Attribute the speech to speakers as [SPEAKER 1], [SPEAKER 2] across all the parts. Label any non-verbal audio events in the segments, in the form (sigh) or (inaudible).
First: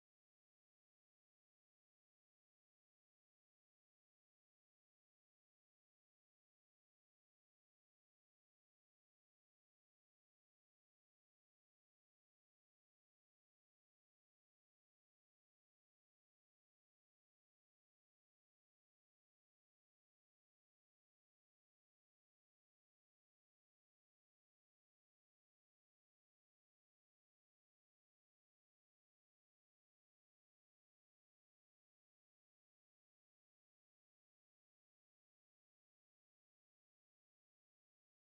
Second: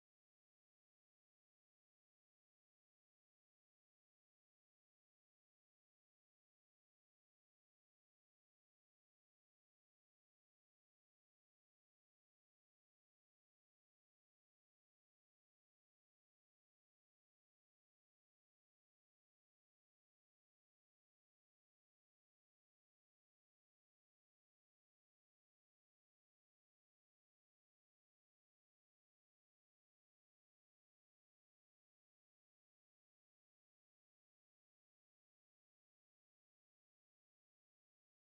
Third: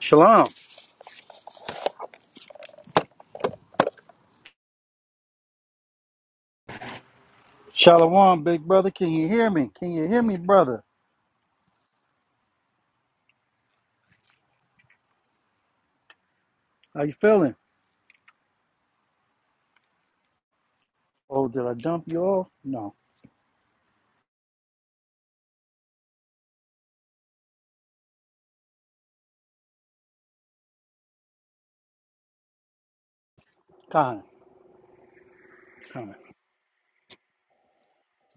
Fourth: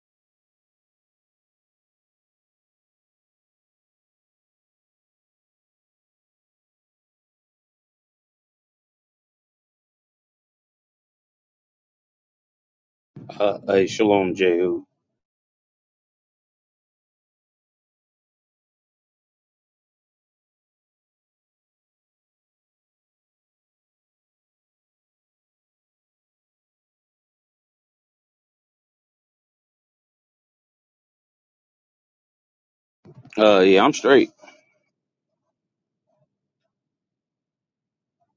[SPEAKER 1] Shalom. Shalom, big brother. Can you hear me? Can you hear me, brother?
[SPEAKER 2] Uh, hey, Shalom, Jehu.
[SPEAKER 1] How you feeling? Oh, did I dump you off? No.
[SPEAKER 2] Uh, yeah, I'm
[SPEAKER 1] Kind
[SPEAKER 2] straight.
[SPEAKER 1] of. Kind of.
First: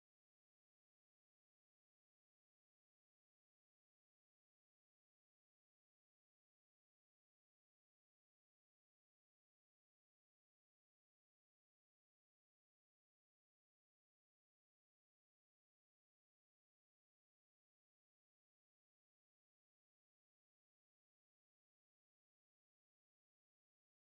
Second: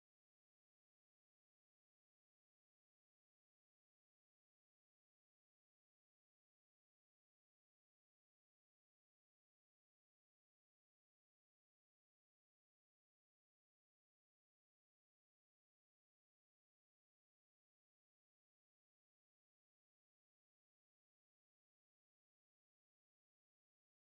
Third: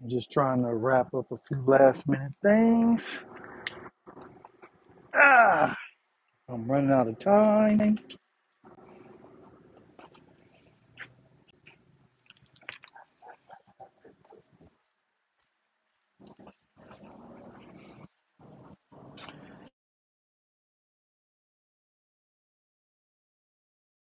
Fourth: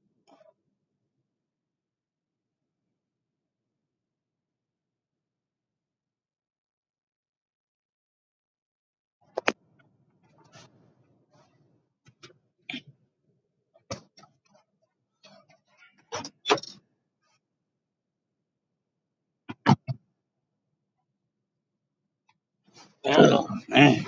[SPEAKER 1] I'm just trying to wrap up a few last minute things. Ah, I'm running out of time.
[SPEAKER 2] Oh, man.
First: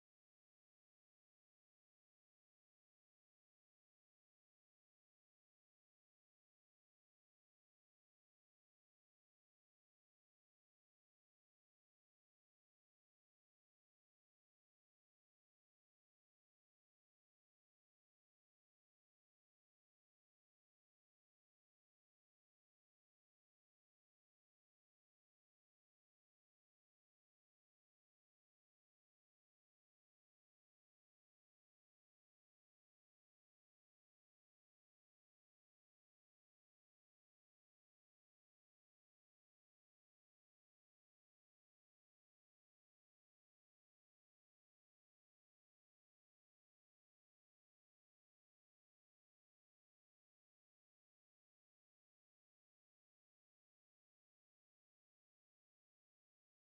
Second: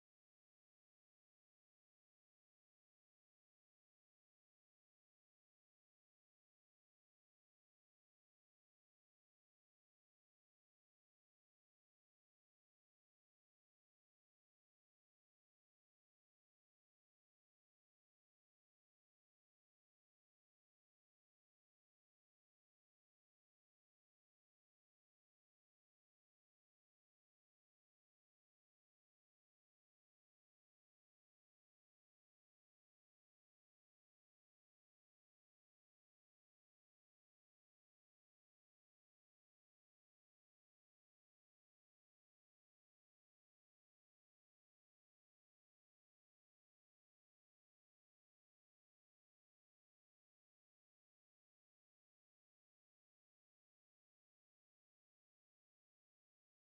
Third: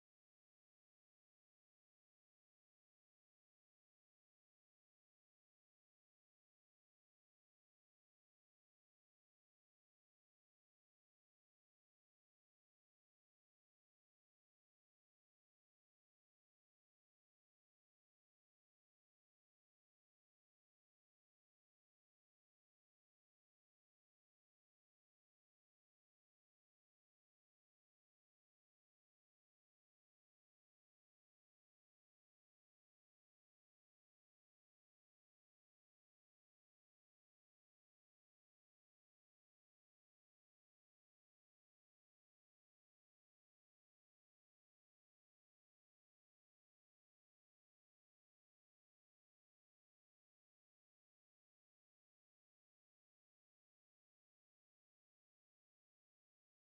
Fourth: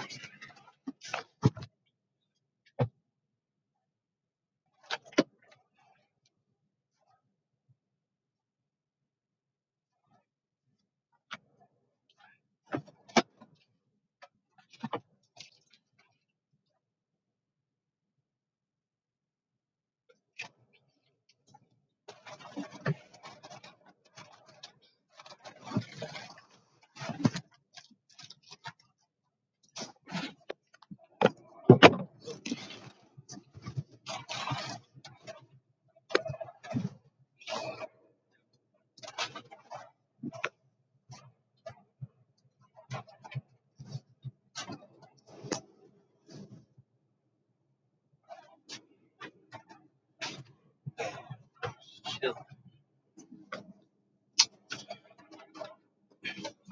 [SPEAKER 2] Chill.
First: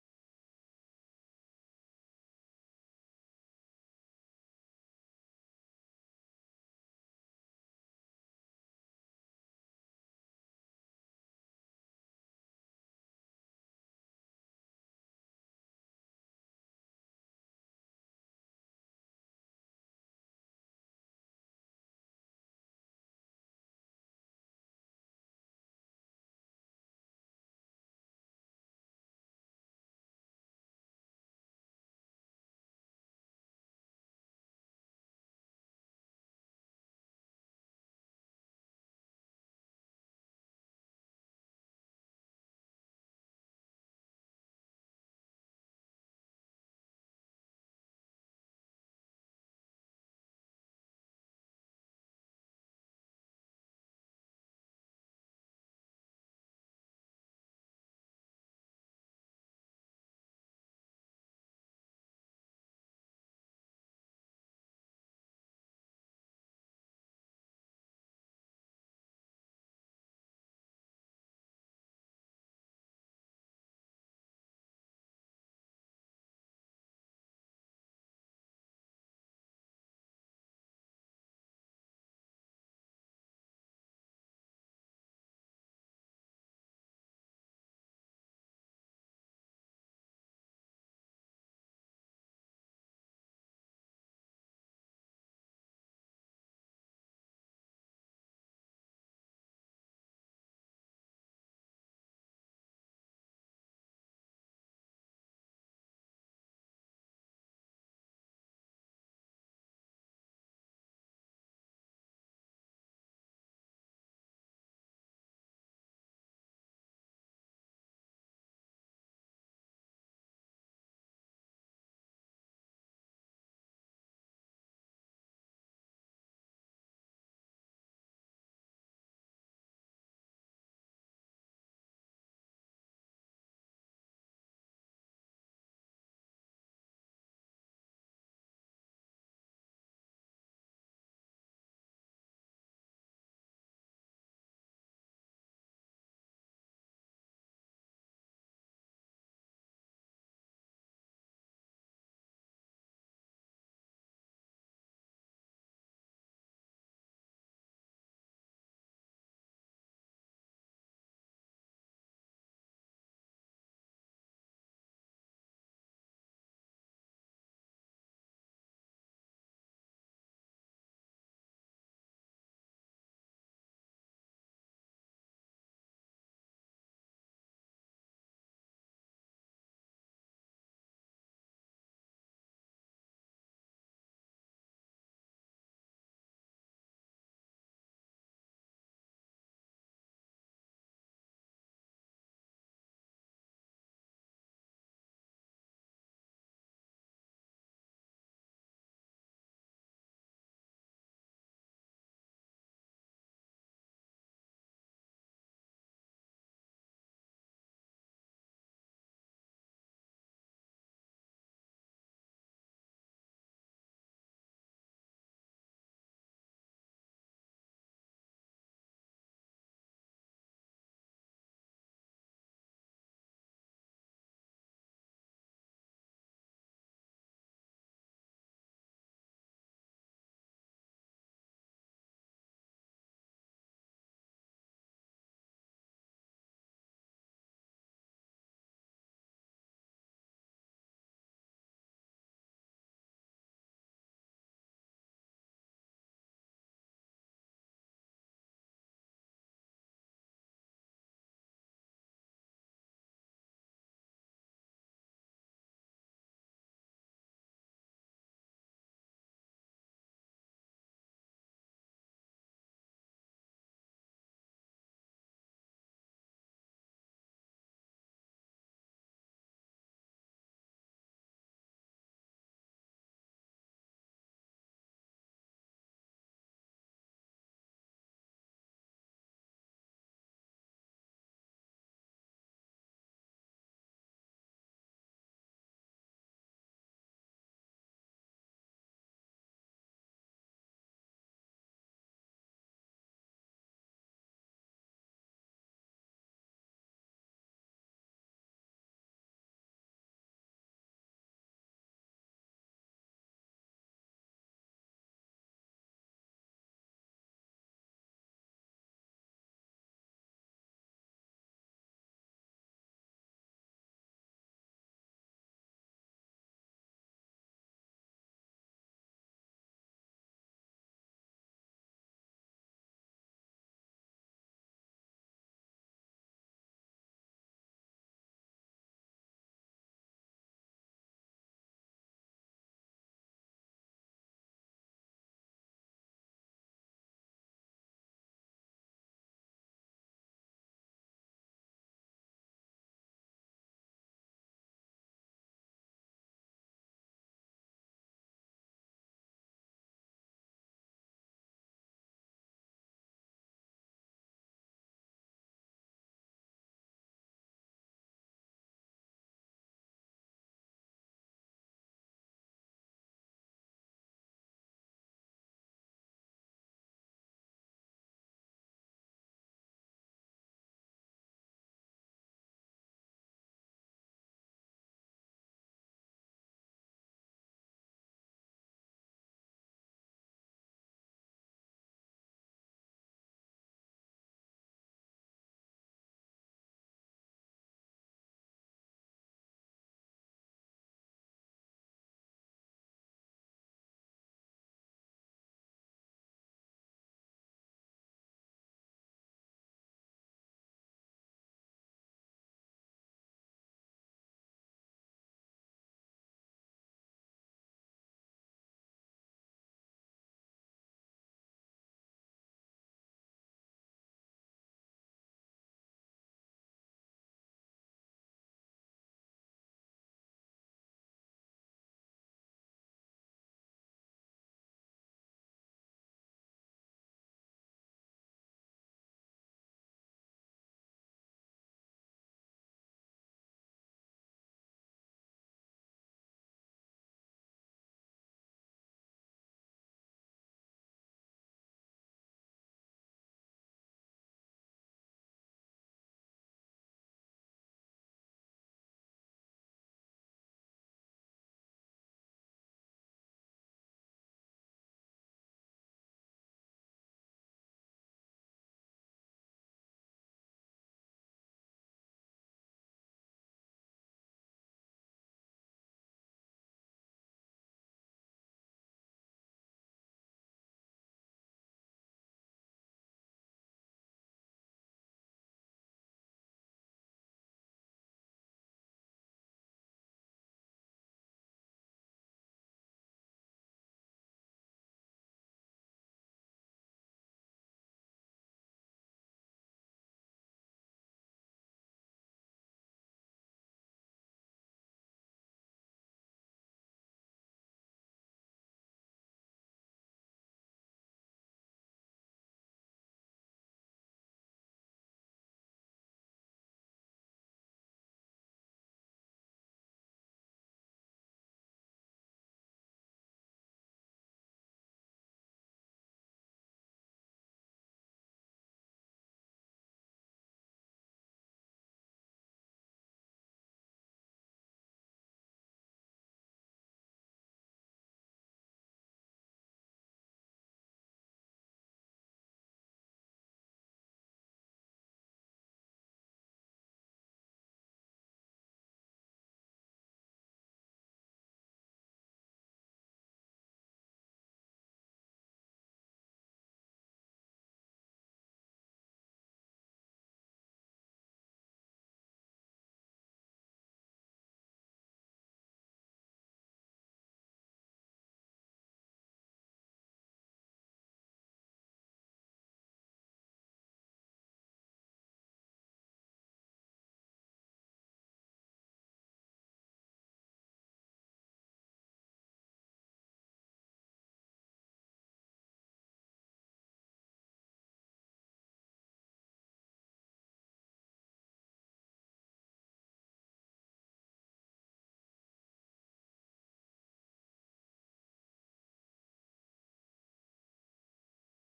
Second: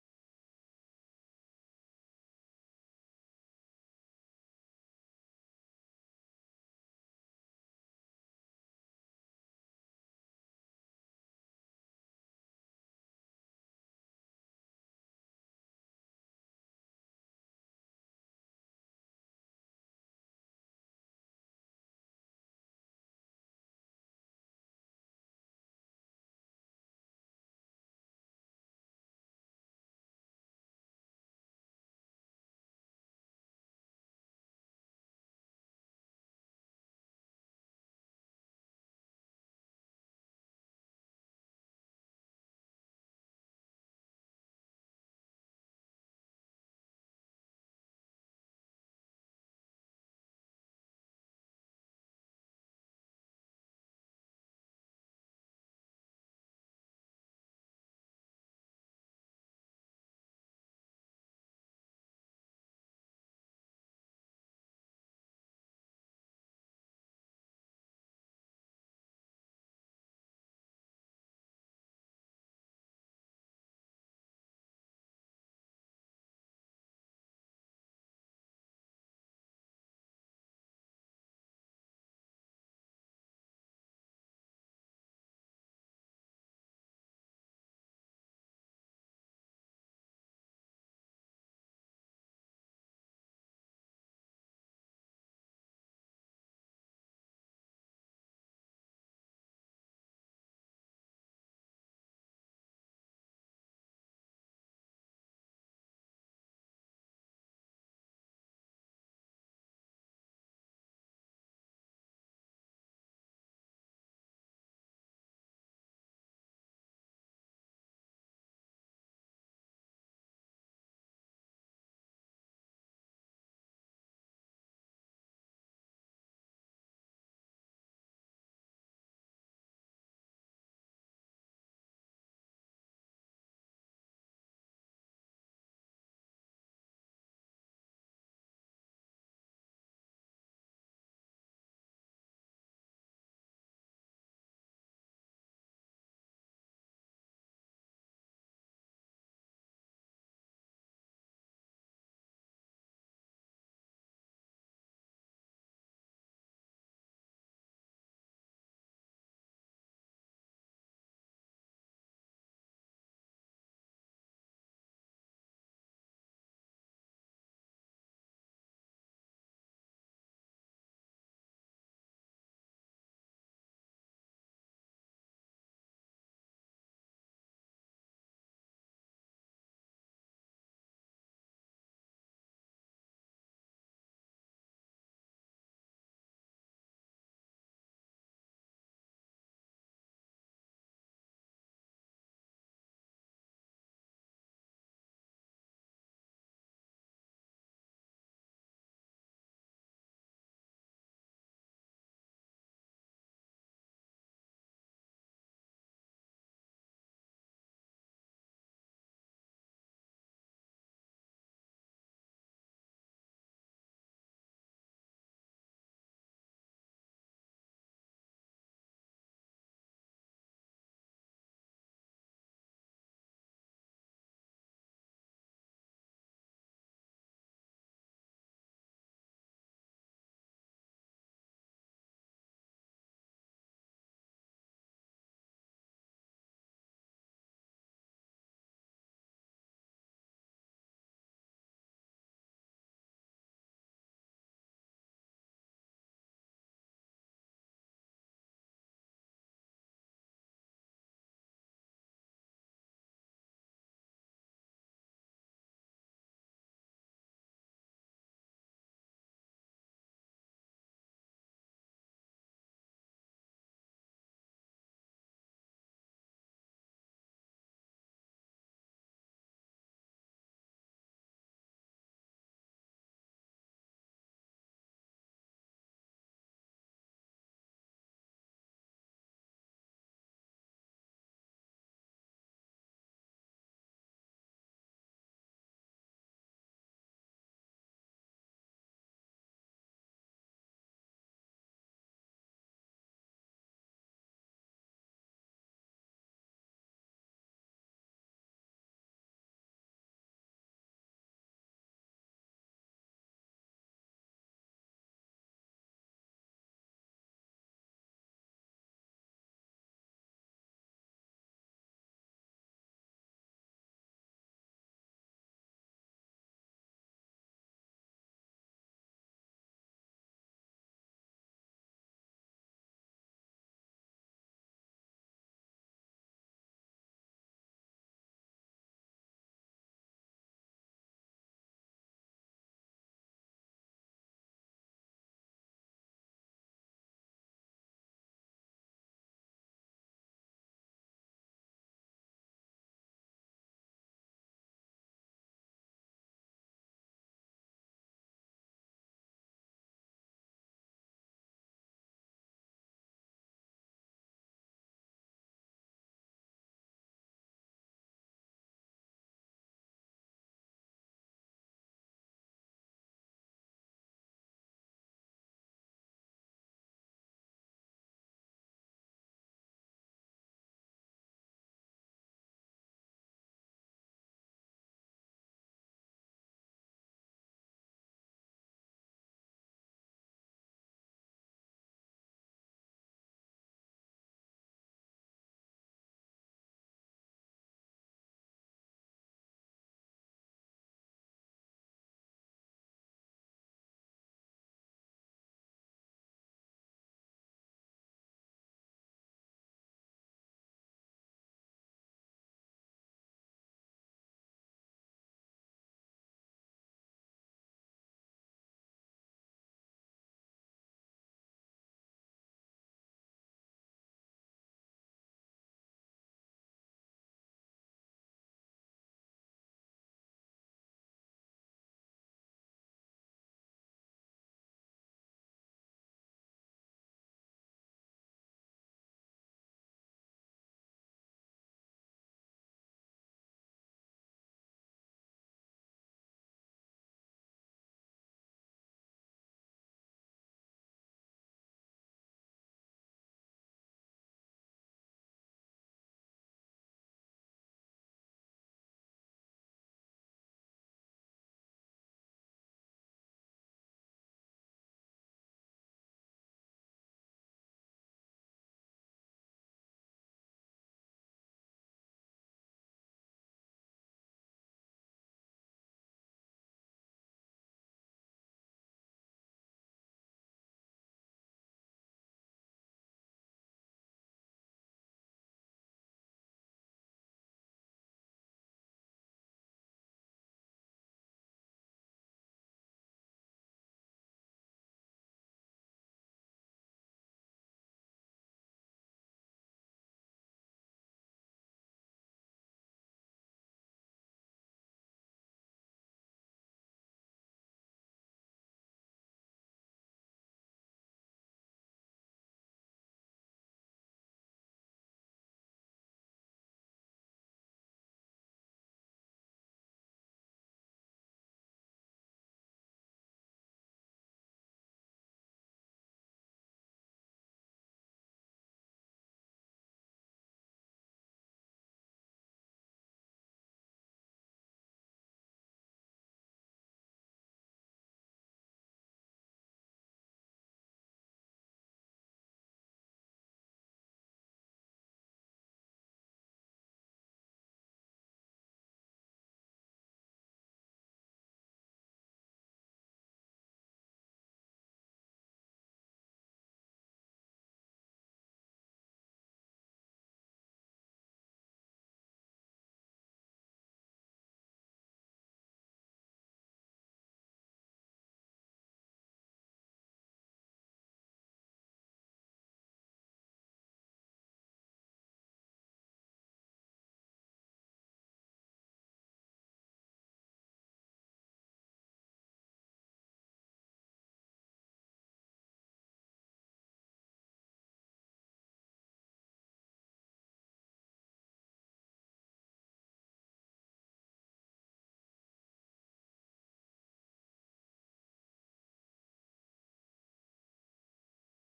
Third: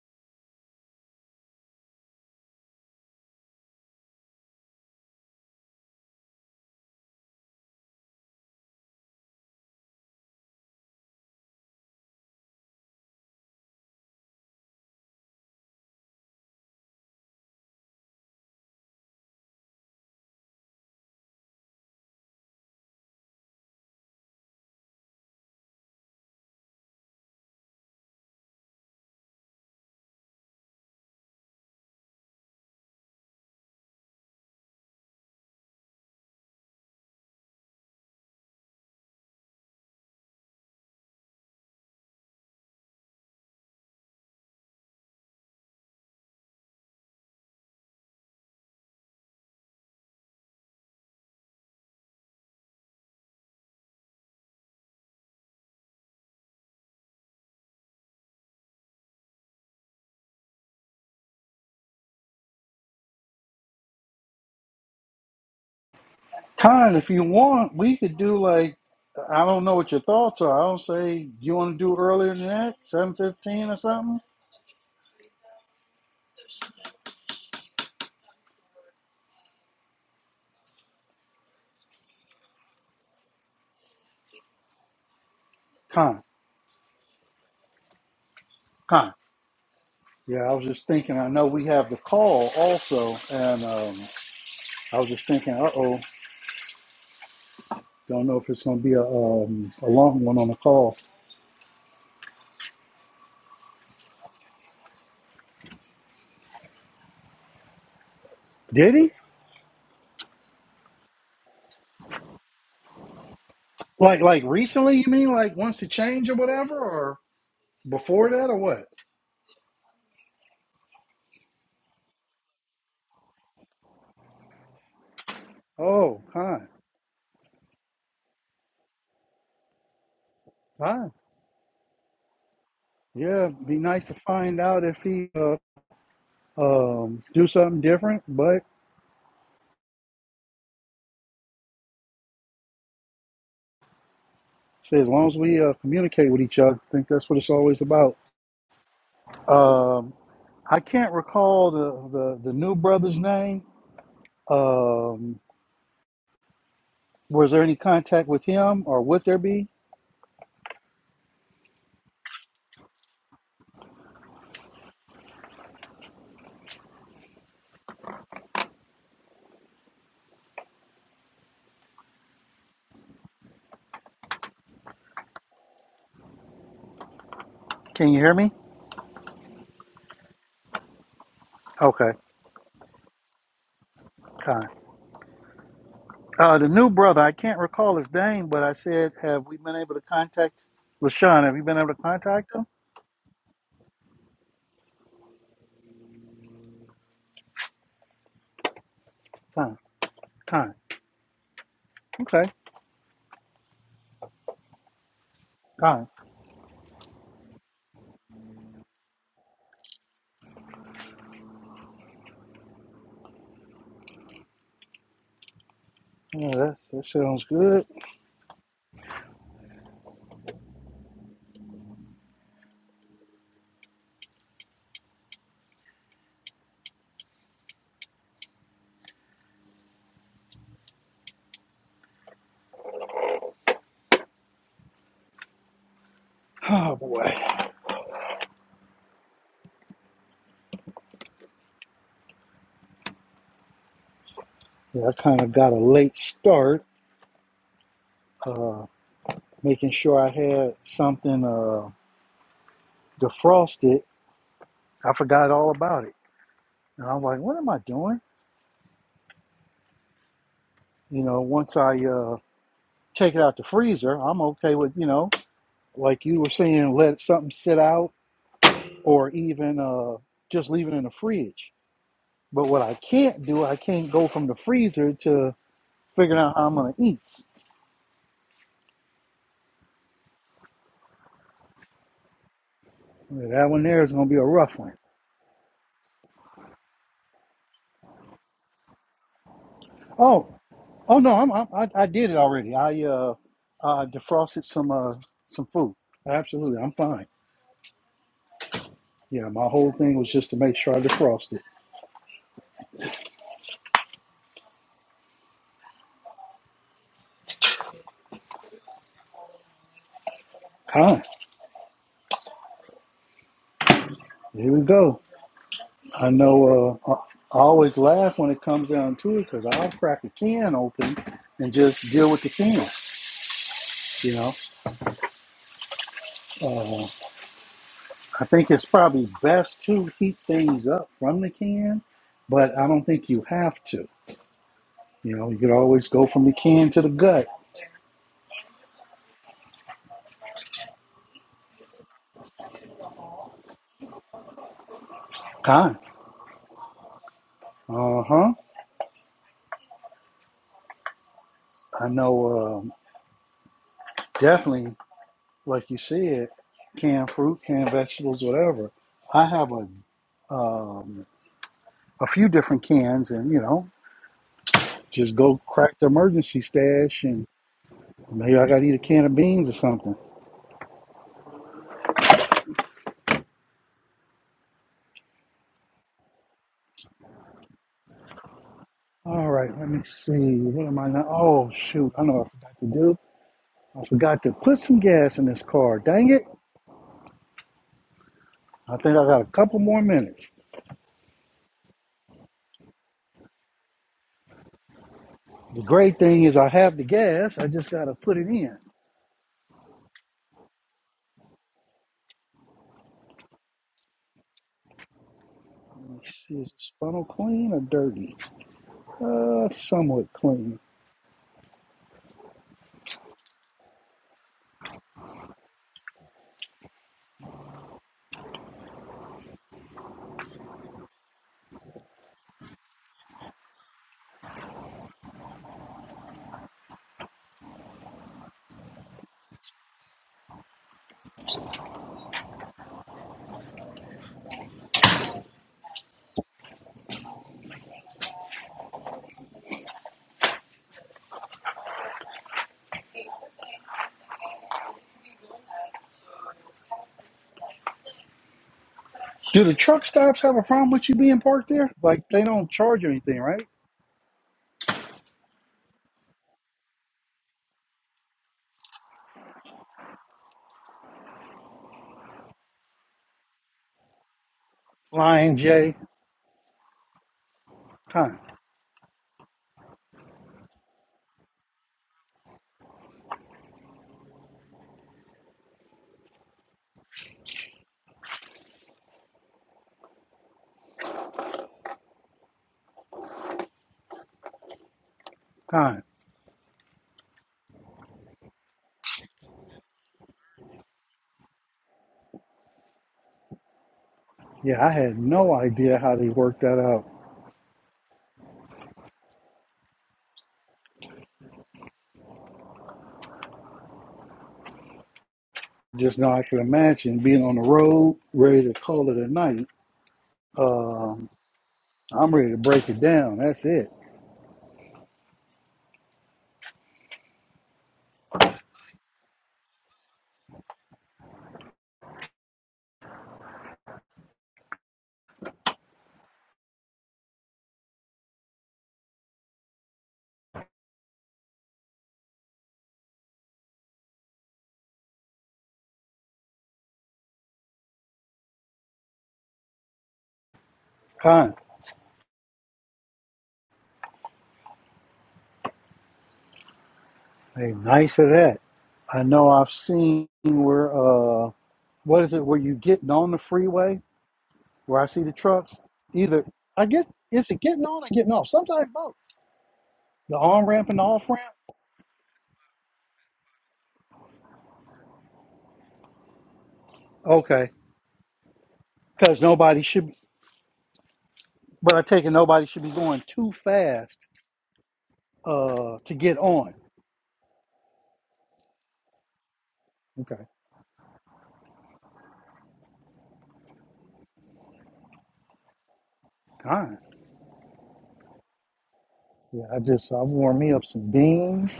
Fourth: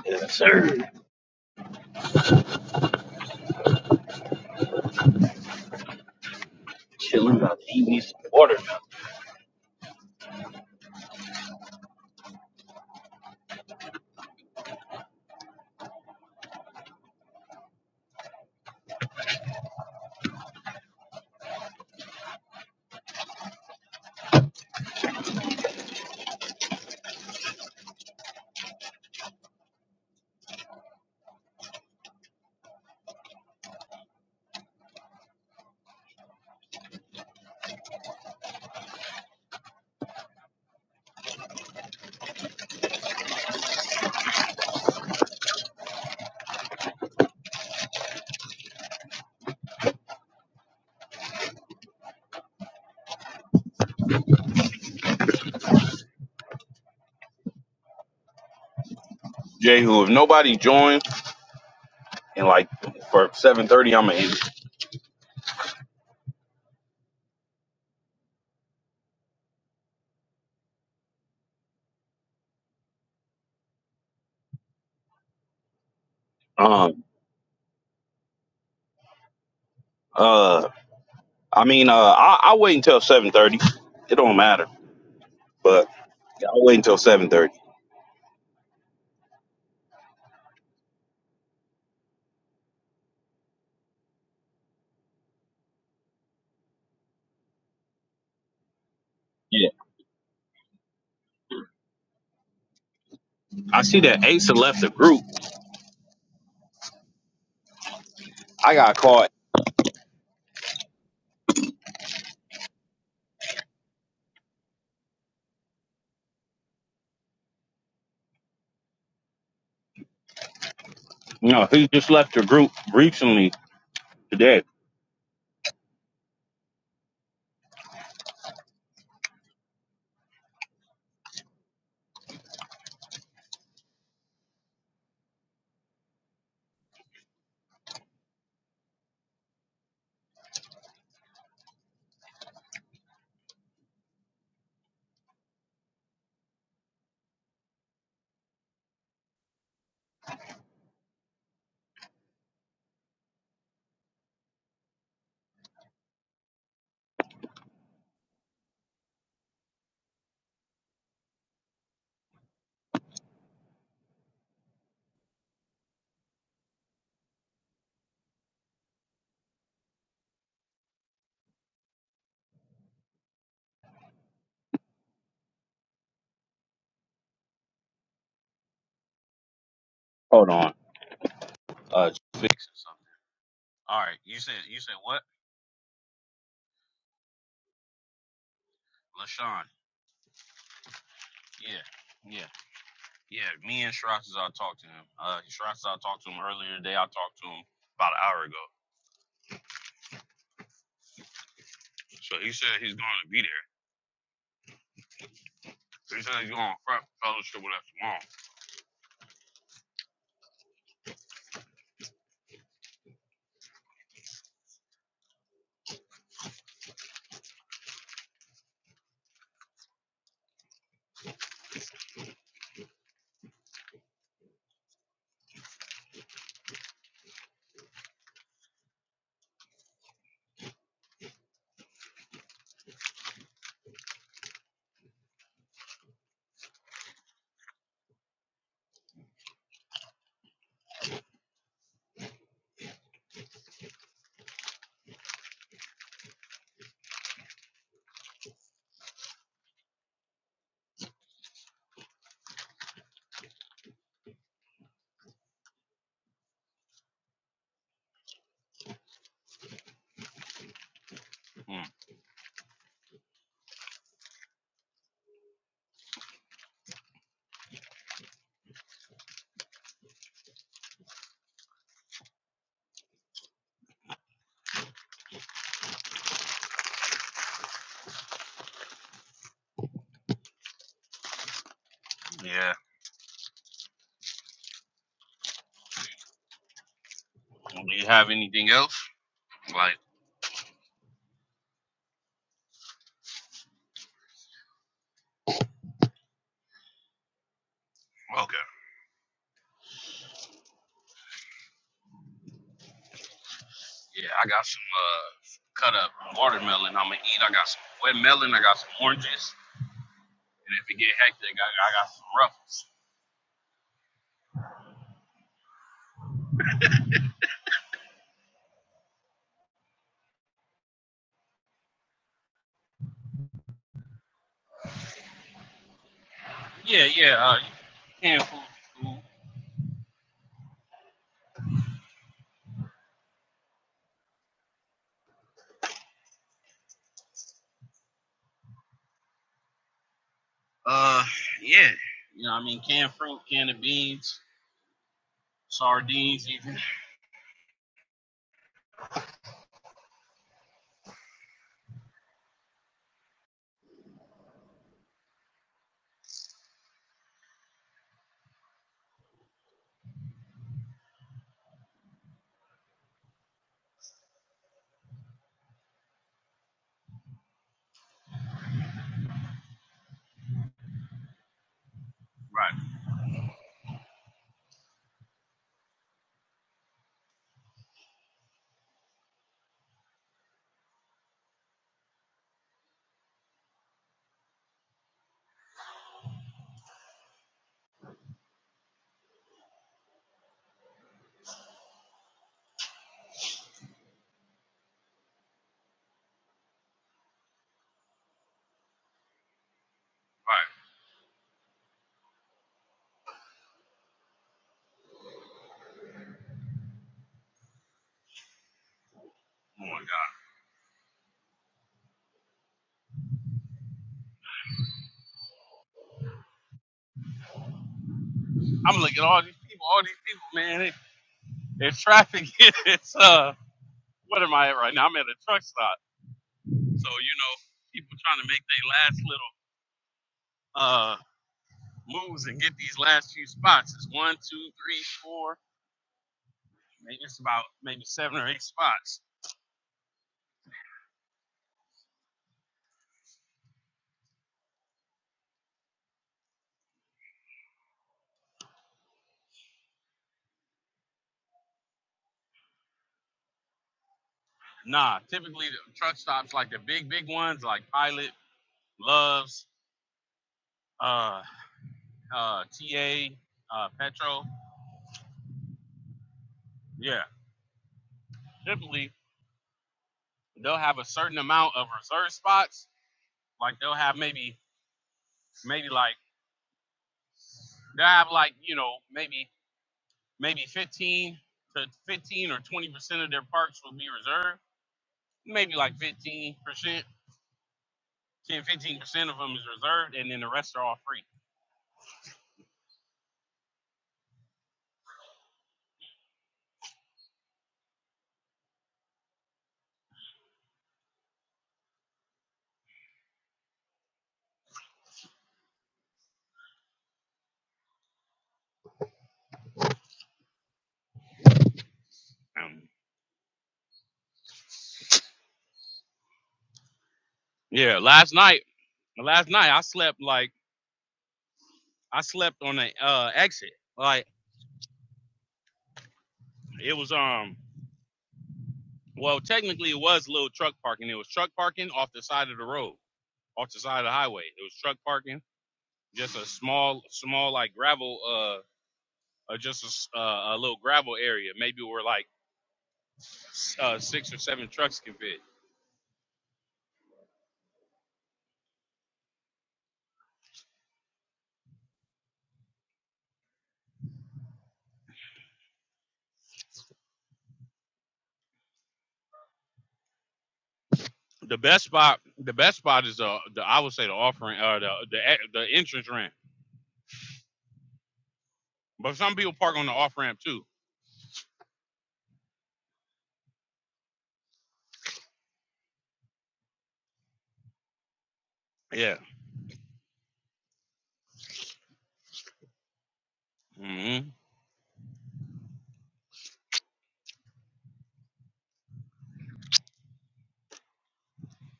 [SPEAKER 2] Yes, sir. Chilling about to eat me some water now. Jehu, if nobody joins in like for 7.30, I'm going to eat.
[SPEAKER 1] Kind, if you want, we could do like, I don't know what your thoughts are. I don't say, you want to do earlier than that? 7.15 or something?
[SPEAKER 2] Um, uh, I mean, uh, I, i wait until 7.30. It don't matter, but
[SPEAKER 1] Kind.
[SPEAKER 2] I'll wait until 7.30.
[SPEAKER 1] Kind. Yeah, I was just thinking, I know we have the call also, and um, I was just thinking, uh-oh. Don't know if it's gonna be a
[SPEAKER 2] Yeah.
[SPEAKER 1] um, a long one on the call.
[SPEAKER 2] I see that Asa left the group. I
[SPEAKER 1] Did
[SPEAKER 2] got
[SPEAKER 1] he?
[SPEAKER 2] caught.
[SPEAKER 1] Like like recently? You mean like once it changed or whatever, or before that or what?
[SPEAKER 2] No, he just left the group recently today.
[SPEAKER 1] Oh, kind, kind. Yeah, be nice to find out if he uh, um do something different. But say as long as we uh, communicate with each other, I think that's what it's always about. Um, I can't recall the the, the new brother's name. Um, was there any contact with him, or would there be? Can you hear me?
[SPEAKER 2] Hold on. Uh,
[SPEAKER 1] Okay,
[SPEAKER 2] fix something. All right. You said,
[SPEAKER 1] kind.
[SPEAKER 2] you said what?
[SPEAKER 1] Uh, the new brother, I can't recall his name, but I said, have we
[SPEAKER 2] LaShawn.
[SPEAKER 1] been able to contact LaShawn? Have you been able to
[SPEAKER 2] Yeah, Yeah.
[SPEAKER 1] contact him?
[SPEAKER 2] Yeah, me and Shirazazar talked to him. Uh, Shirazazar talked to him earlier today. I talked to him about an hour ago.
[SPEAKER 1] Time, time.
[SPEAKER 2] So
[SPEAKER 1] Okay,
[SPEAKER 2] he said he's going to be there.
[SPEAKER 1] time.
[SPEAKER 2] So He said he's going to front fellowship with us
[SPEAKER 1] Yeah, that, that sounds good. Oh, boy. Yeah, I kind of got a late start, uh, making sure I had something uh, defrosted. I forgot all about it. And I was like, what am I doing? You know, once
[SPEAKER 2] tomorrow.
[SPEAKER 1] I uh, take it out the freezer, I'm okay with, you know, like you were saying, let something sit out or even uh, just leave it in the fridge. But what I can't do, I can't go from the freezer to figuring out how I'm gonna eat.
[SPEAKER 2] Hmm. Yeah.
[SPEAKER 1] That one there is gonna be a rough one.
[SPEAKER 2] Do you have anything else? Like,
[SPEAKER 1] Oh, oh no, I'm, I'm, I I did it already. I uh, I defrosted some uh some food. Absolutely, I'm fine.
[SPEAKER 2] okay.
[SPEAKER 1] Yeah, my whole thing was just to make sure I defrosted.
[SPEAKER 2] Yeah, I got some uh, cut up watermelon I'm going to eat. I got some wet melon. I got some oranges. And if it get
[SPEAKER 1] Huh?
[SPEAKER 2] hectic, I, I got some ruffles.
[SPEAKER 1] Here we go. I know. Uh, I I always laugh when it comes down to it because I'll crack a can open and just deal with the can. You know. Uh,
[SPEAKER 2] Yeah, yeah. Uh, canned
[SPEAKER 1] I
[SPEAKER 2] food
[SPEAKER 1] think it's
[SPEAKER 2] is cool.
[SPEAKER 1] probably best to heat things up from the can, but I don't think you have to. You know, you could always go from the can to the gut.
[SPEAKER 2] Uh, yeah. You know what I mean? Canned fruit, canned beans,
[SPEAKER 1] Kind.
[SPEAKER 2] sardines even.
[SPEAKER 1] Uh huh. I know um, definitely, like you said, canned fruit, canned vegetables, whatever. I have a um, a few different cans, and you know, just go crack the emergency stash, and maybe I got to eat a can of beans or something.
[SPEAKER 2] Right,
[SPEAKER 1] All right, let me see. What am I not? Oh shoot, I know what I forgot to do. I forgot to put some gas in this car. Dang it. I think I got a couple more minutes. The great thing is I have the gas. I just got to put it in.
[SPEAKER 2] right.
[SPEAKER 1] Let me see, is the funnel clean or dirty? Uh,
[SPEAKER 2] Oh my
[SPEAKER 1] somewhat
[SPEAKER 2] god.
[SPEAKER 1] clean.
[SPEAKER 2] I'm looking at all these people, all these people, man. They, they're traffic. (laughs) It's uh, what am I at right now? I'm at a truck stop. So you know, people trying to make their last little uh moves and get these last few spots. It's one, two, three, four. Maybe it's about maybe seven or eight spots.
[SPEAKER 1] Do the truck stops have a problem with you being parked there? Like they don't charge you anything, right?
[SPEAKER 2] Nah, typically the truck stops like the big, big ones like Pilot, Loves, uh, uh, TA, uh, Petro.
[SPEAKER 1] Lion J.
[SPEAKER 2] Yeah,
[SPEAKER 1] Time.
[SPEAKER 2] typically they'll have a certain amount of reserve spots. Like they'll have maybe maybe like they have like you know maybe maybe 15 to 15 or 20 percent of their parks will be reserved maybe like
[SPEAKER 1] Time.
[SPEAKER 2] 15 percent 10 15 percent of them is reserved and then the rest are all free
[SPEAKER 1] Yeah, I had no idea how they worked that out. Just now I can imagine being on the road, ready to call it a night. Um, I'm ready to
[SPEAKER 2] Um,
[SPEAKER 1] break it down. That's it.
[SPEAKER 2] yeah last night last night i slept like i slept on the uh exit like it was um well technically it was little truck parking it was truck parking off the side of the road off the side of the highway it was truck parking just a small small like gravel uh. or just a, s- uh, a little gravel area,
[SPEAKER 1] Time.
[SPEAKER 2] maybe where like s- uh, six or seven trucks can fit.
[SPEAKER 1] Hey, nice of that. I know I've seen where uh what is it where you getting on the freeway where I see the trucks? Either I get is it getting on or getting off? Sometimes both. The on ramp and the off ramp.
[SPEAKER 2] The best spot, the best spot is uh, the I would say the off ramp, uh, the the e- the entrance ramp.
[SPEAKER 1] Okay.
[SPEAKER 2] But some
[SPEAKER 1] Because
[SPEAKER 2] people park
[SPEAKER 1] nobody
[SPEAKER 2] on the
[SPEAKER 1] should
[SPEAKER 2] off ramp too.
[SPEAKER 1] but I take it nobody should be going too fast uh to get on.
[SPEAKER 2] Yeah.
[SPEAKER 1] Okay.
[SPEAKER 2] hmm
[SPEAKER 1] Kind. Yeah, I just I warm me up some beans,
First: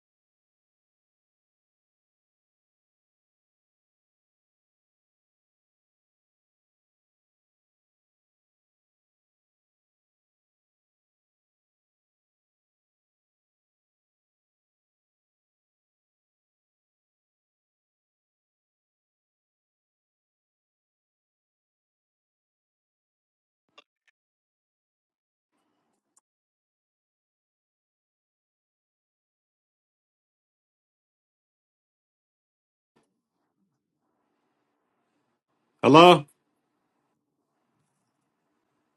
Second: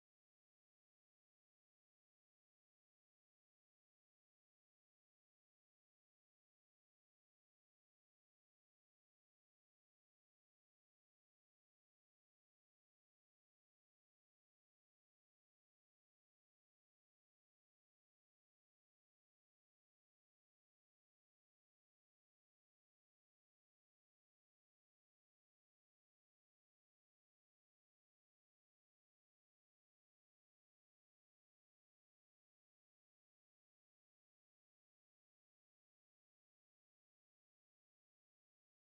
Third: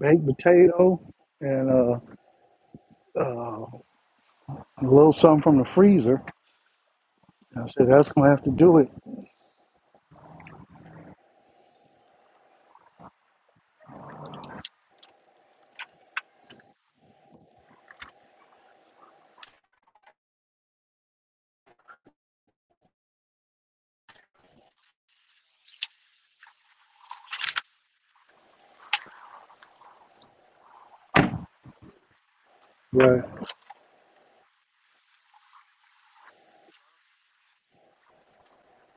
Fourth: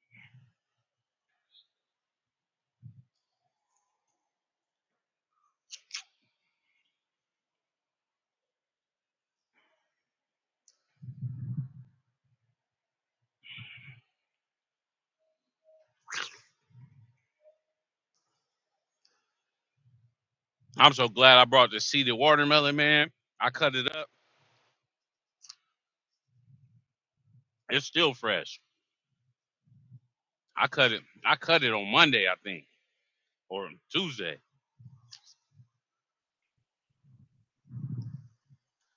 [SPEAKER 1] baked potato, and uh uh a little something from the freezer. I said that's gonna have to do it.
[SPEAKER 2] I'm so glad I brought the seeded watermelon, man. I cut it up. It's still fresh. I cut it. I cut it on Monday, I think,
[SPEAKER 1] Right.
[SPEAKER 2] or Tuesday.
[SPEAKER 3] Hello?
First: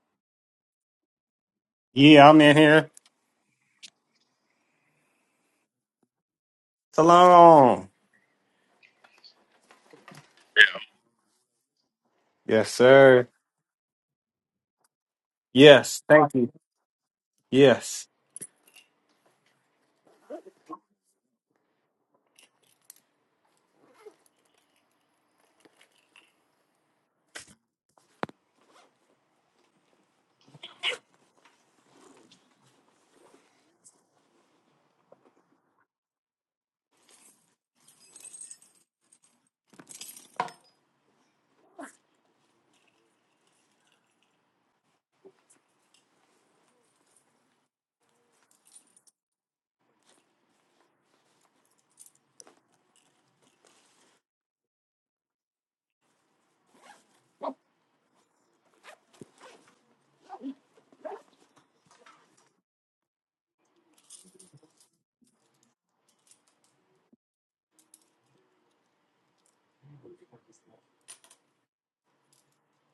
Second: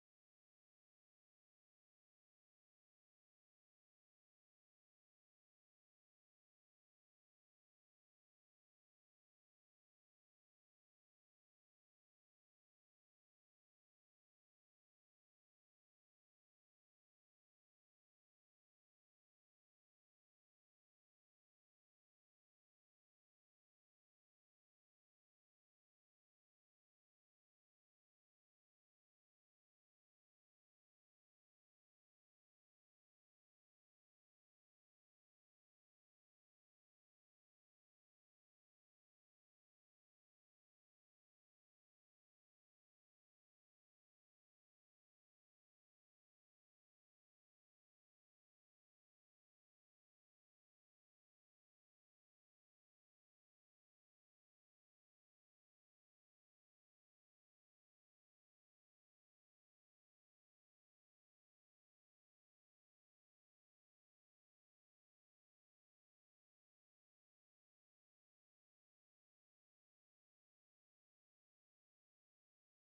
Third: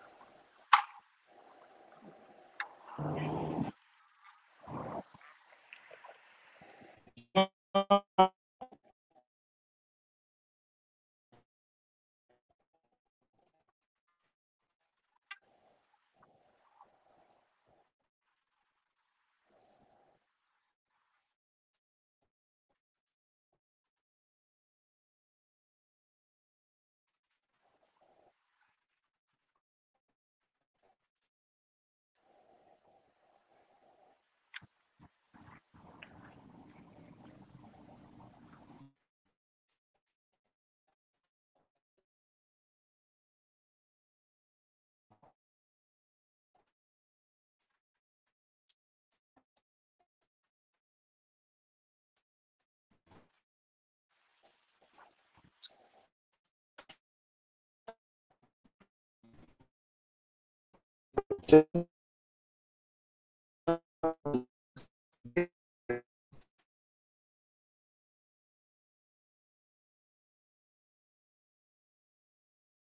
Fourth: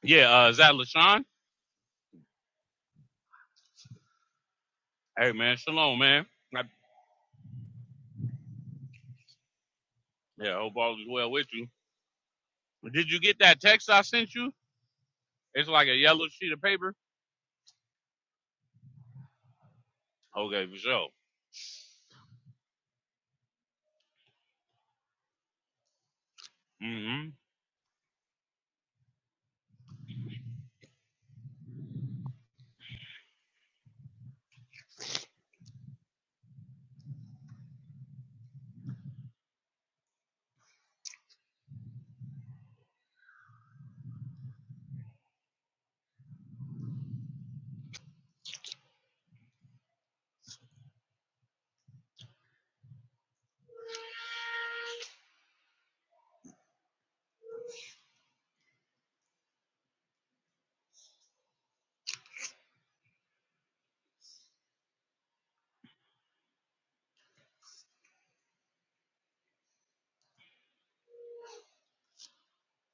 [SPEAKER 2] Yeah. Uh, is that Lashawn?
[SPEAKER 3] Yeah, I'm in here.
[SPEAKER 2] Hey, man. Shalom, man. I,
[SPEAKER 3] Salon.
[SPEAKER 2] yeah. Hope all is well with you.
[SPEAKER 3] Yes,
[SPEAKER 2] Did you
[SPEAKER 3] sir.
[SPEAKER 2] get that text I sent you? It's like a
[SPEAKER 3] Yes,
[SPEAKER 2] yellow
[SPEAKER 3] thank you.
[SPEAKER 2] sheet of paper.
[SPEAKER 3] Yes.
[SPEAKER 2] Okay, for sure. hmm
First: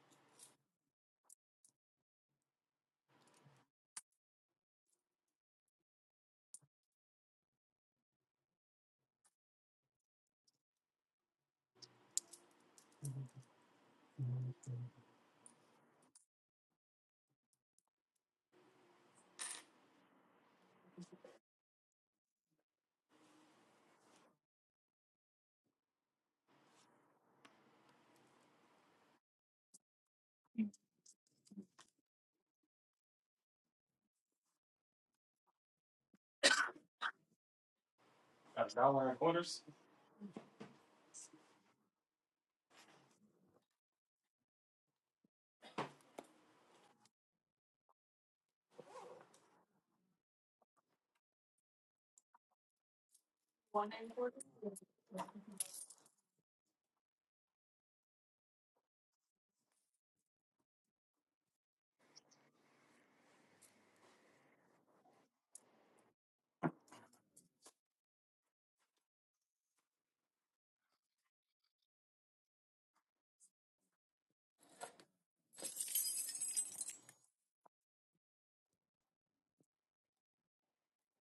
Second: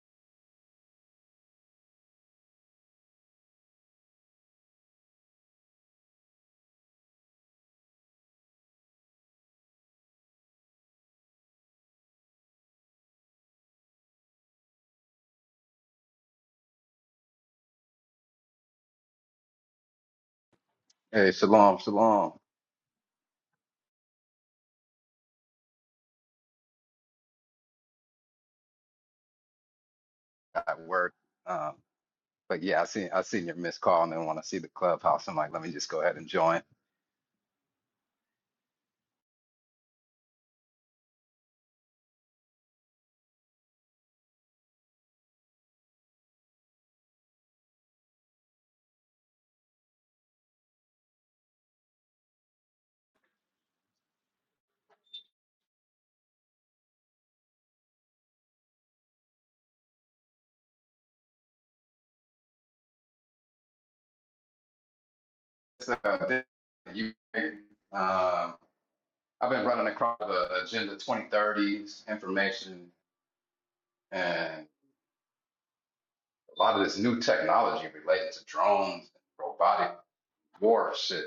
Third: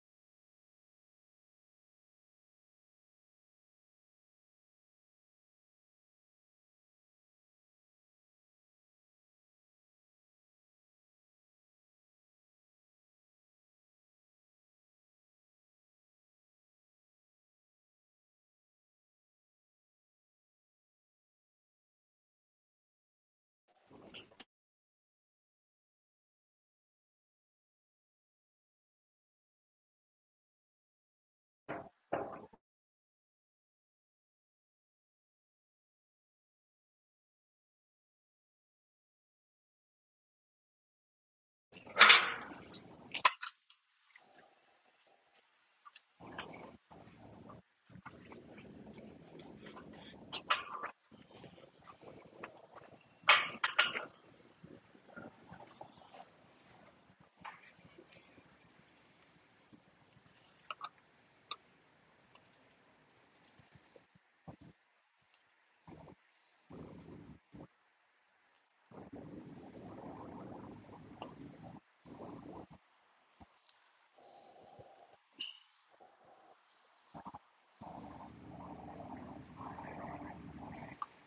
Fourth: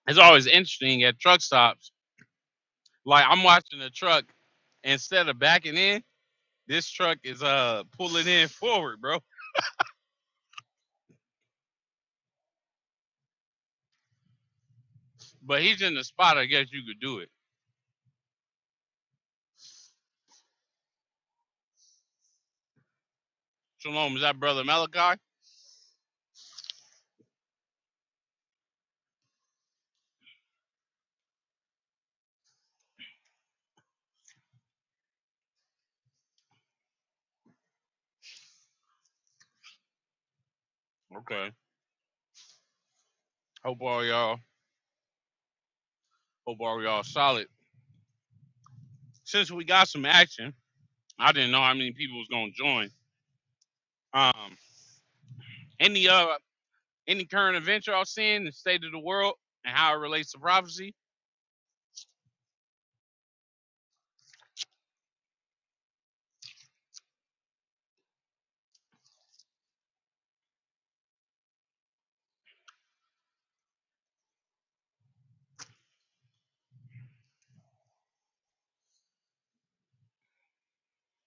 [SPEAKER 2] It's always interesting at truck stops. Like I'm watching a truck instead of backing in, this truck is uh pulling in forward, bro. But he's in the spot. I guess you could do it.
[SPEAKER 4] Hey, shalom, shalom.
[SPEAKER 2] Shalom, is that brother Malachi?
[SPEAKER 4] At work. Um, but yeah, I seen I seen your missed call and then when I see the clubhouse, I'm like, let me just go ahead and join.
[SPEAKER 2] Okay. Hope all y'all. Hope all y'all solid. Since we got some action, I didn't know how many people was gonna join. Um, any uh, any current event y'all seeing, the state of the world, and how it relates to prophecy?
[SPEAKER 4] So, (laughs) uh, you, um, I've been running across the Agenda 2030s information and a lot of this new technology related to drones, and robotic war shit.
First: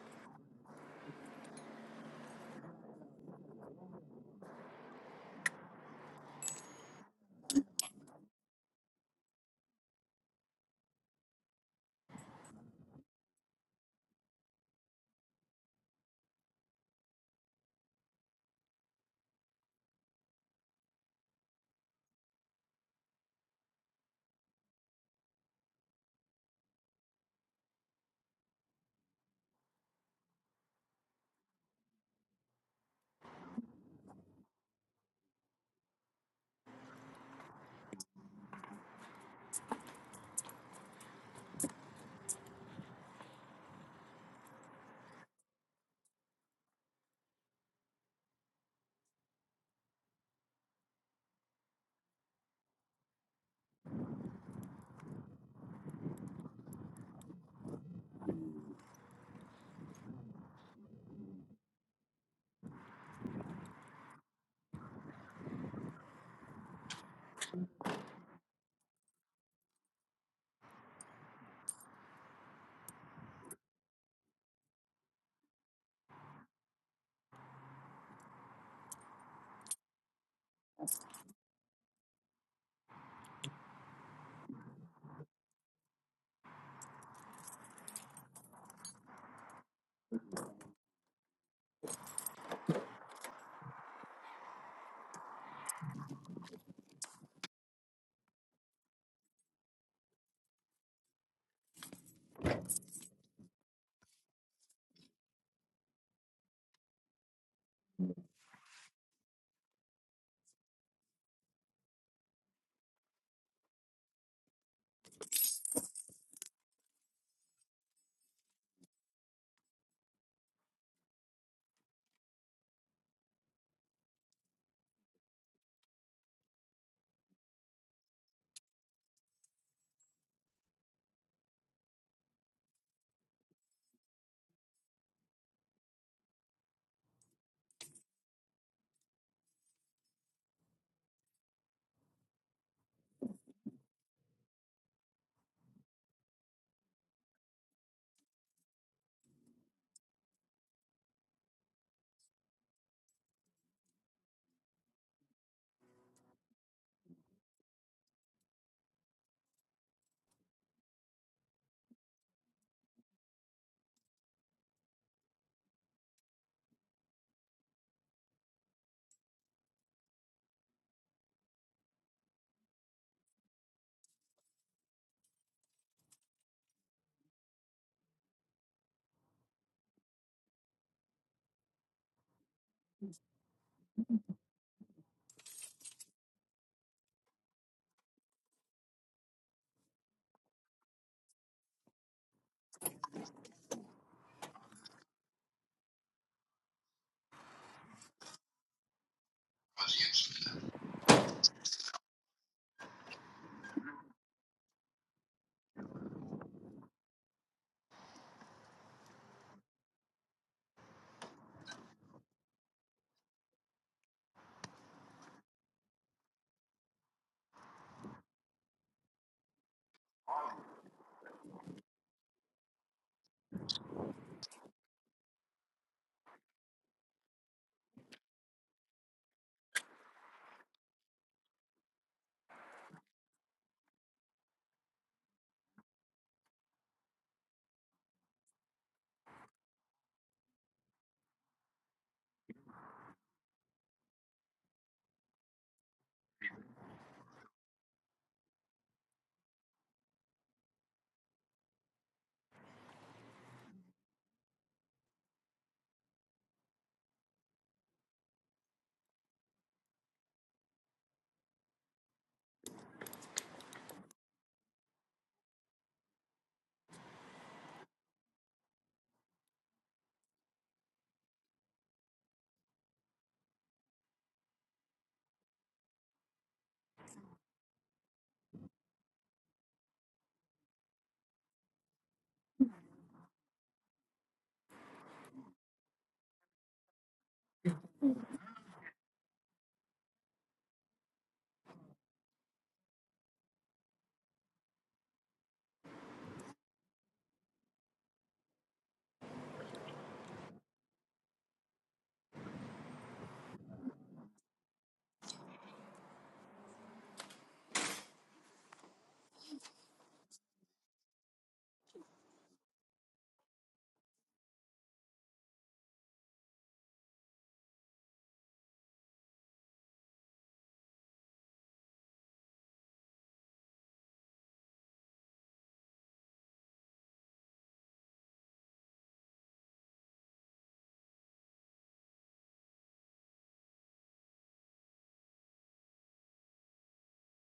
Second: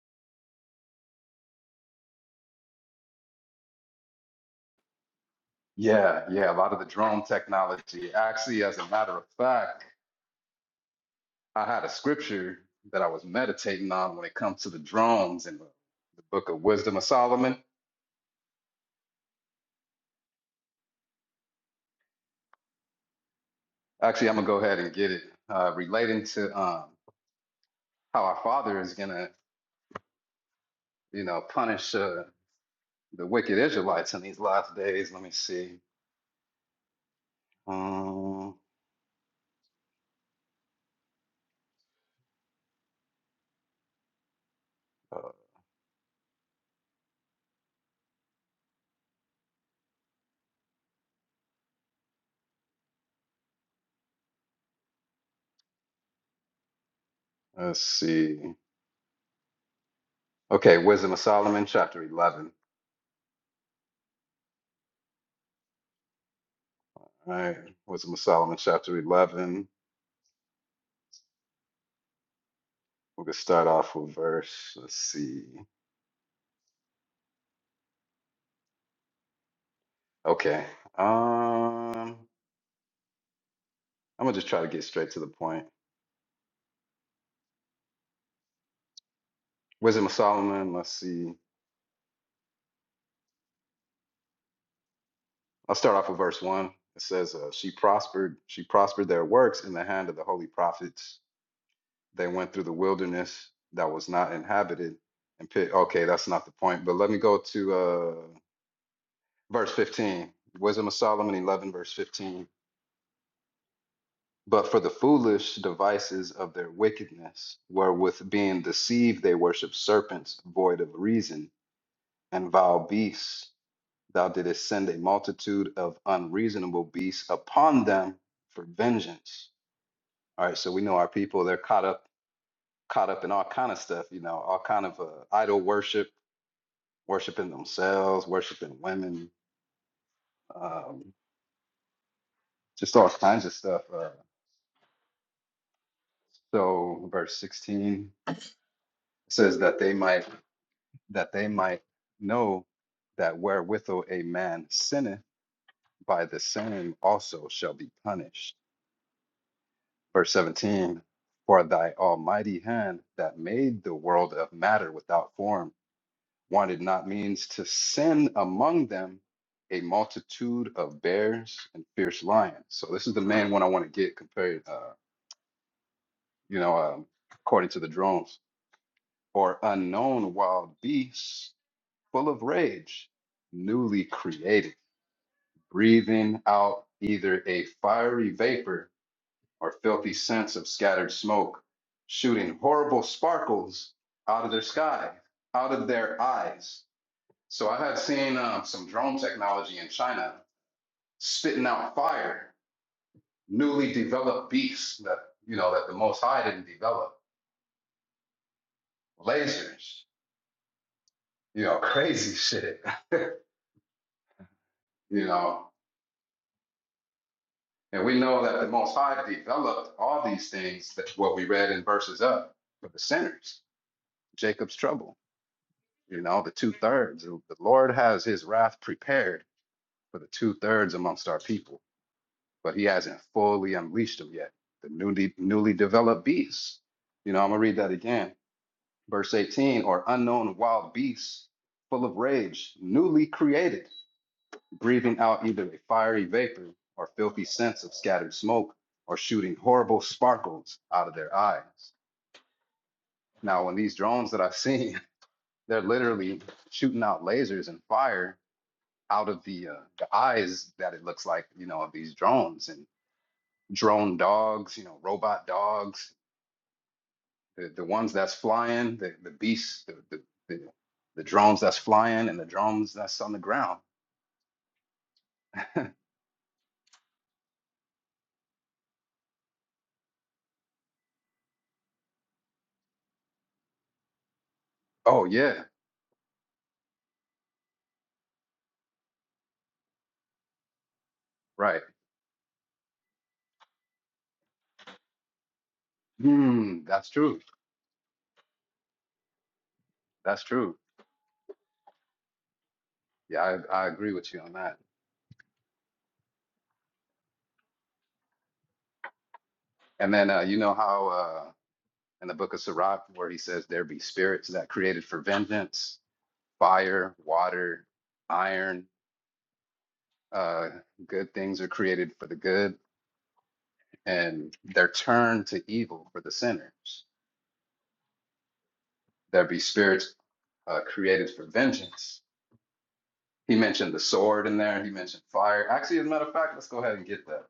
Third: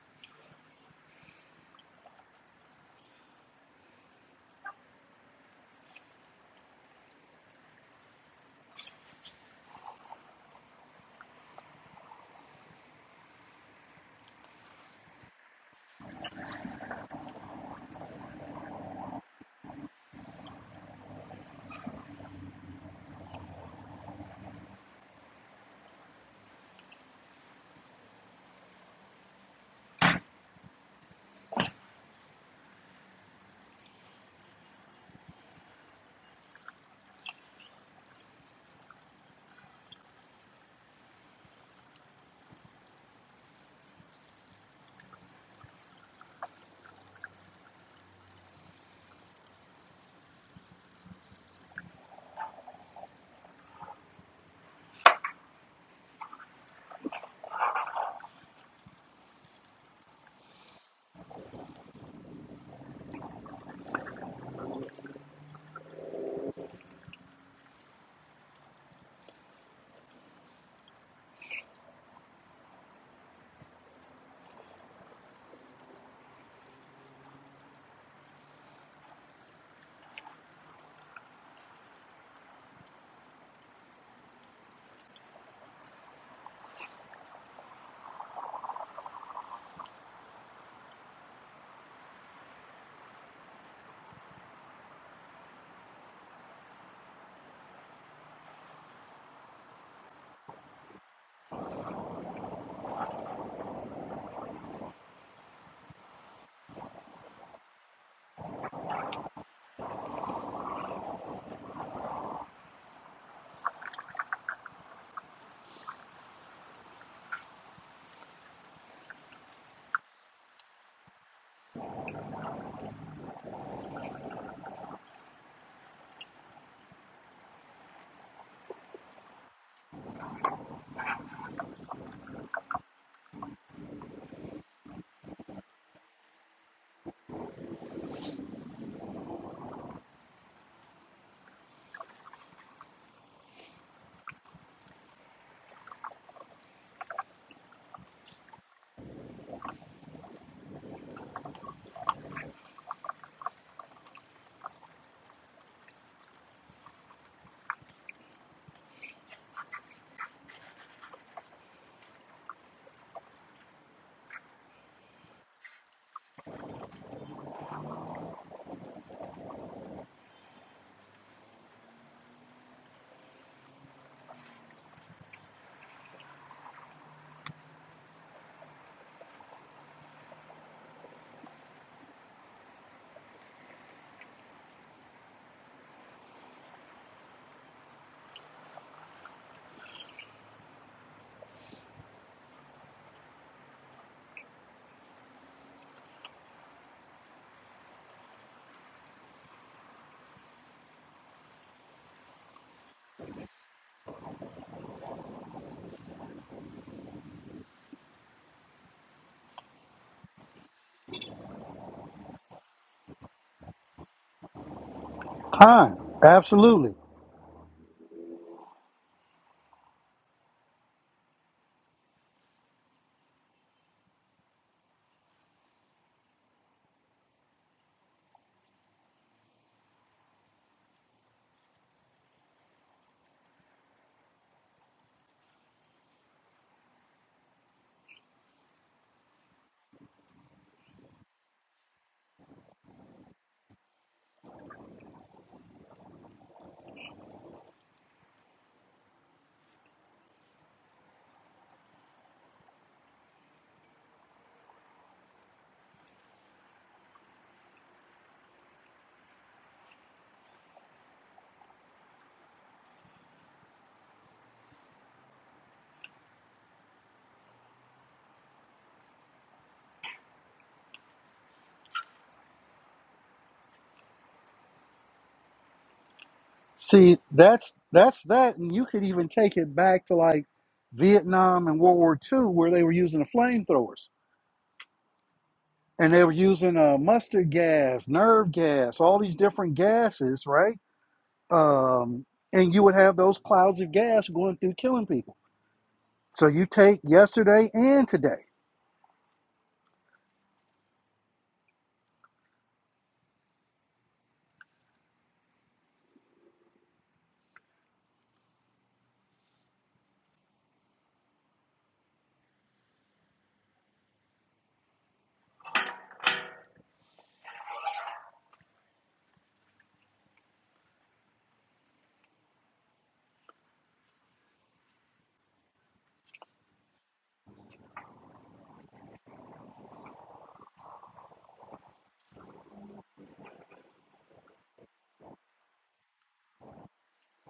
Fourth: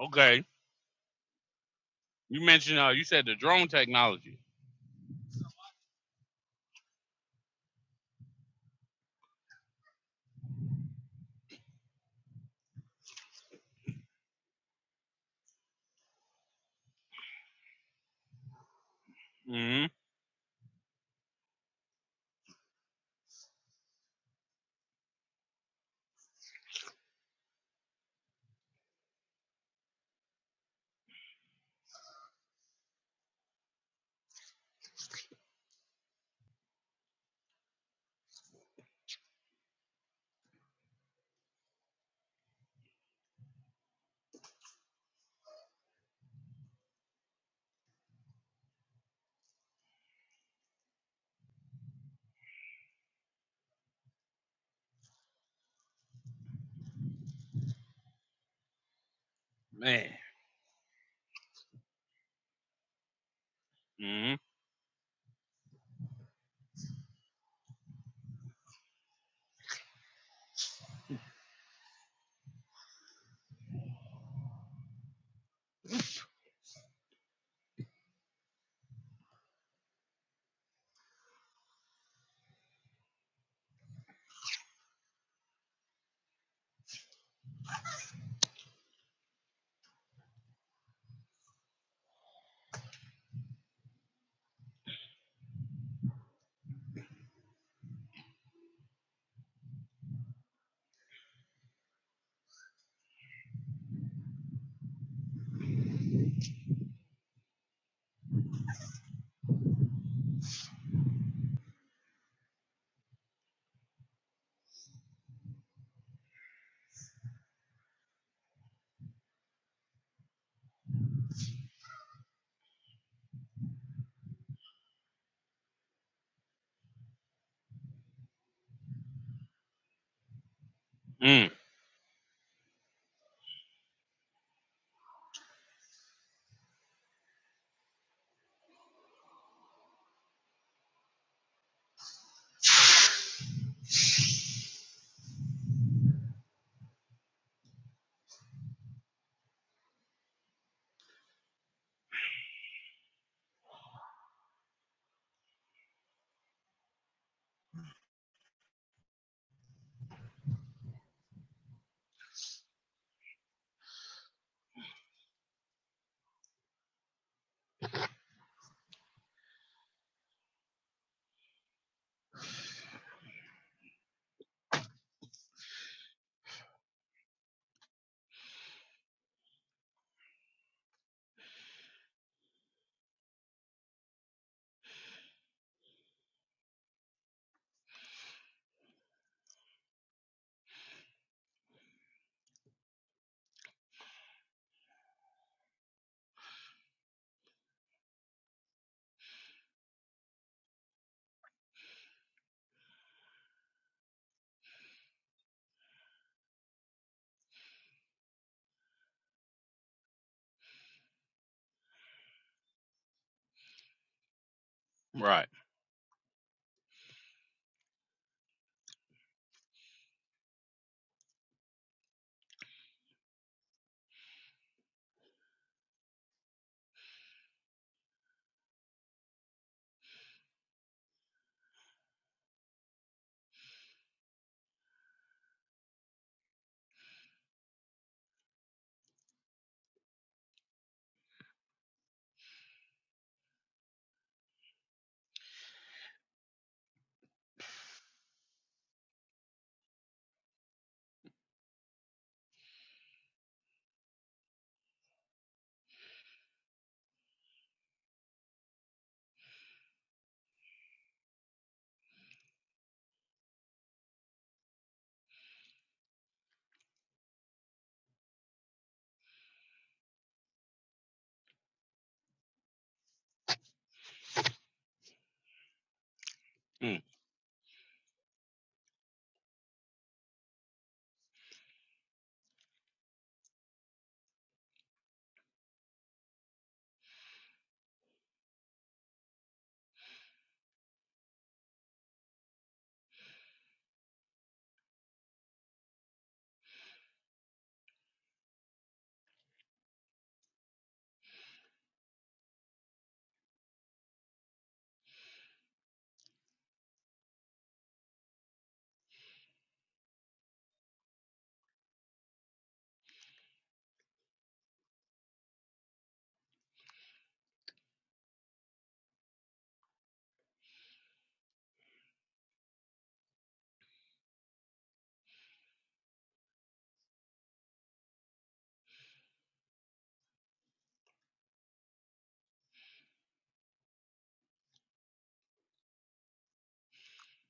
[SPEAKER 2] Okay You mentioned uh, you said the drone technology.
[SPEAKER 4] Yeah, yeah, a lot of the drone technology. Actually, as a matter of fact. I had a scripture that I was meditating on when it comes to the drones in the, the book of Wisdom of Solomon.
[SPEAKER 2] Mm
[SPEAKER 4] Actually, I'm gonna go ahead and get it uh, relating to um, how our Father is gonna, you know, punish uh, the wicked Israelites in these last days. Let me see. Um, uh, let's see.
[SPEAKER 2] man.
[SPEAKER 4] Okay, Wisdom of Solomon, chapter 11.
[SPEAKER 2] Mm
[SPEAKER 4] All right, Wisdom of Solomon, chapter 11. We're gonna start off with verse. Let's see. Okay. Um. I'm gonna just try to get straight to the point. Wisdom of Solomon. Let's see. I'll start off with verse one. It says, uh, "She prospered. She prospered their works in the hand of the holy prophets. They went through the wilderness that was not inhabited." And pit. Okay, that's not the point. But let me go to uh, verse 15. Wisdom of Solomon 11, verse 15. But for the foolish devices of their wickedness, wherewith being deceived they worship serpents void of reason and vile beasts Thou didst send a multitude of unreasonable beasts upon them for vengeance. All right, so we know our people,
[SPEAKER 2] mm.
[SPEAKER 4] they're caught up caught up in all kind of stuff, you know, all kind of uh, idol worship, worshiping themselves, worshiping women, um, just all kinds of stuff. Uh, so verse 16 says that they might that they might know that wherewithal a man sinneth by the same also shall be punished. Verse 17 For thy almighty hand that made the world of matter without form wanted not means to send among them a multitude of bears and fierce lions. So, this is the main one I want to get compared, uh, you know, um, according to the drones, or unknown wild beasts full of rage, newly created, breathing out either a fiery vapor or filthy scents of scattered smoke, shooting horrible sparkles out of their sky, out of their eyes. So I have seen um, some drone technology in China spitting out fire, newly developed beasts that you know that the Most High didn't develop, lasers, you know, crazy shit, (laughs) you
[SPEAKER 2] Right.
[SPEAKER 4] know.
[SPEAKER 1] Time, absolutely.
[SPEAKER 4] And we know that the Most High developed all these things that what we read in verses up for the sinners, Jacob's trouble. you know, the two thirds. The Lord has his wrath prepared for the two thirds amongst our people, but he hasn't fully unleashed them yet. The newly newly developed beasts. You know, I'm gonna read that again. Verse 18, or unknown wild beasts full of rage, newly created, breathing out either a fiery vapor or filthy scents of scattered smoke, or shooting horrible sparkles out of their eyes. Now, when these drones that I've seen, (laughs) they're literally shooting out lasers and fire out of the uh, the eyes that it looks like you know of these drones and drone dogs you know robot dogs the, the ones that's flying the the beasts the, the the the drones that's flying and the drones that's on the ground (laughs)
[SPEAKER 2] Mm.
[SPEAKER 1] See, that's that's that, and you could even take it back to like Vietnam and World War Two, where they were using the flamethrowers
[SPEAKER 4] oh yeah
[SPEAKER 1] and they were using uh, mustard gas, nerve gas, all these different gases, right?
[SPEAKER 4] right
[SPEAKER 1] Um, and you would have those clouds of gas going through, killing people. So you
[SPEAKER 4] hmm
[SPEAKER 1] take
[SPEAKER 4] that's true
[SPEAKER 1] yesterday and today.
[SPEAKER 4] that's true yeah I, I agree with you on that and then uh, you know how uh, in the book of Sirach where he says there be spirits that created for vengeance fire water iron Uh, good things are created for the good, and they're turned to evil for the sinners. There be spirits uh, created for vengeance. He mentioned the sword in there. He mentioned fire. Actually, as a matter of fact, let's go ahead and get that.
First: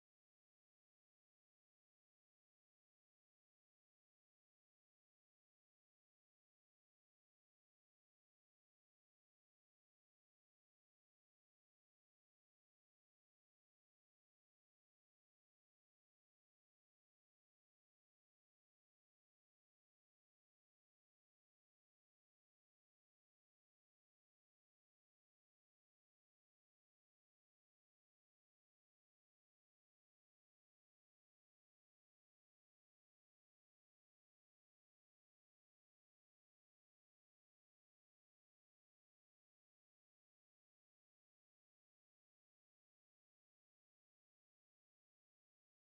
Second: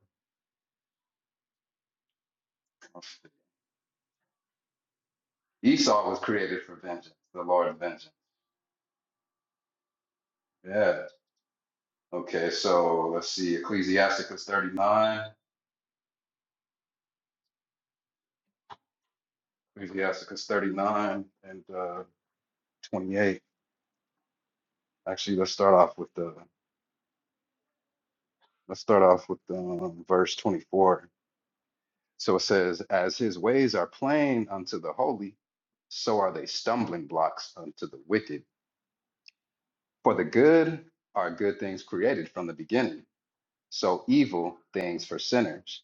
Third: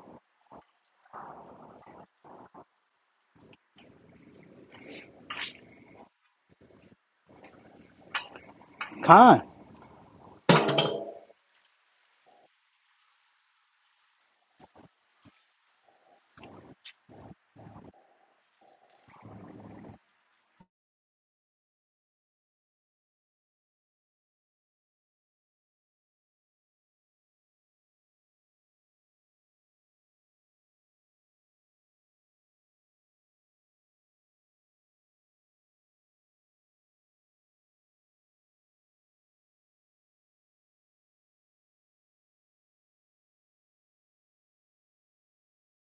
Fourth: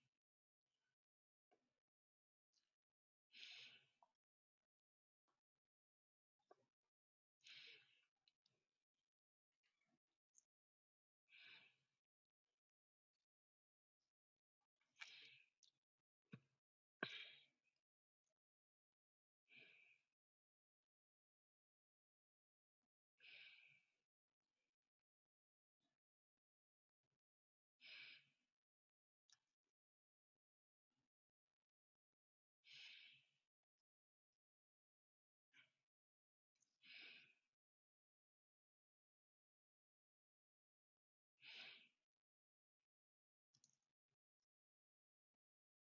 [SPEAKER 4] Esau was created for vengeance, the Lord of vengeance.
[SPEAKER 1] Time,
[SPEAKER 4] Yeah. Okay, so let's see. Ecclesiasticus 39. Ecclesiasticus 39 and uh, 28. Actually, let's start off with the let's start off with um, verse 24. So it says, As his ways are plain unto the holy, so are they stumbling blocks unto the wicked. For the good are good things created from the beginning, so evil things for sinners.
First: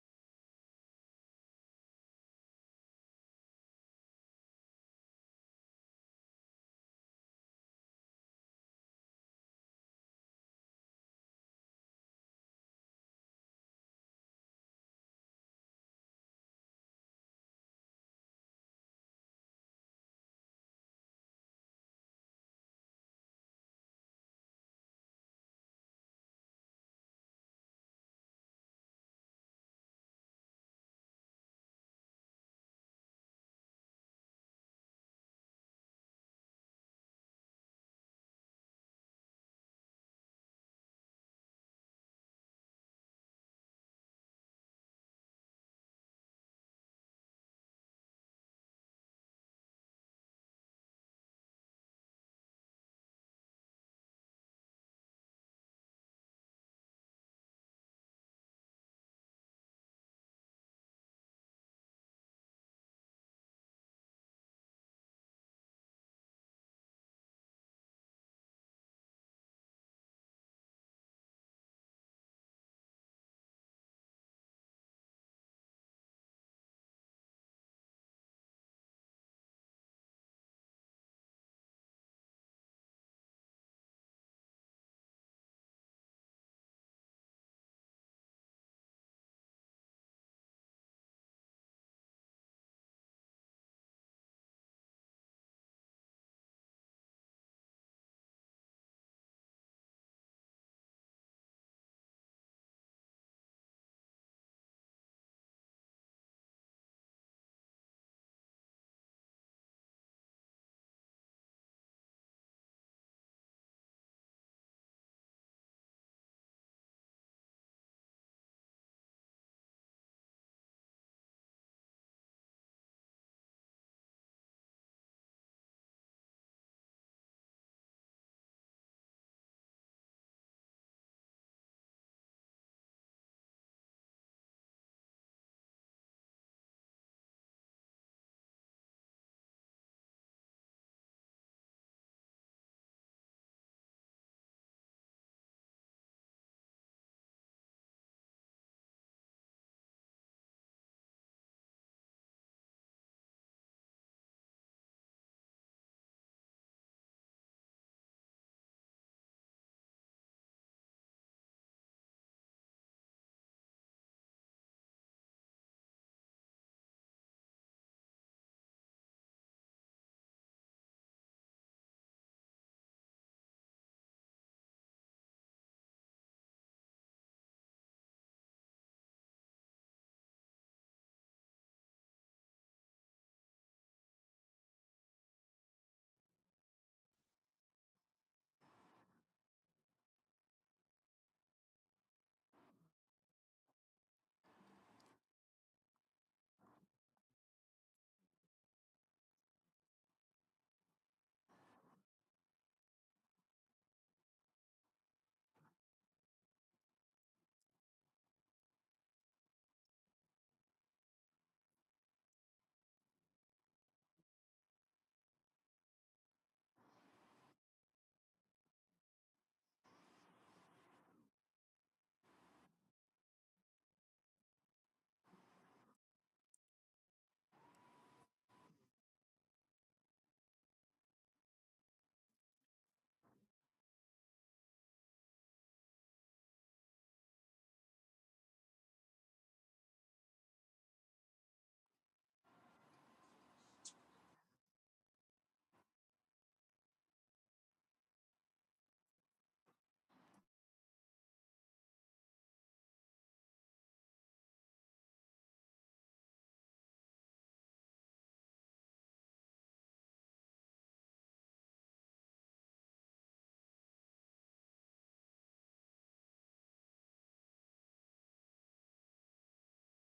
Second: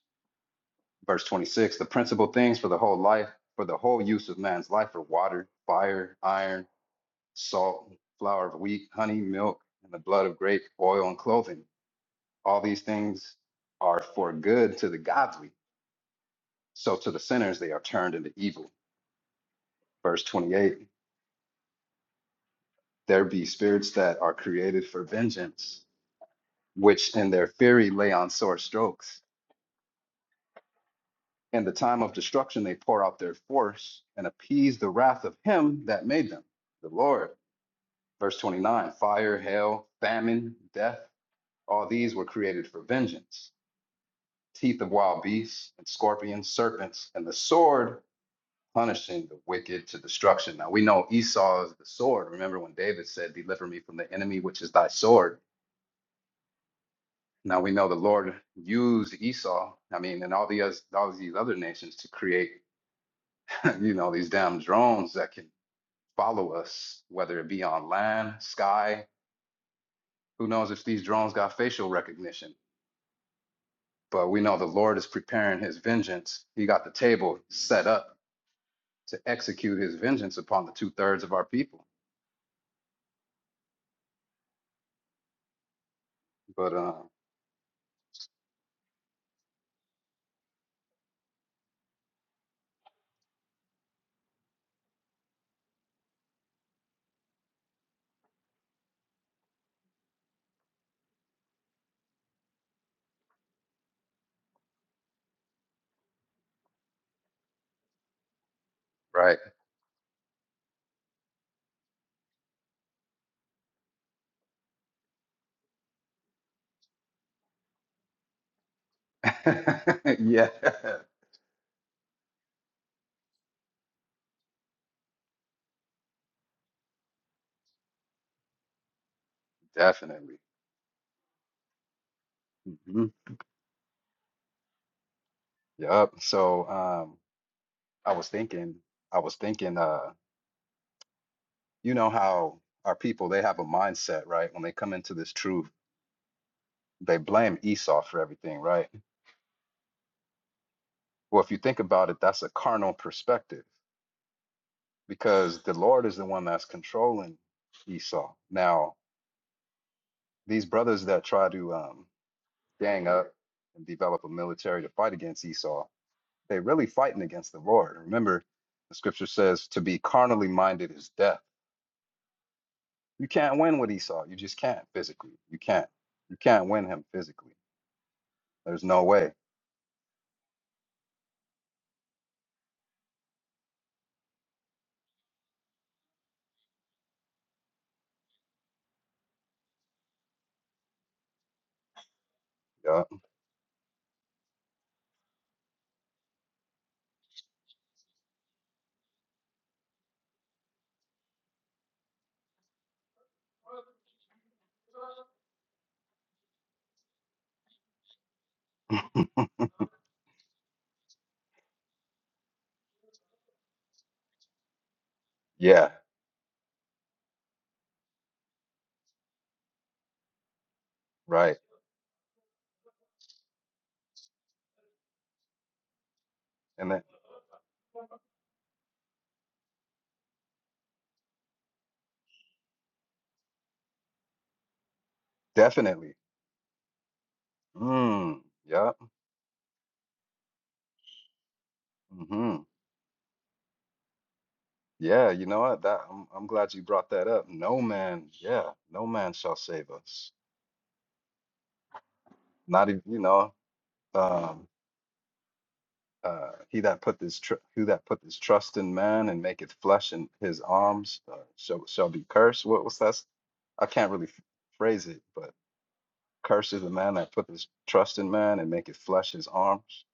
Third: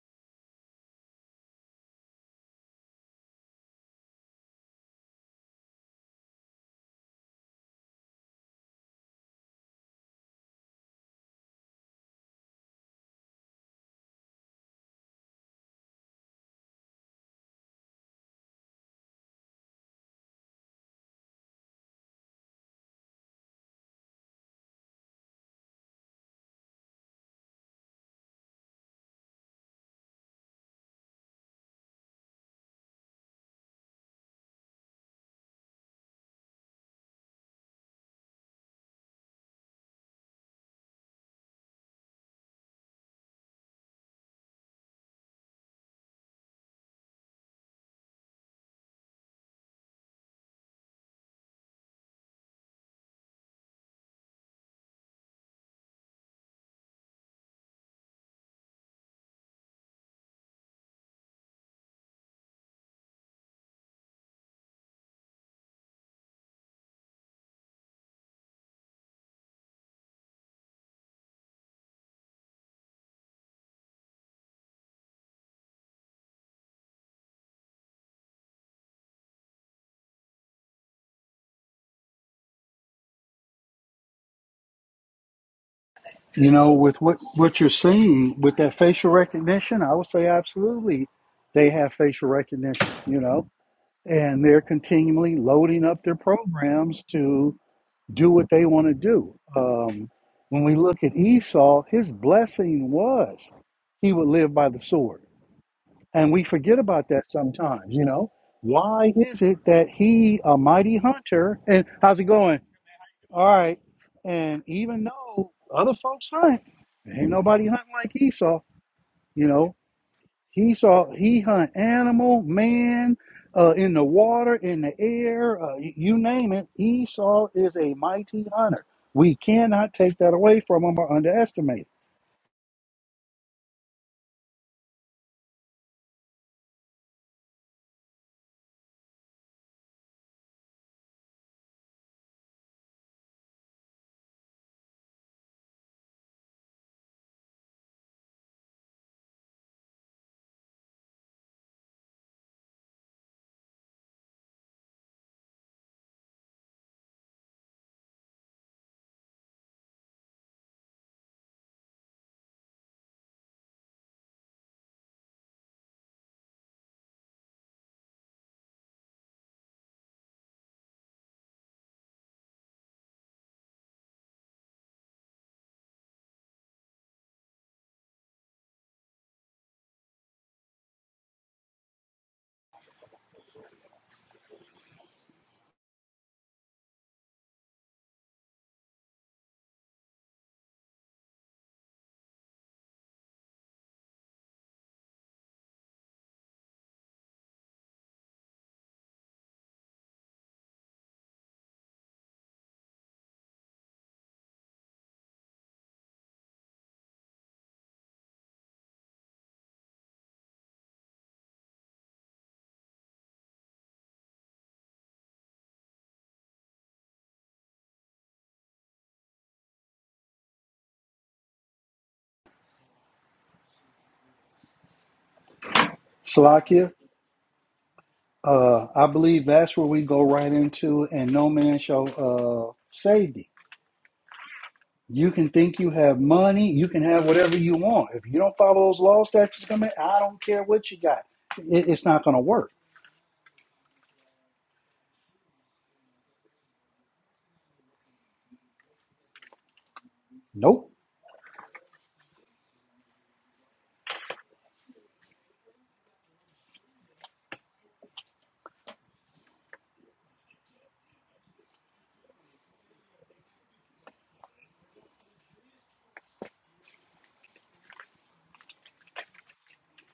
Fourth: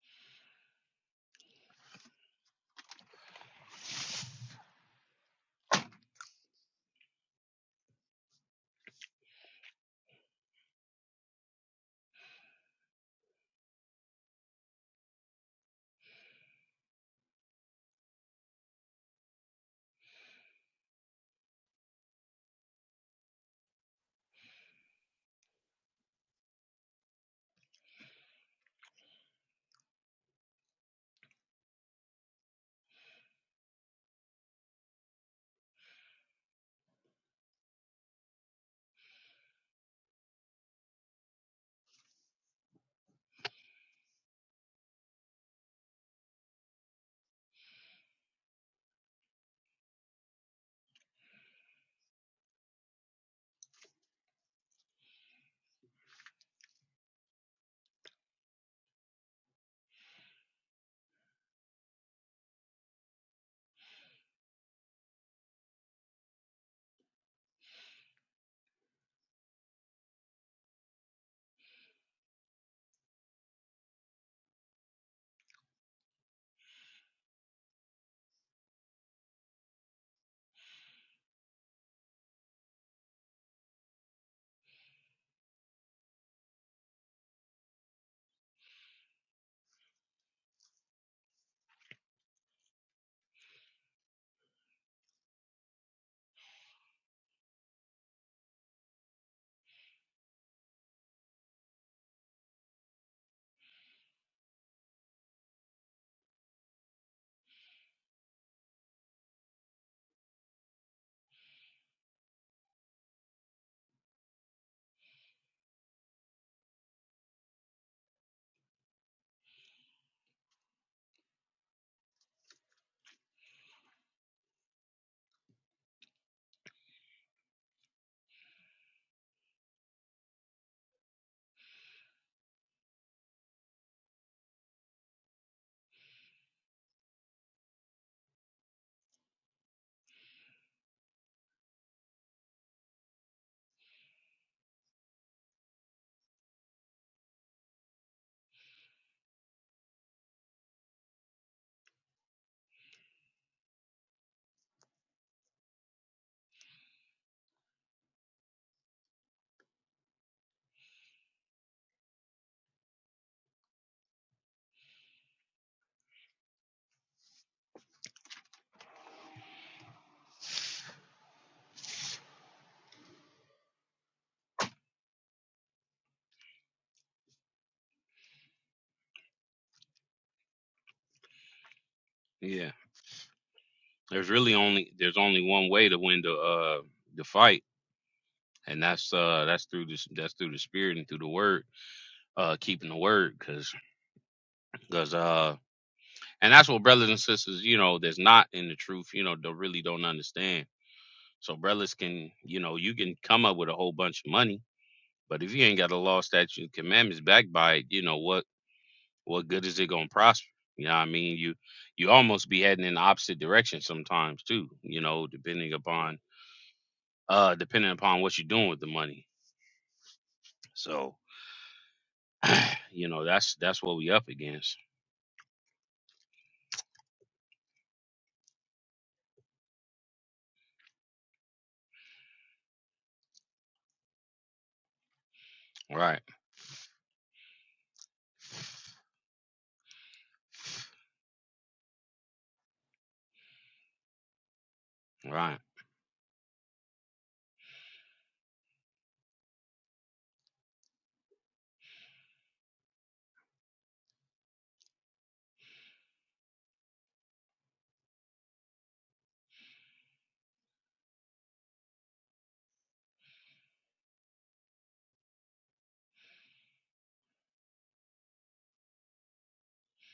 [SPEAKER 4] Verse 26 The principal things for the whole life, for the whole use of man's life are water, fire, iron, salt, flour of wheat, honey, milk, and the blood of grape, oil, and clothing. All these things are for good to the godly, so to the sinners they are turned into evil. Verse 28 There be spirits that are created for vengeance, which in their fury lay on sore strokes. In the time of destruction, they pour out their force and appease the wrath of him that made them, the Lord. Verse 29 Fire, hail, famine, death, all these were created for vengeance. Teeth of wild beasts and scorpions, serpents, and the sword punishing the wicked to destruction. Now we know Esau is the sword. Remember when David said, Deliver me from the enemy, which is thy sword Now we know the Lord used Esau, I mean, and all the oth- all these other nations to create, (laughs) you know, these damn drones that can follow us, whether it be on land, sky. Who knows if these drones got facial recognition? But we know the Lord is preparing His vengeance. He got the table set up to execute His vengeance upon the two thirds of our people.
[SPEAKER 1] you know,
[SPEAKER 4] But uh,
[SPEAKER 1] with what what you're seeing with that facial recognition, I would say absolutely, they have facial recognition. You know and they're continually loading up their programs to do what they want to do. Um, when we look at Esau, his blessing was he would live by the sword. And we forget about that sometimes, you know. Why
[SPEAKER 4] right,
[SPEAKER 1] is it that he, a mighty hunter, and how's it going? All right. And even though other folks hunt, ain't nobody hunting like Esau, you know,
[SPEAKER 4] (laughs) yeah,
[SPEAKER 1] he saw he hunt animal, man, uh, in the water, in the air, uh, you name it. Esau is a mighty hunter. We cannot take that
[SPEAKER 4] definitely.
[SPEAKER 1] away from him or underestimate. it.
[SPEAKER 4] hmm Yep. So um, I was thinking, I was thinking. Uh, you know how our people they have a mindset right when they come into this truth they blame esau for everything right well if you think about it that's a carnal perspective because the lord is the one that's controlling esau now these brothers that try to um, gang up and develop a military to fight against esau they are really fighting against the lord remember the scripture says to be carnally minded is death you can't win with esau you just can't physically you can't you can't win him physically there's no way
[SPEAKER 2] Yeah. There's really only there's only one way to win the uh the fight, and that's uh that's through this that's through the spirit and through the word, uh keeping the word, cause cause uh and that's what brothers and sisters you know that's not in the truth you know they really don't understand. So brothers can you know you can come up with a whole bunch of money, but if you ain't got a law, statute, and commandments backed by it, you know what
[SPEAKER 4] (laughs)
[SPEAKER 2] what good is it gonna prosper? You know what I mean? You you almost be heading in the opposite direction sometimes too, you know, depending
[SPEAKER 4] Yeah,
[SPEAKER 2] upon uh depending upon what you're doing with the money. So,
[SPEAKER 4] right.
[SPEAKER 2] you know, that's that's what we up against.
[SPEAKER 4] And
[SPEAKER 1] Salakia,
[SPEAKER 4] then
[SPEAKER 1] uh, I believe that's where we go right into, and no man shall uh, save thee. You can think you
[SPEAKER 4] definitely.
[SPEAKER 1] have
[SPEAKER 2] Right,
[SPEAKER 1] money, you can have whatever you want. If you
[SPEAKER 4] Mm,
[SPEAKER 1] don't
[SPEAKER 4] yeah.
[SPEAKER 1] follow those law statutes, come in, I don't care what you got. It, it's not going to
[SPEAKER 4] hmm
[SPEAKER 1] work.
[SPEAKER 4] Yeah, you
[SPEAKER 2] right.
[SPEAKER 4] know what? That I'm I'm glad you brought that up. No man, yeah, no man shall save us.
[SPEAKER 1] Nope.
[SPEAKER 4] Not even, you know, um uh he that put this tr who that put this trust in man and maketh flesh in his arms uh, shall shall be cursed. What was that? s- I can't really f- phrase it, but cursed is the man that put his trust in man and maketh flesh his arms,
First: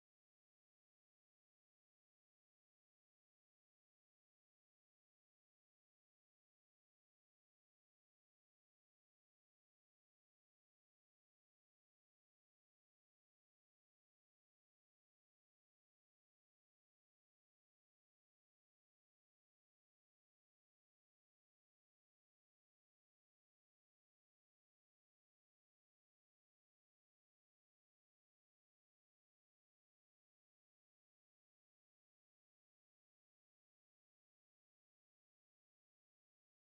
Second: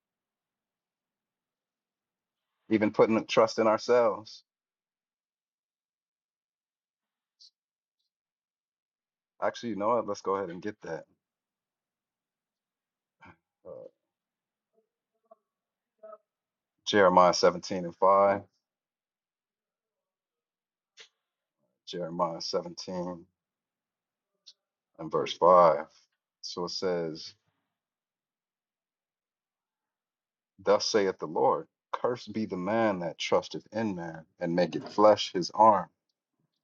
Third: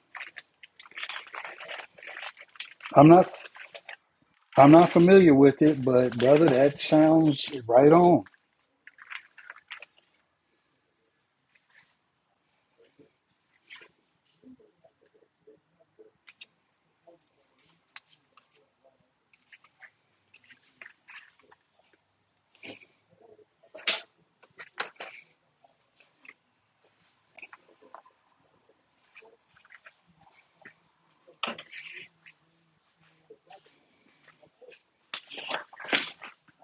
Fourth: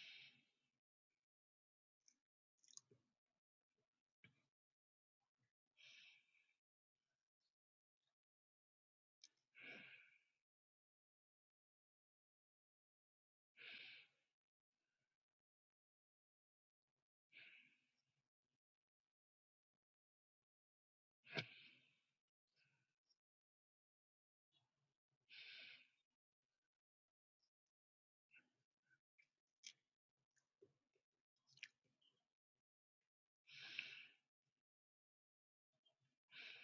[SPEAKER 4] even
[SPEAKER 1] I'm
[SPEAKER 4] putting the
[SPEAKER 1] not.
[SPEAKER 4] trust in ourselves.
[SPEAKER 1] I'm not familiar with it, but brother, that sounds right on.
[SPEAKER 4] Actually, you know what? Let's go ahead and get that. Uh, Jeremiah 17 and 5. Jeremiah 17 and verse 5. So it says, Thus saith the Lord, Cursed be the man that trusteth in man, and maketh flesh his arm,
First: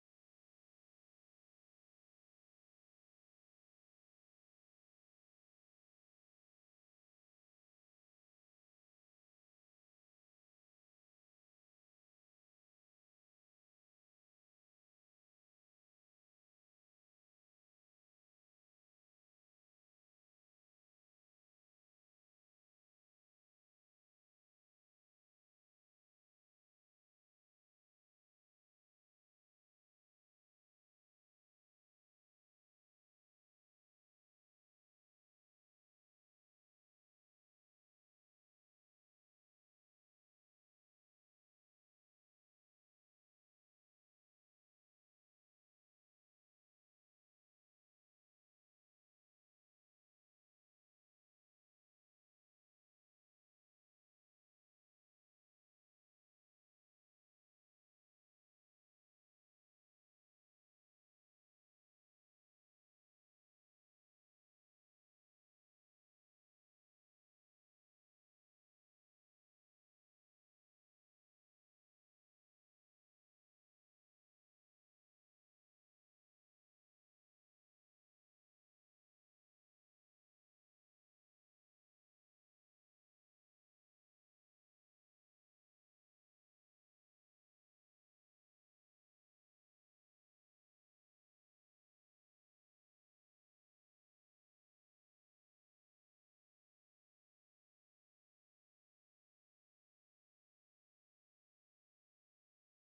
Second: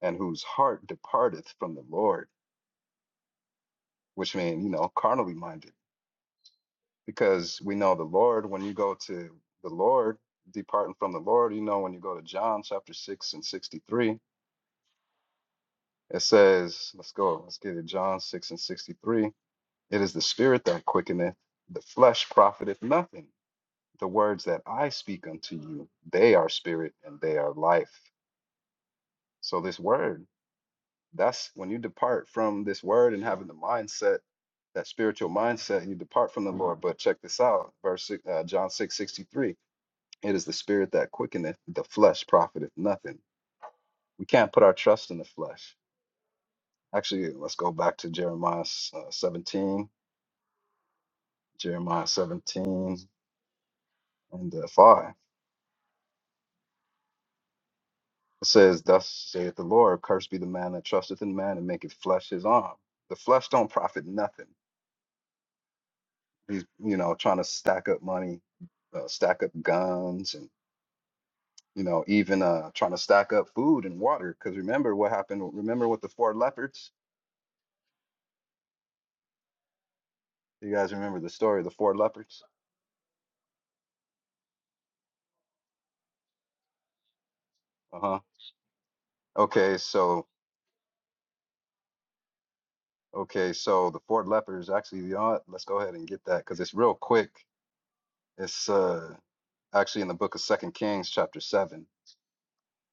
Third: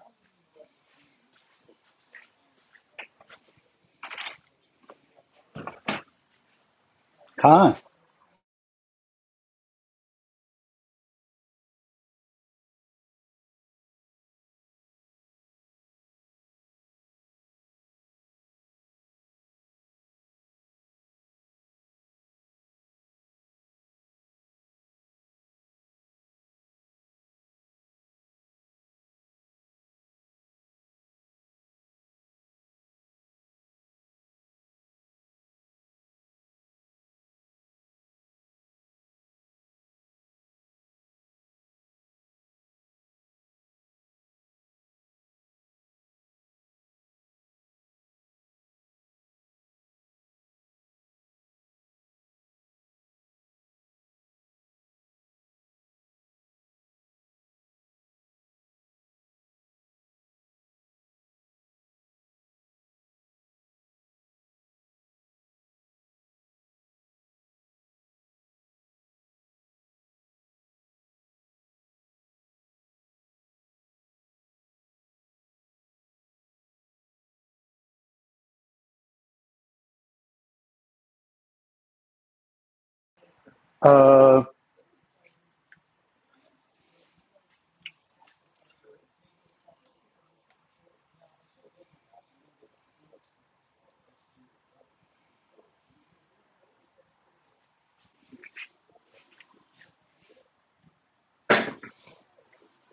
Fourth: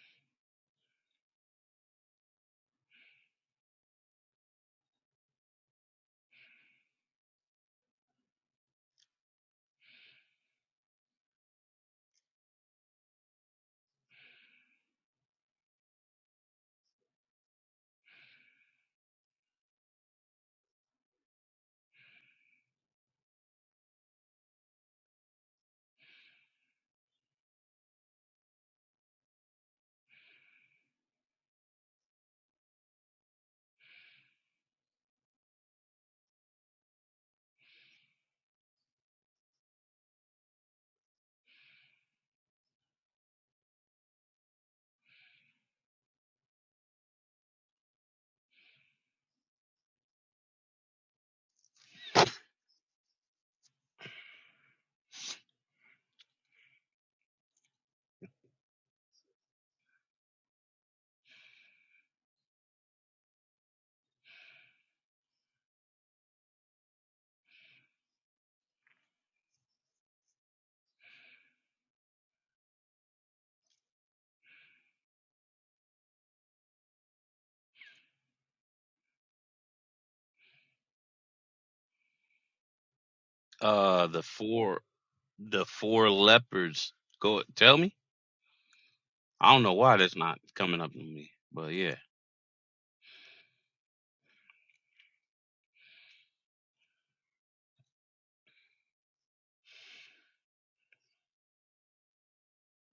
[SPEAKER 4] and whose heart departeth from the Lord, which means, you know, carnally minded. Because we
[SPEAKER 1] Khan.
[SPEAKER 4] know the Lord, when you go to the Lord, departing from the Lord, you know, when you go to John chapter 6 and 63, it says, let's go, let's get it, John 6 and 63 It is the spirit that quickeneth, the flesh profiteth nothing. The words that I speak unto you, they are spirit and they are life. So, this word, that's when you depart from this word and having the mindset, that spiritual mindset, you depart from the Lord. But check this out, verse six- uh, John six sixty three. It is the spirit that quickeneth, the flesh profiteth nothing. We can't put our trust in the flesh. Actually, let's go back to Jeremiah uh, 17, Jeremiah 17 and uh, 5. It says, Thus saith the Lord, cursed be the man that trusteth in man and maketh flesh his arm. The flesh don't profit nothing. He's, you know, trying to stack up money, uh, stack up guns, and, you know, even uh, trying to stack up food and water. Because remember what happened, remember with the four leopards? You guys remember the story of the four leopards?
[SPEAKER 2] Uh the
[SPEAKER 1] Uh,
[SPEAKER 2] four the four leopards go tell me.
[SPEAKER 4] Uh huh.
[SPEAKER 2] I don't know
[SPEAKER 4] Okay,
[SPEAKER 2] why that's
[SPEAKER 4] so,
[SPEAKER 2] not coming up to me. But yeah.
[SPEAKER 4] okay, so the four leopards actually, you know what? Let's go ahead and get that because it's real quick. It's uh, actually in the book of Second Kings, chapter 7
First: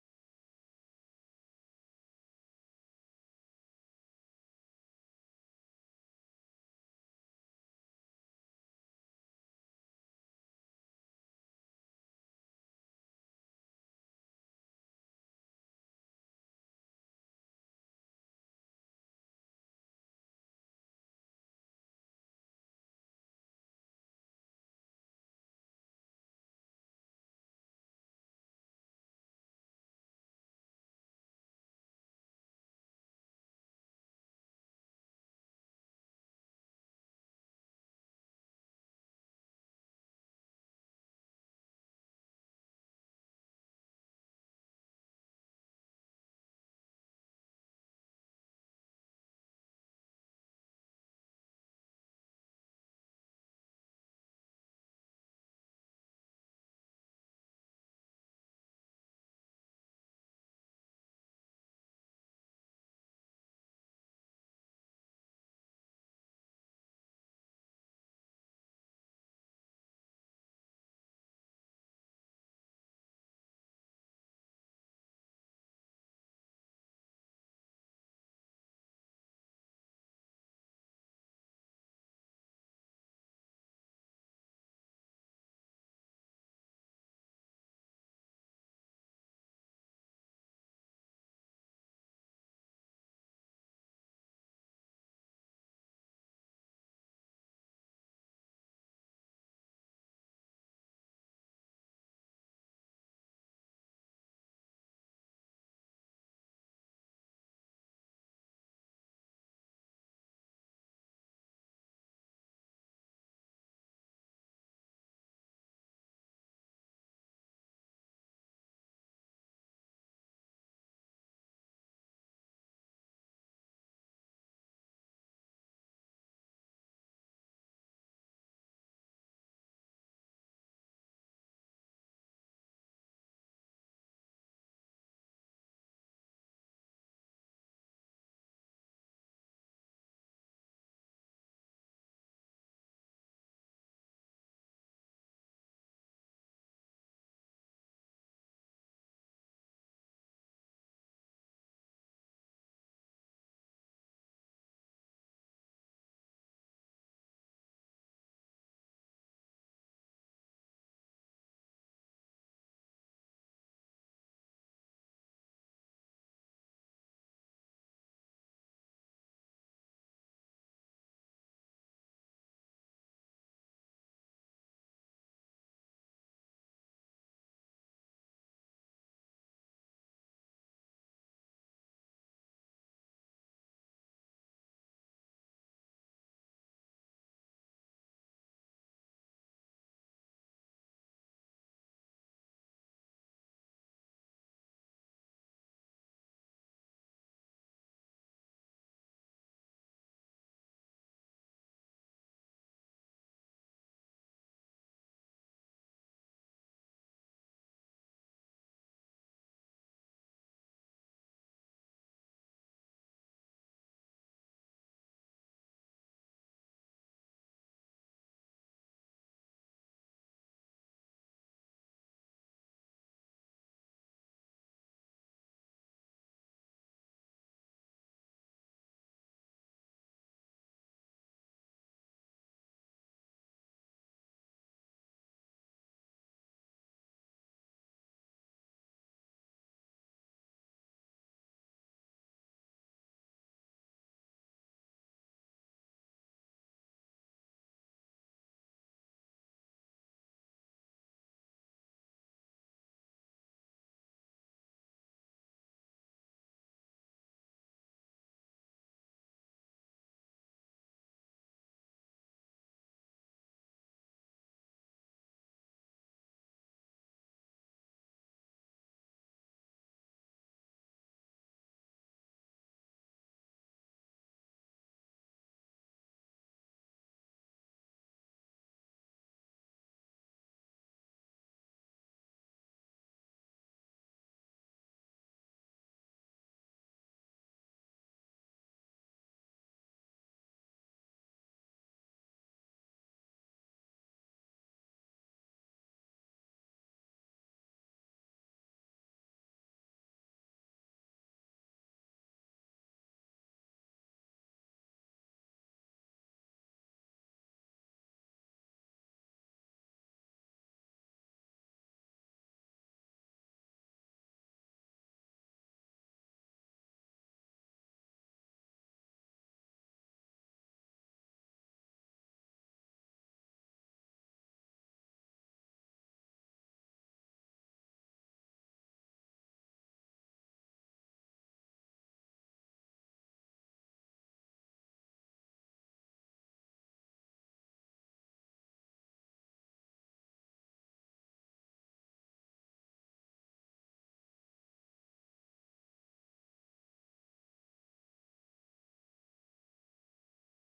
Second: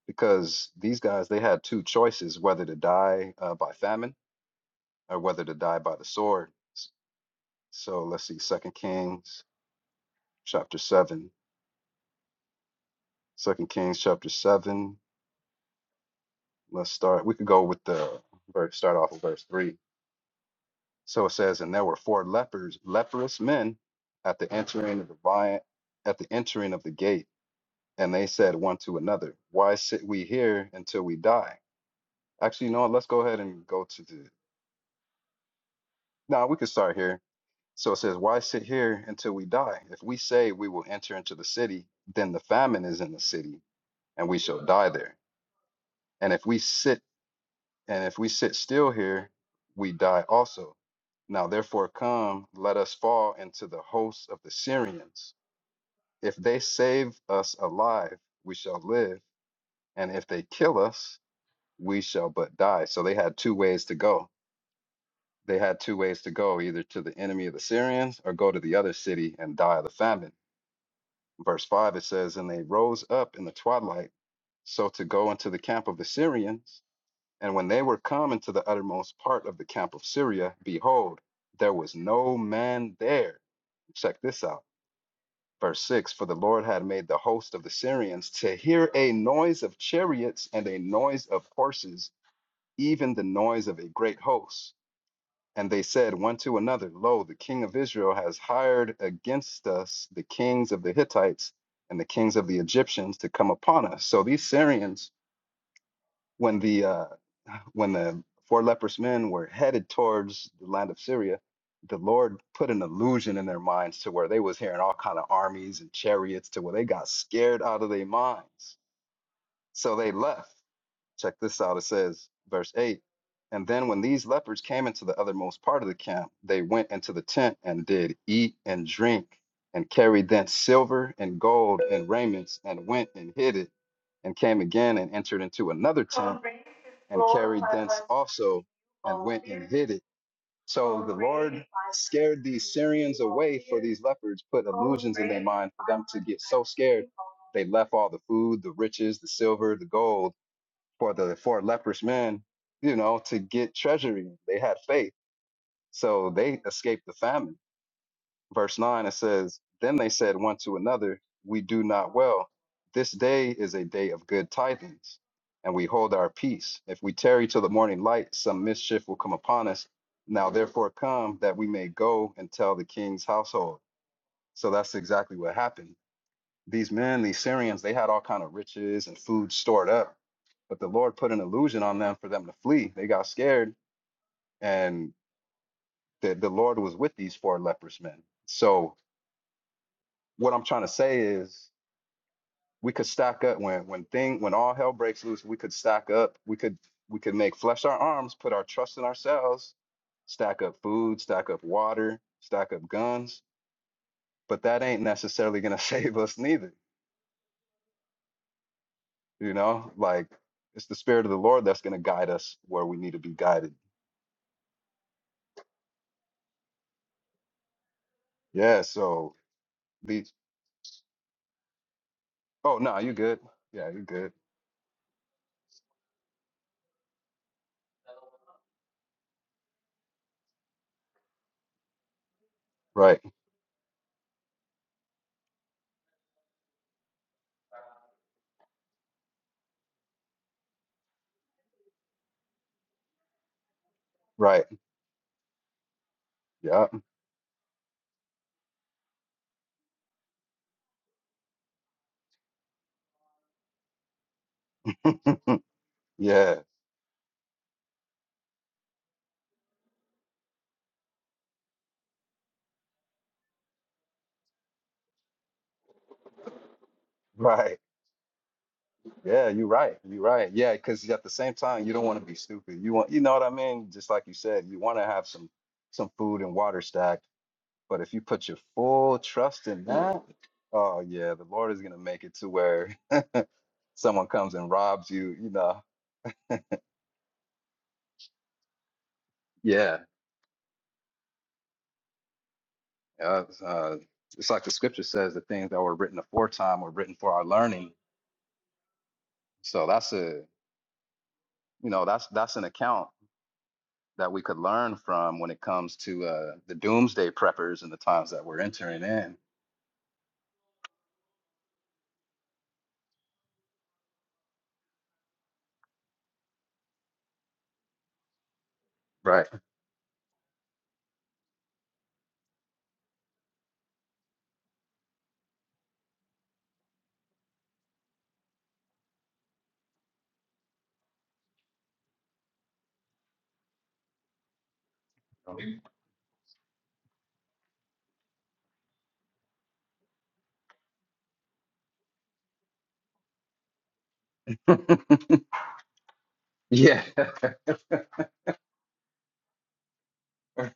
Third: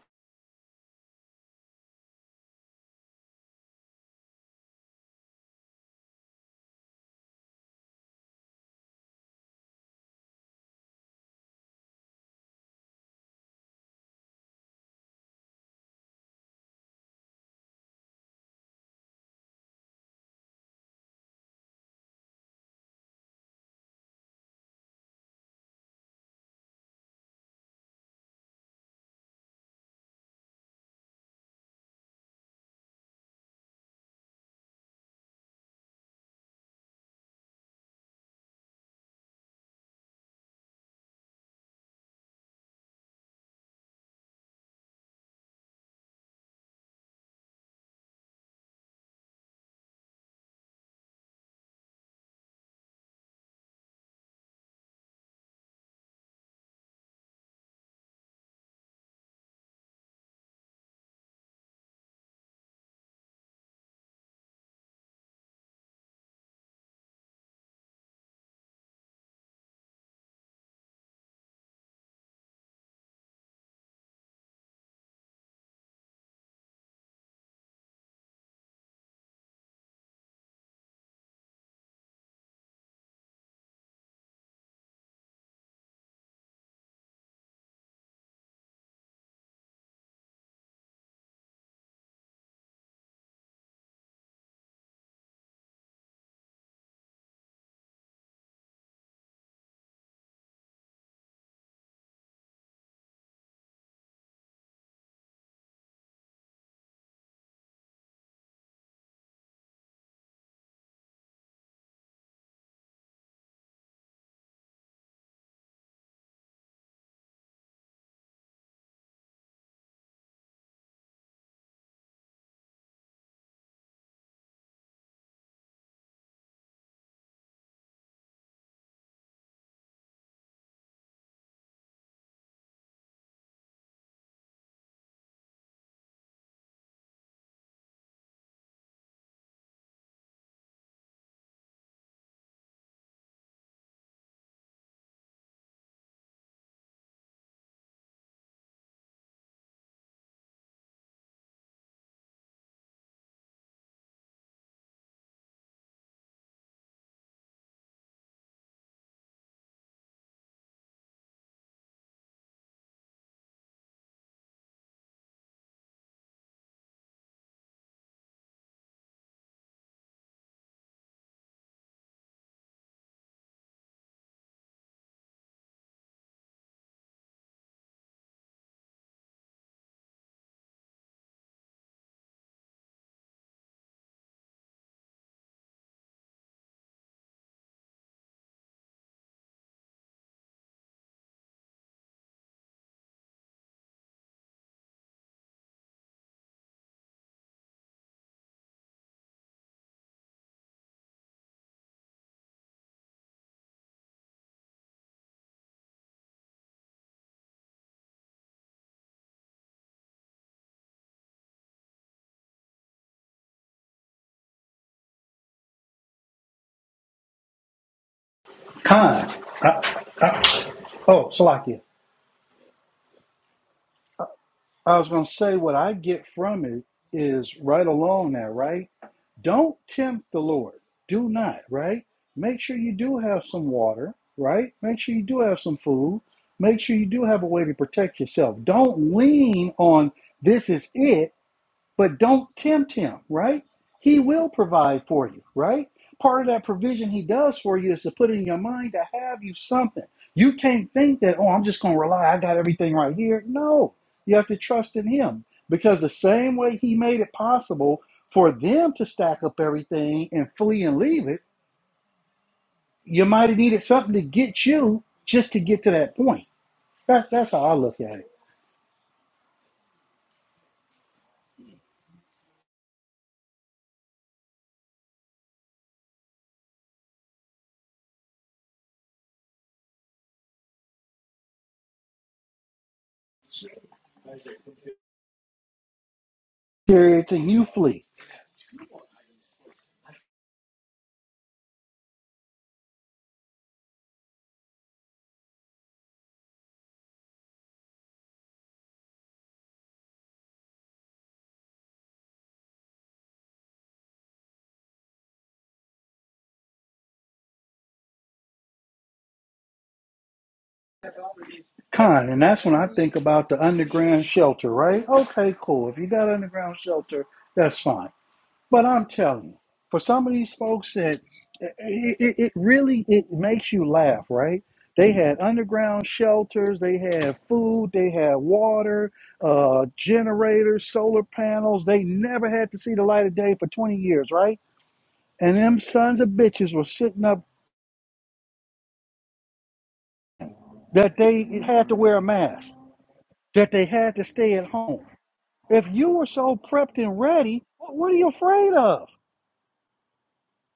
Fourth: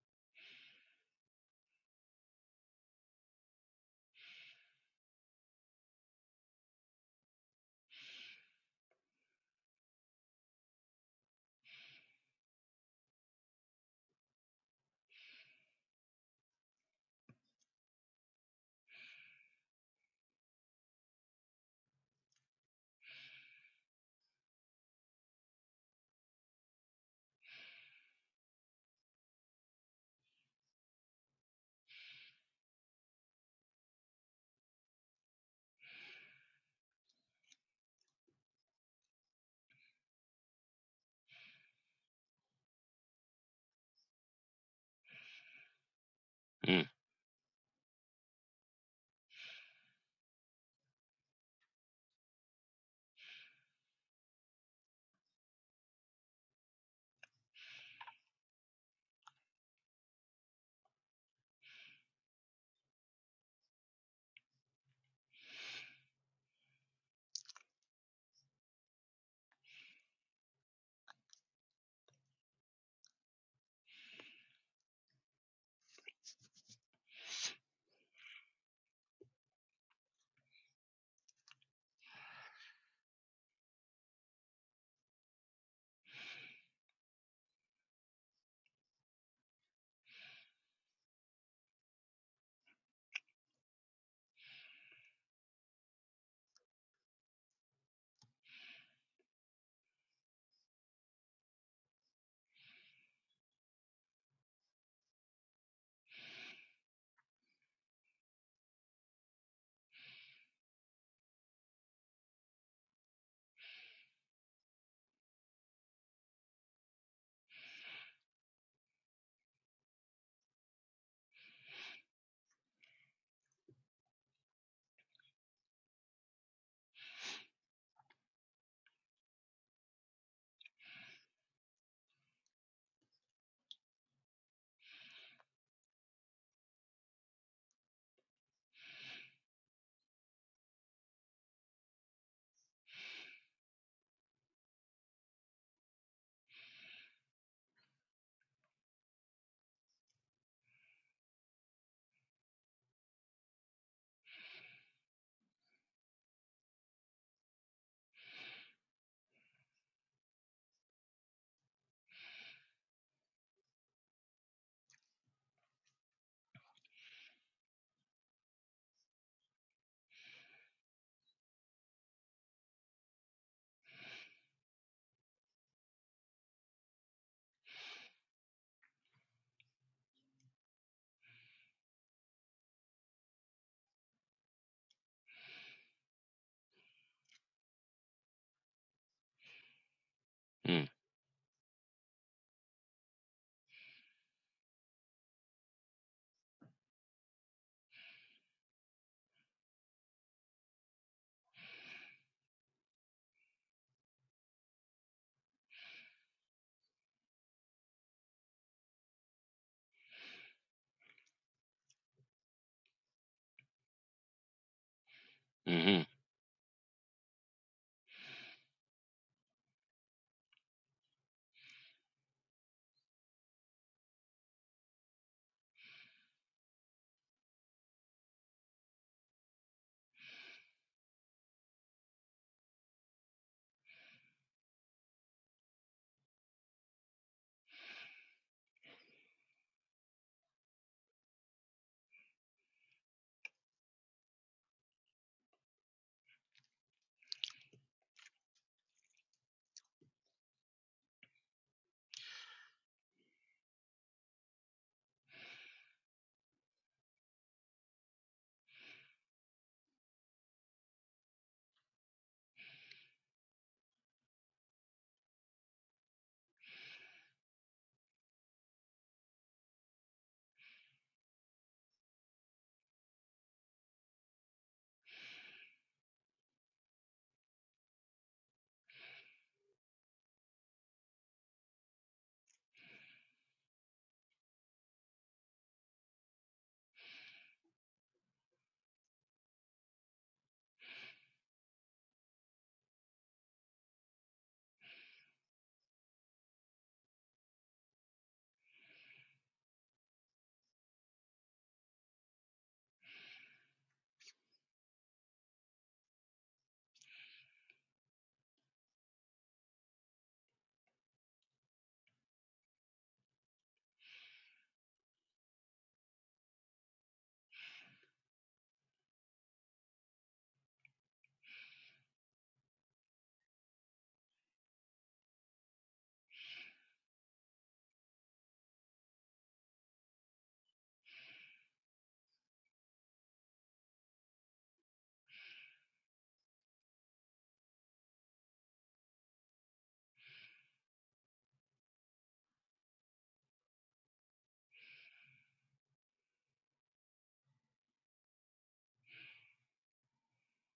[SPEAKER 4] because these guys they had two choices whether to die uh, by famine or whether to die by the sword S- so let's see 2nd kings chapter seven. Second kings chapter 7 second kings chapter 7 let's start we could go with the verse start off with verse 3 so it says and there were four lepers leprous men at the entering of the vi- at the entering of the gate and they said one to another why sit we here until we die actually you know what? let's go ahead and go to the no we could start here So it says, Why sit here until we die? If we say we will enter into the city, then the famine is in the city, and we shall die there. And if we
[SPEAKER 2] Mm,
[SPEAKER 4] sit and if we sit still here, we die also. Now therefore come, let us fall into the hosts of the Syrians. If they save us alive, we shall live, and if they kill us, we shall but die. So they had two ways to go. They had two ways to go, either to the enemy of the Syrians or go to the other city and die of the famine Verse 5, it says, And they rose up in the twilight, so to go into the camp of the Syrians. And when they were come into the uttermost part of the camp of Syria, behold, there was no man there. Check this out. Verse 6 For the Lord had made the host of the Syrians to hear a noise of chariots and a noise of horses, even the noise of a great host. And they said one to another, Lo, the king of Israel has hired against us the kings of the Hittites and the kings of the Egyptians to come upon us. So these Syrians, when the uh, when the four leprous men were headed towards the land of Syria, the Lord put an illusion in their minds to where they was hearing all kind of armies and chariots to where they got scared out of their minds. So they left. Check this out. It says, verse 8 And then when these lepers came into the othermost part of the camp, they went into the tent and did eat and drink and carried thence silver and gold and raiments and went and hid it and came again and entered into another tent and carried thence also and went and hid it. So the Lord scared these Syrians away for these leopards, put illusions in their mind for them to get so scared. They left all the food, the riches, the silver, the gold for the four leprous men, you know, to get treasury. They had faith, so they escaped the famine. Verse nine it says, "Then they said one to another, We do not well. This day is a day of good tidings, and we hold our peace. If we tarry till the morning light, some mischief will come upon us. Now therefore come that we may go and tell the king's household." So that's exactly what happened these men, these Syrians, they had all kind of riches and food stored up, but the Lord put an illusion on them for them to flee. They got scared, and the, the Lord was with these four leprous men. So what I'm trying
[SPEAKER 2] mm,
[SPEAKER 4] to say is, we could stack up when when thing when all hell breaks loose. We could stack up. We could we could make flesh our arms, put our trust in ourselves, stack up food, stack up water, stack up guns, but that ain't necessarily going to (laughs) save us neither. You know, like it's the spirit of the Lord that's going to guide us where we need to be guided.
[SPEAKER 2] mm-hmm.
[SPEAKER 4] Yeah.
[SPEAKER 1] Khan.
[SPEAKER 4] So
[SPEAKER 1] I,
[SPEAKER 4] these.
[SPEAKER 1] I, oh, Salakia.
[SPEAKER 4] Oh no, you good? Yeah, you good.
[SPEAKER 1] I was going to say what I get from it is right along that, right? Don't tempt the Lord. Do not, right? Make sure you do
[SPEAKER 4] Right.
[SPEAKER 1] have some water, right? Make sure you do have some food. Make sure you do have a way to protect yourself. Don't lean on this is it But don't tempt him, right? He will
[SPEAKER 4] Right.
[SPEAKER 1] provide for you, right? Part of that
[SPEAKER 4] Yeah.
[SPEAKER 1] provision he does for you is to put in your mind to have you something. You can't think that, oh, I'm just going to rely. I got everything right here. No, you have to trust in him
[SPEAKER 4] (laughs)
[SPEAKER 1] because the same
[SPEAKER 4] yeah.
[SPEAKER 1] way he made it possible for them to stack up everything and flee and leave it, you might have needed something to get you just to get to that point. That's, that's how I
[SPEAKER 4] Right.
[SPEAKER 1] look at it.
[SPEAKER 4] Yeah. You right. You right. Yeah. Because at the same time, you don't want to be stupid. You want. You know what I mean? Just like you said, you want to have some some food and water stacked. But if you put your full trust in that, oh yeah, the Lord is going to make it to where (laughs) someone comes and robs you. You know.
[SPEAKER 1] Chariots and you flee.
[SPEAKER 4] Yeah. Uh, uh, it's like the scripture says, the things that were written aforetime were written for our learning. So that's a, you know, that's that's an account that we could learn from when it comes to uh, the doomsday preppers and the times that we're entering in.
[SPEAKER 1] Con, and that's when I think about the underground shelter, right? Okay, cool. If you got underground shelter, that's fine. But I'm telling
[SPEAKER 4] Right.
[SPEAKER 1] you, for some of these folks that it, it, it really it makes you laugh, right? They had underground shelters, they had food, they had water, uh, generators, solar panels. They never had to see the light of day for 20 years, right? And them sons of bitches were sitting up that they had to wear a mask, that they had to stay at
[SPEAKER 4] (laughs)
[SPEAKER 1] home If you were so prepped
[SPEAKER 4] Yeah.
[SPEAKER 1] and
[SPEAKER 4] (laughs)
[SPEAKER 1] ready, what, what are you afraid of?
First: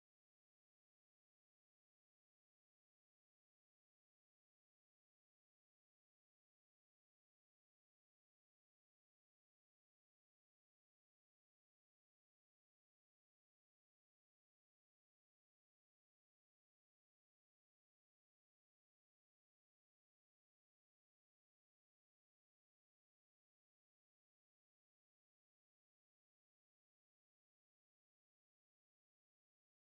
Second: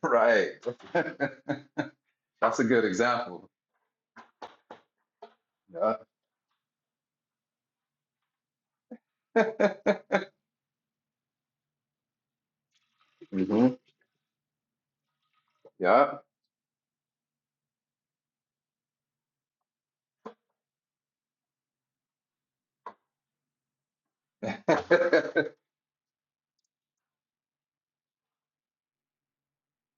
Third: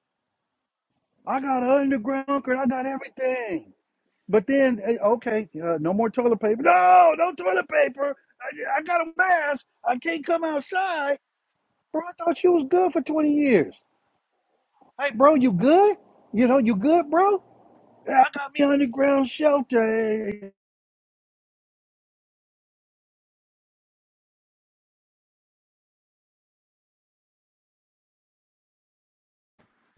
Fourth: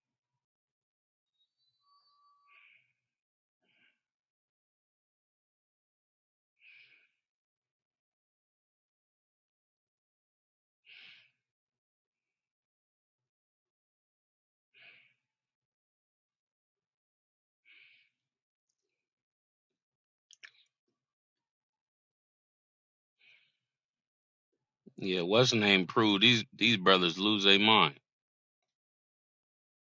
[SPEAKER 4] right. (laughs)
[SPEAKER 1] I got
[SPEAKER 4] that's
[SPEAKER 1] underground, current,
[SPEAKER 4] a
[SPEAKER 1] I got
[SPEAKER 4] good example.
[SPEAKER 1] everything. But then, eh, okay, uh, no
[SPEAKER 4] Yeah.
[SPEAKER 1] more toilet paper. No, no toilet paper. I, I got a mask.
[SPEAKER 4] (laughs)
[SPEAKER 1] I can't come outside. Bro, I thought you was good for 20
[SPEAKER 4] hmm
[SPEAKER 1] years. Hey, bro, you good?
[SPEAKER 4] Yeah.
[SPEAKER 1] You know, you good, bro? Yeah, I got me underground shelter. eh,
[SPEAKER 4] (laughs)
[SPEAKER 2] Yeah, what's the name Prue? These these brothers lose their mind.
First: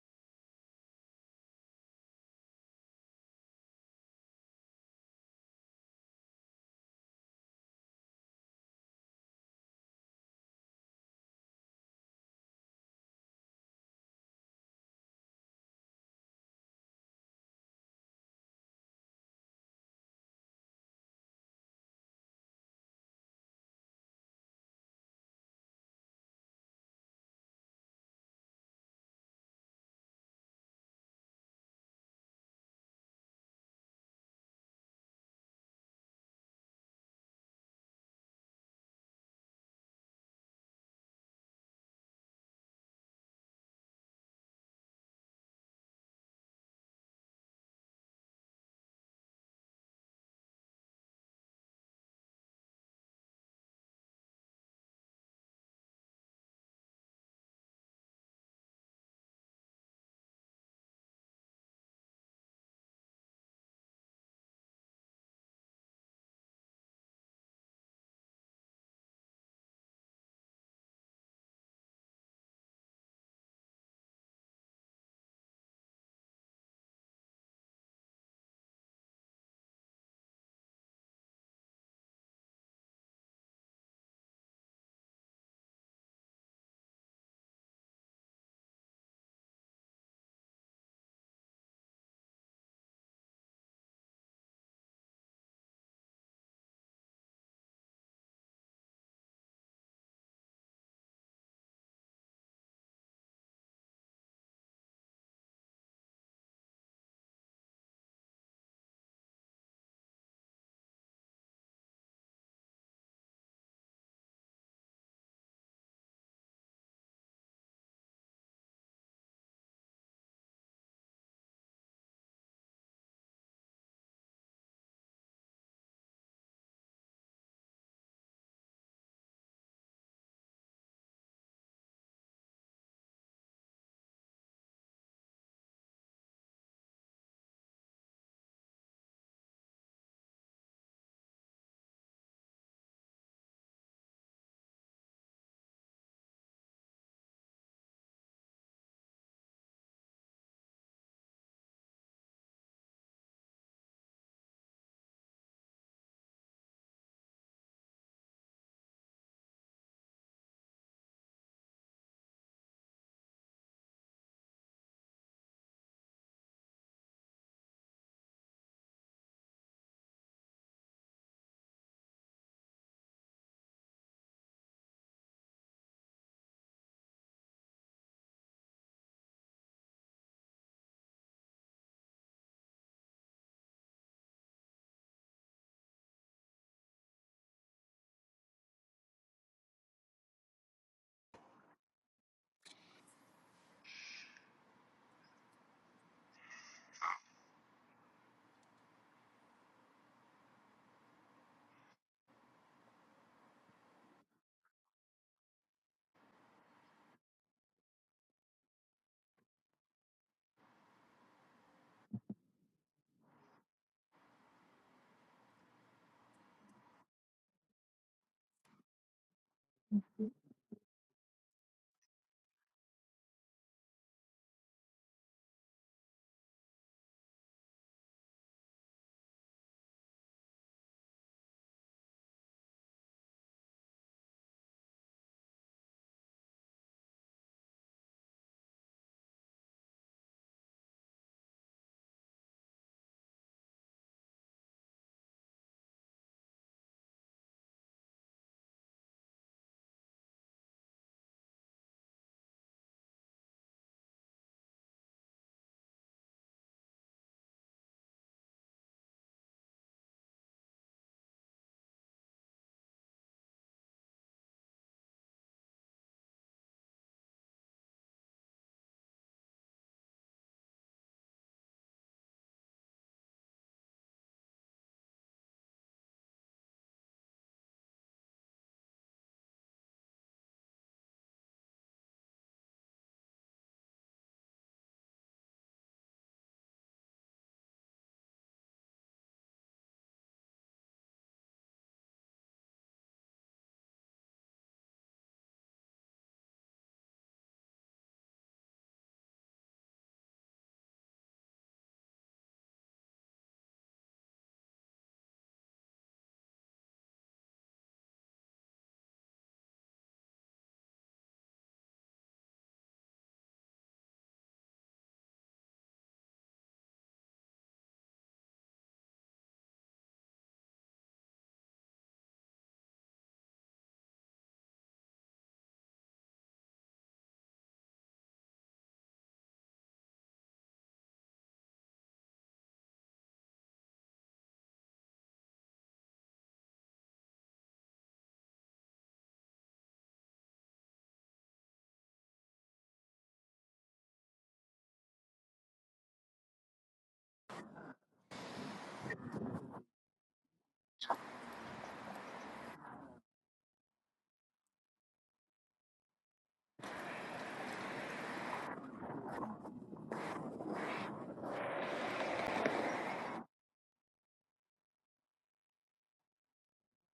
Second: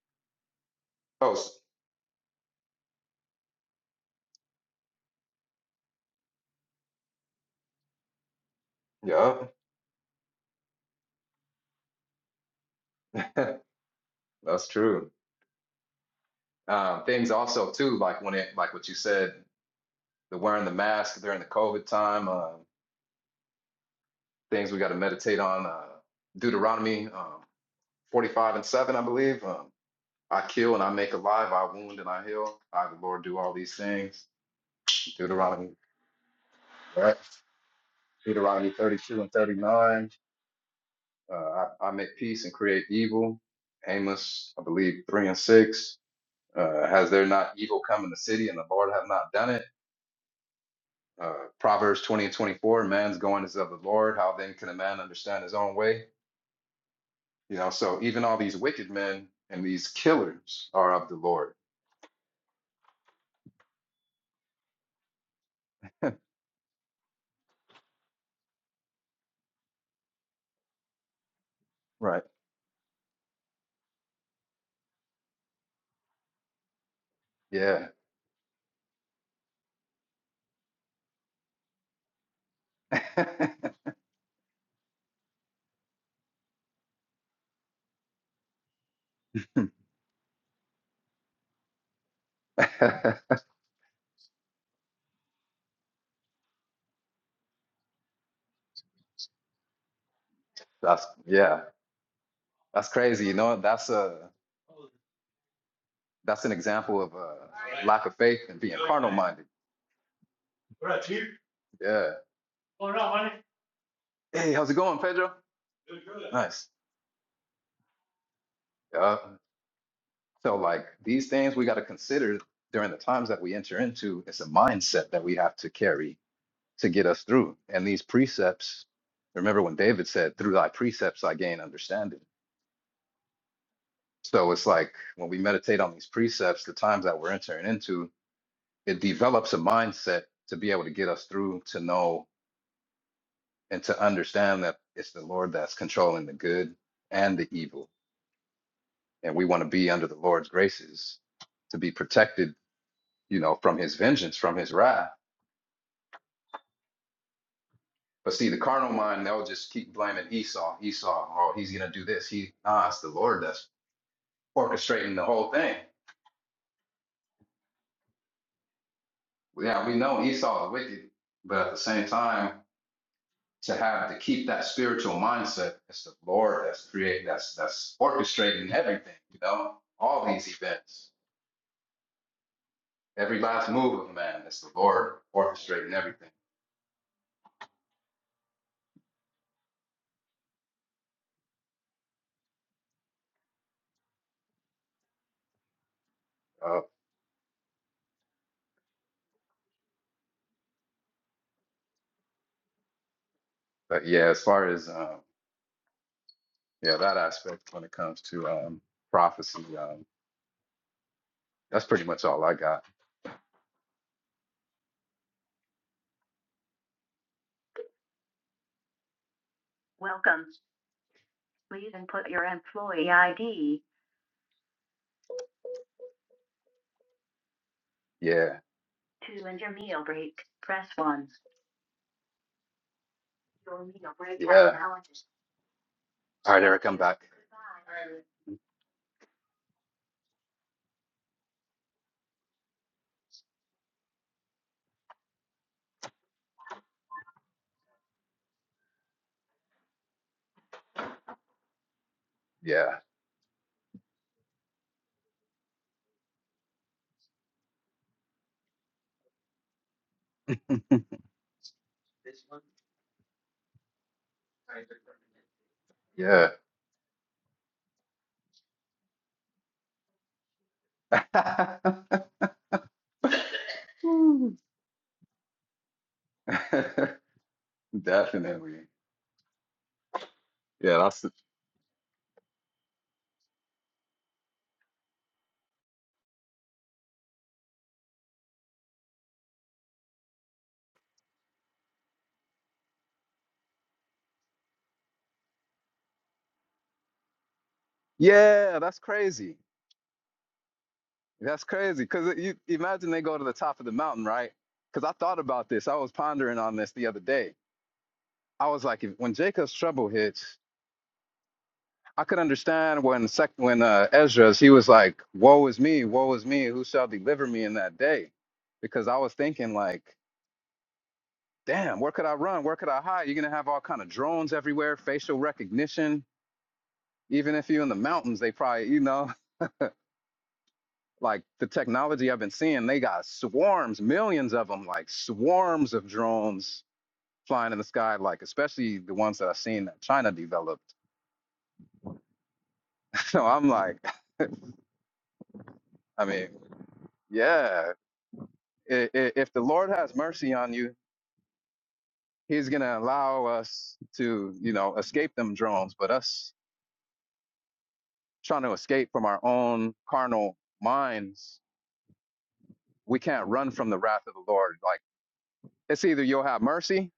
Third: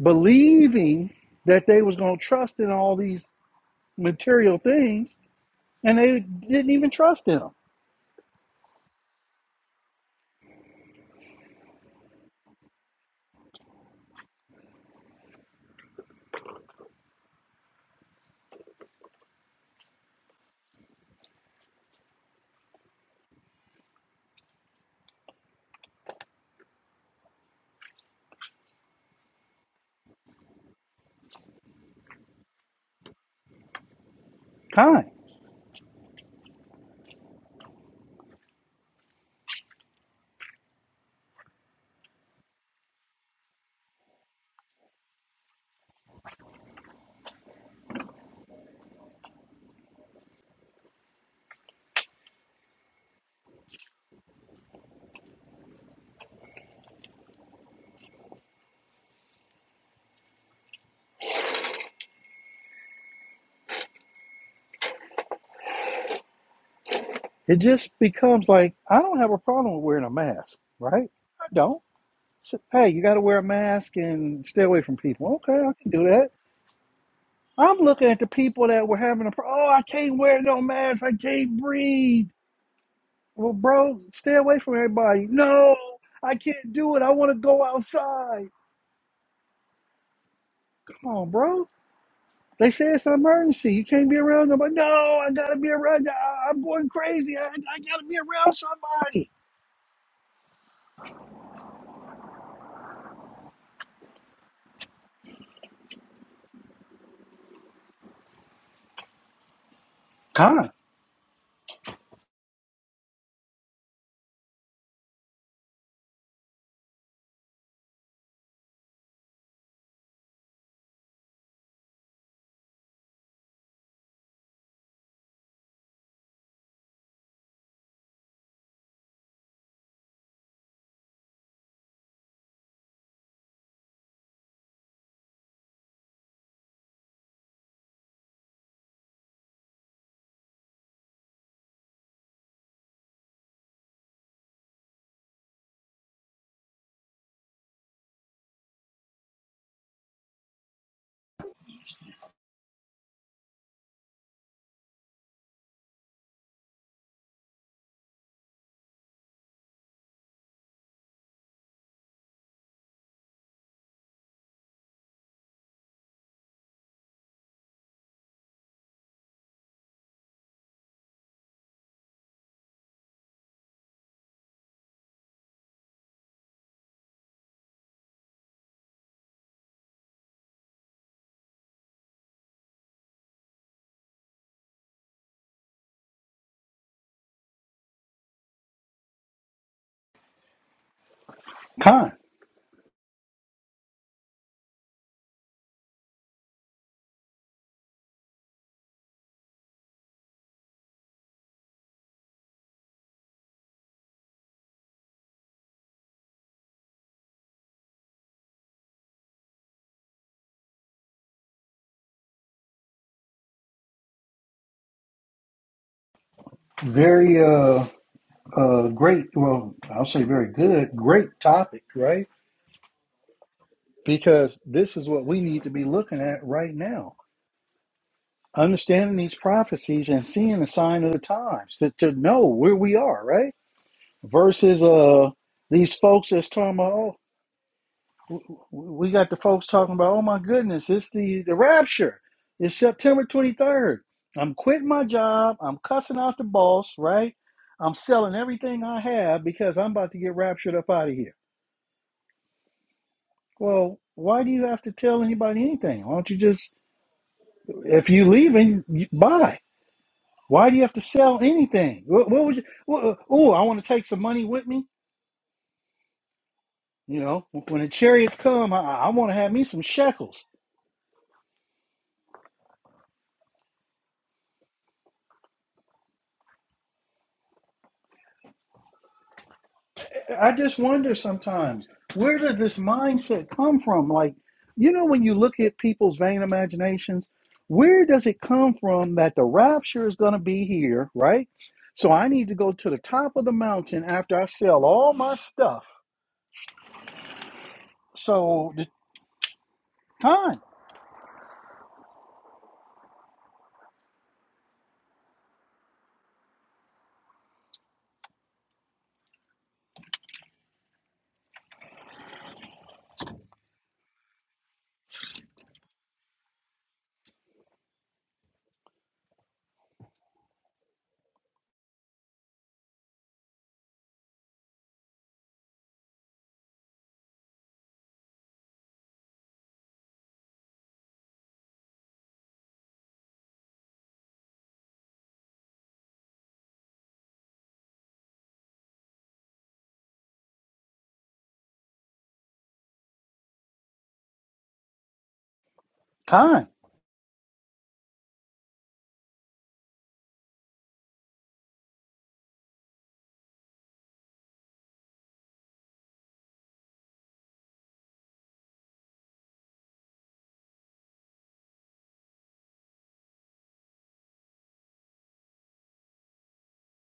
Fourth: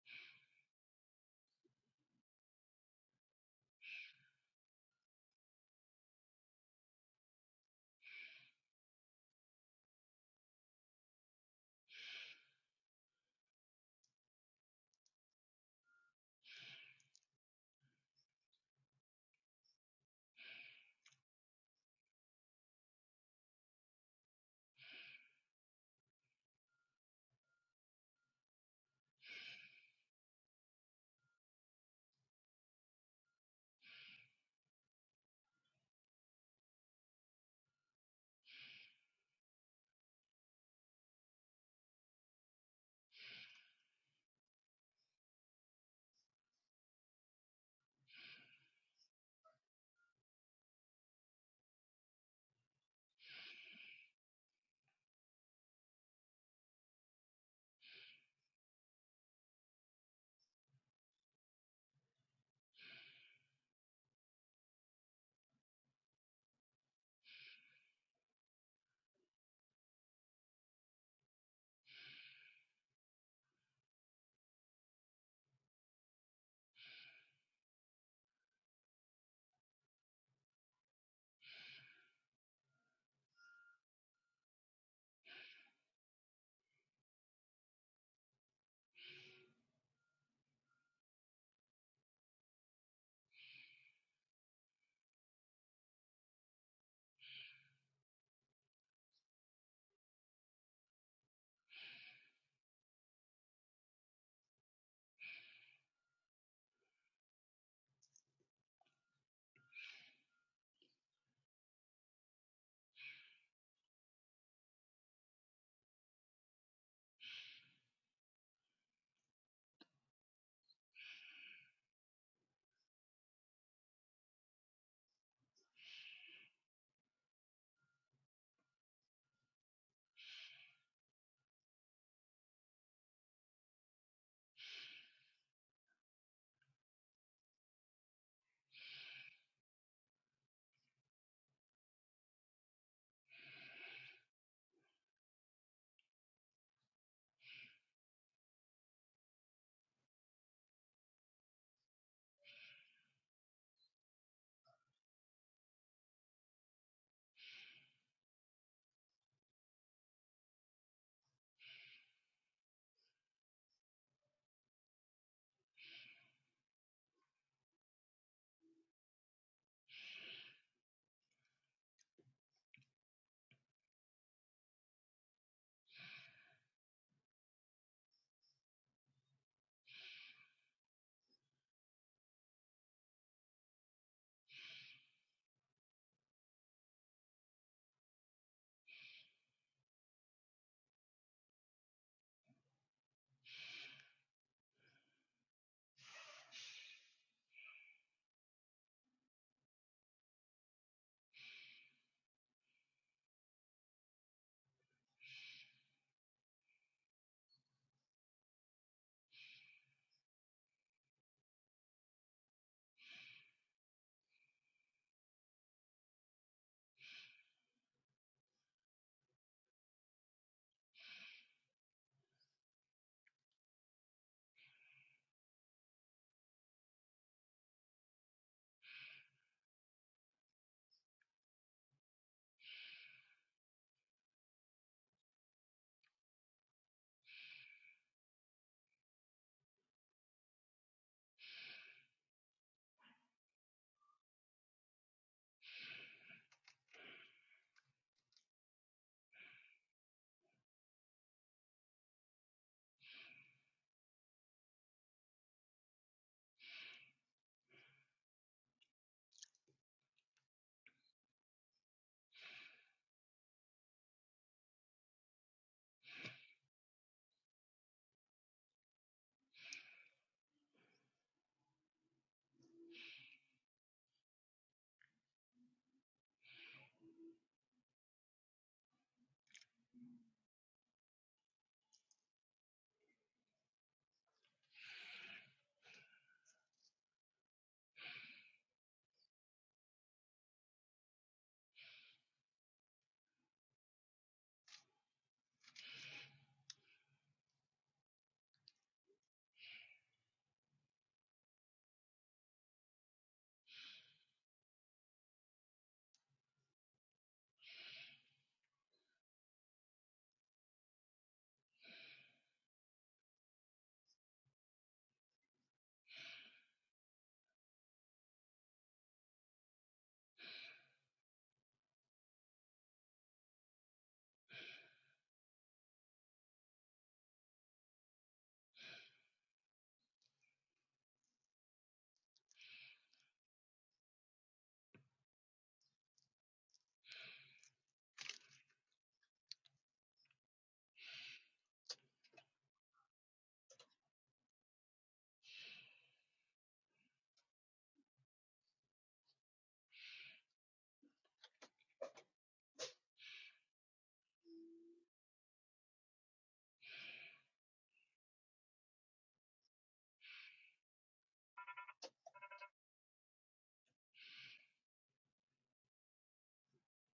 [SPEAKER 1] Believing
[SPEAKER 4] oh, s-
[SPEAKER 1] that they was going to trust in all these material things, and they didn't even trust in them.
[SPEAKER 4] yeah. (laughs) That's true. Um, things also too, like when it, like what you said the wearing the mask during the COVID time, uh, things we got to meditate on. Uh, Deuteronomy um, 45 and 7, I believe. Um, I kill and I make alive, I wound and I heal. I, the Lord, do all these things.
[SPEAKER 1] Kind.
[SPEAKER 4] Deuteronomy, right? Deuteronomy 32 and 39. Uh, I, I make peace and create evil. Amos, I believe, 3 and 6. Uh, has there not evil come in the city and the Lord have not done it? Uh, Proverbs 20 and 24, man's going is of the Lord. How then can a man understand his own way? You know, so even all these wicked men and these killers are of the Lord.
[SPEAKER 1] It just becomes like I don't have a problem with wearing a mask, right? I don't.
[SPEAKER 4] Right.
[SPEAKER 1] So, hey, you got to wear a mask and stay away from people. Okay, I can do that. I'm
[SPEAKER 4] Yeah.
[SPEAKER 1] looking at the people that were having a problem. oh, I can't wear no mask. I can't breathe.
[SPEAKER 4] (laughs)
[SPEAKER 1] Well, bro, stay away from everybody. No, I can't do it. I want to go outside. Come on, bro. They say it's an
[SPEAKER 4] That's
[SPEAKER 1] emergency. You can't be around nobody. No, I gotta be around. I, I'm going crazy. I, I gotta be around somebody.
[SPEAKER 4] yeah. That's crazy. You know, that's a that's an example of a lack of faith and being carnal minded.
[SPEAKER 1] Con,
[SPEAKER 4] Yeah. Hey, how's it going, Pedro? Nice. Yeah. So like these things we got to consider during the times that we enter into. It's a mindset that we have to carry to get us through. And these precepts, remember when David said, Through thy precepts I gain understanding. So it's like when we meditate on these precepts, the times that we're entering into, it develops a mindset to be able to get us through, to know and to understand that it's the Lord that's controlling the good and the evil. And we want to be under the Lord's graces to be protected, you know, from his vengeance, from his wrath. But see, the carnal mind, they'll just keep blaming Esau, Esau, oh, he's gonna do this. He nah, it's the Lord that's orchestrating the whole thing. Yeah, we know Esau is wicked, but at the same time, to have to keep that spiritual mindset, it's the Lord that's creating, that's that's orchestrating everything. You know, all these events, every last move of man, it's the Lord orchestrating everything.
[SPEAKER 1] con,
[SPEAKER 4] Uh, but yeah, as far as um, yeah that aspect when it comes to um, prophecy, um, that's pretty much all I got.
[SPEAKER 1] very uh. Uh, great. Well, I'll say
[SPEAKER 4] Welcome.
[SPEAKER 1] very good. Great topic,
[SPEAKER 4] Please
[SPEAKER 1] right?
[SPEAKER 4] input your employee ID
[SPEAKER 1] Because this is what we need to be looking at right now.
[SPEAKER 4] Yeah.
[SPEAKER 1] Understanding these
[SPEAKER 4] to end your meal
[SPEAKER 1] prophecies and
[SPEAKER 4] break.
[SPEAKER 1] seeing the
[SPEAKER 4] Press
[SPEAKER 1] sign of the
[SPEAKER 4] 1.
[SPEAKER 1] times to, to know where we are, right?
[SPEAKER 4] Yeah.
[SPEAKER 1] Versus uh these folks that's
[SPEAKER 4] All right,
[SPEAKER 1] talking
[SPEAKER 4] Eric,
[SPEAKER 1] about,
[SPEAKER 4] I'm
[SPEAKER 1] oh,
[SPEAKER 4] back.
[SPEAKER 1] w- w- we got the folks talking about, oh my goodness, it's the, the rapture. It's September 23rd. I'm quitting my job. I'm cussing out the boss, right? I'm selling everything I have because I'm about to get raptured up out of here
[SPEAKER 4] Yeah.
[SPEAKER 1] Well, why do you have to tell anybody anything? Why don't you just, if you leaving, you buy? Why do you have to sell anything? What, what would you? What, oh, I want to take some money with me.
[SPEAKER 4] Yeah.
[SPEAKER 1] You know, when the chariots come, I, I want to have me some shekels.
[SPEAKER 4] (laughs) Woo. (laughs) Definitely.
[SPEAKER 1] I just
[SPEAKER 4] Yeah,
[SPEAKER 1] wonder
[SPEAKER 4] that's
[SPEAKER 1] sometimes where does this mindset come from? Like, you know, when you look at people's vain imaginations, where does it come from that the rapture is going to be here, right? So I need to go to the top of the mountain after I sell all my stuff So
[SPEAKER 4] yeah,
[SPEAKER 1] the
[SPEAKER 4] that's crazy.
[SPEAKER 1] time,
[SPEAKER 4] That's crazy. Because you imagine they go to the top of the mountain, right? Because I thought about this. I was pondering on this the other day. I was like, if, when Jacob's trouble hits, I could understand when sec- when uh, Ezra's he was like, "Woe is me, woe is me, who shall deliver me in that day?" Because I was thinking like. damn, where could I run? Where could I hide? You're gonna have all kind of drones everywhere, facial recognition. Even if you're in the mountains, they probably, you know, (laughs) like the technology I've been seeing, they got swarms, millions of them, like swarms of drones flying in the sky, like especially the ones that I've seen that China developed. (laughs) So I'm like, (laughs) I mean,
[SPEAKER 1] time,
[SPEAKER 4] yeah, i- i- if the Lord has mercy on you, He's gonna allow us to, you know, escape them drones, but us trying to escape from our own carnal minds we can't run from the wrath of the Lord. Like it's either you'll have mercy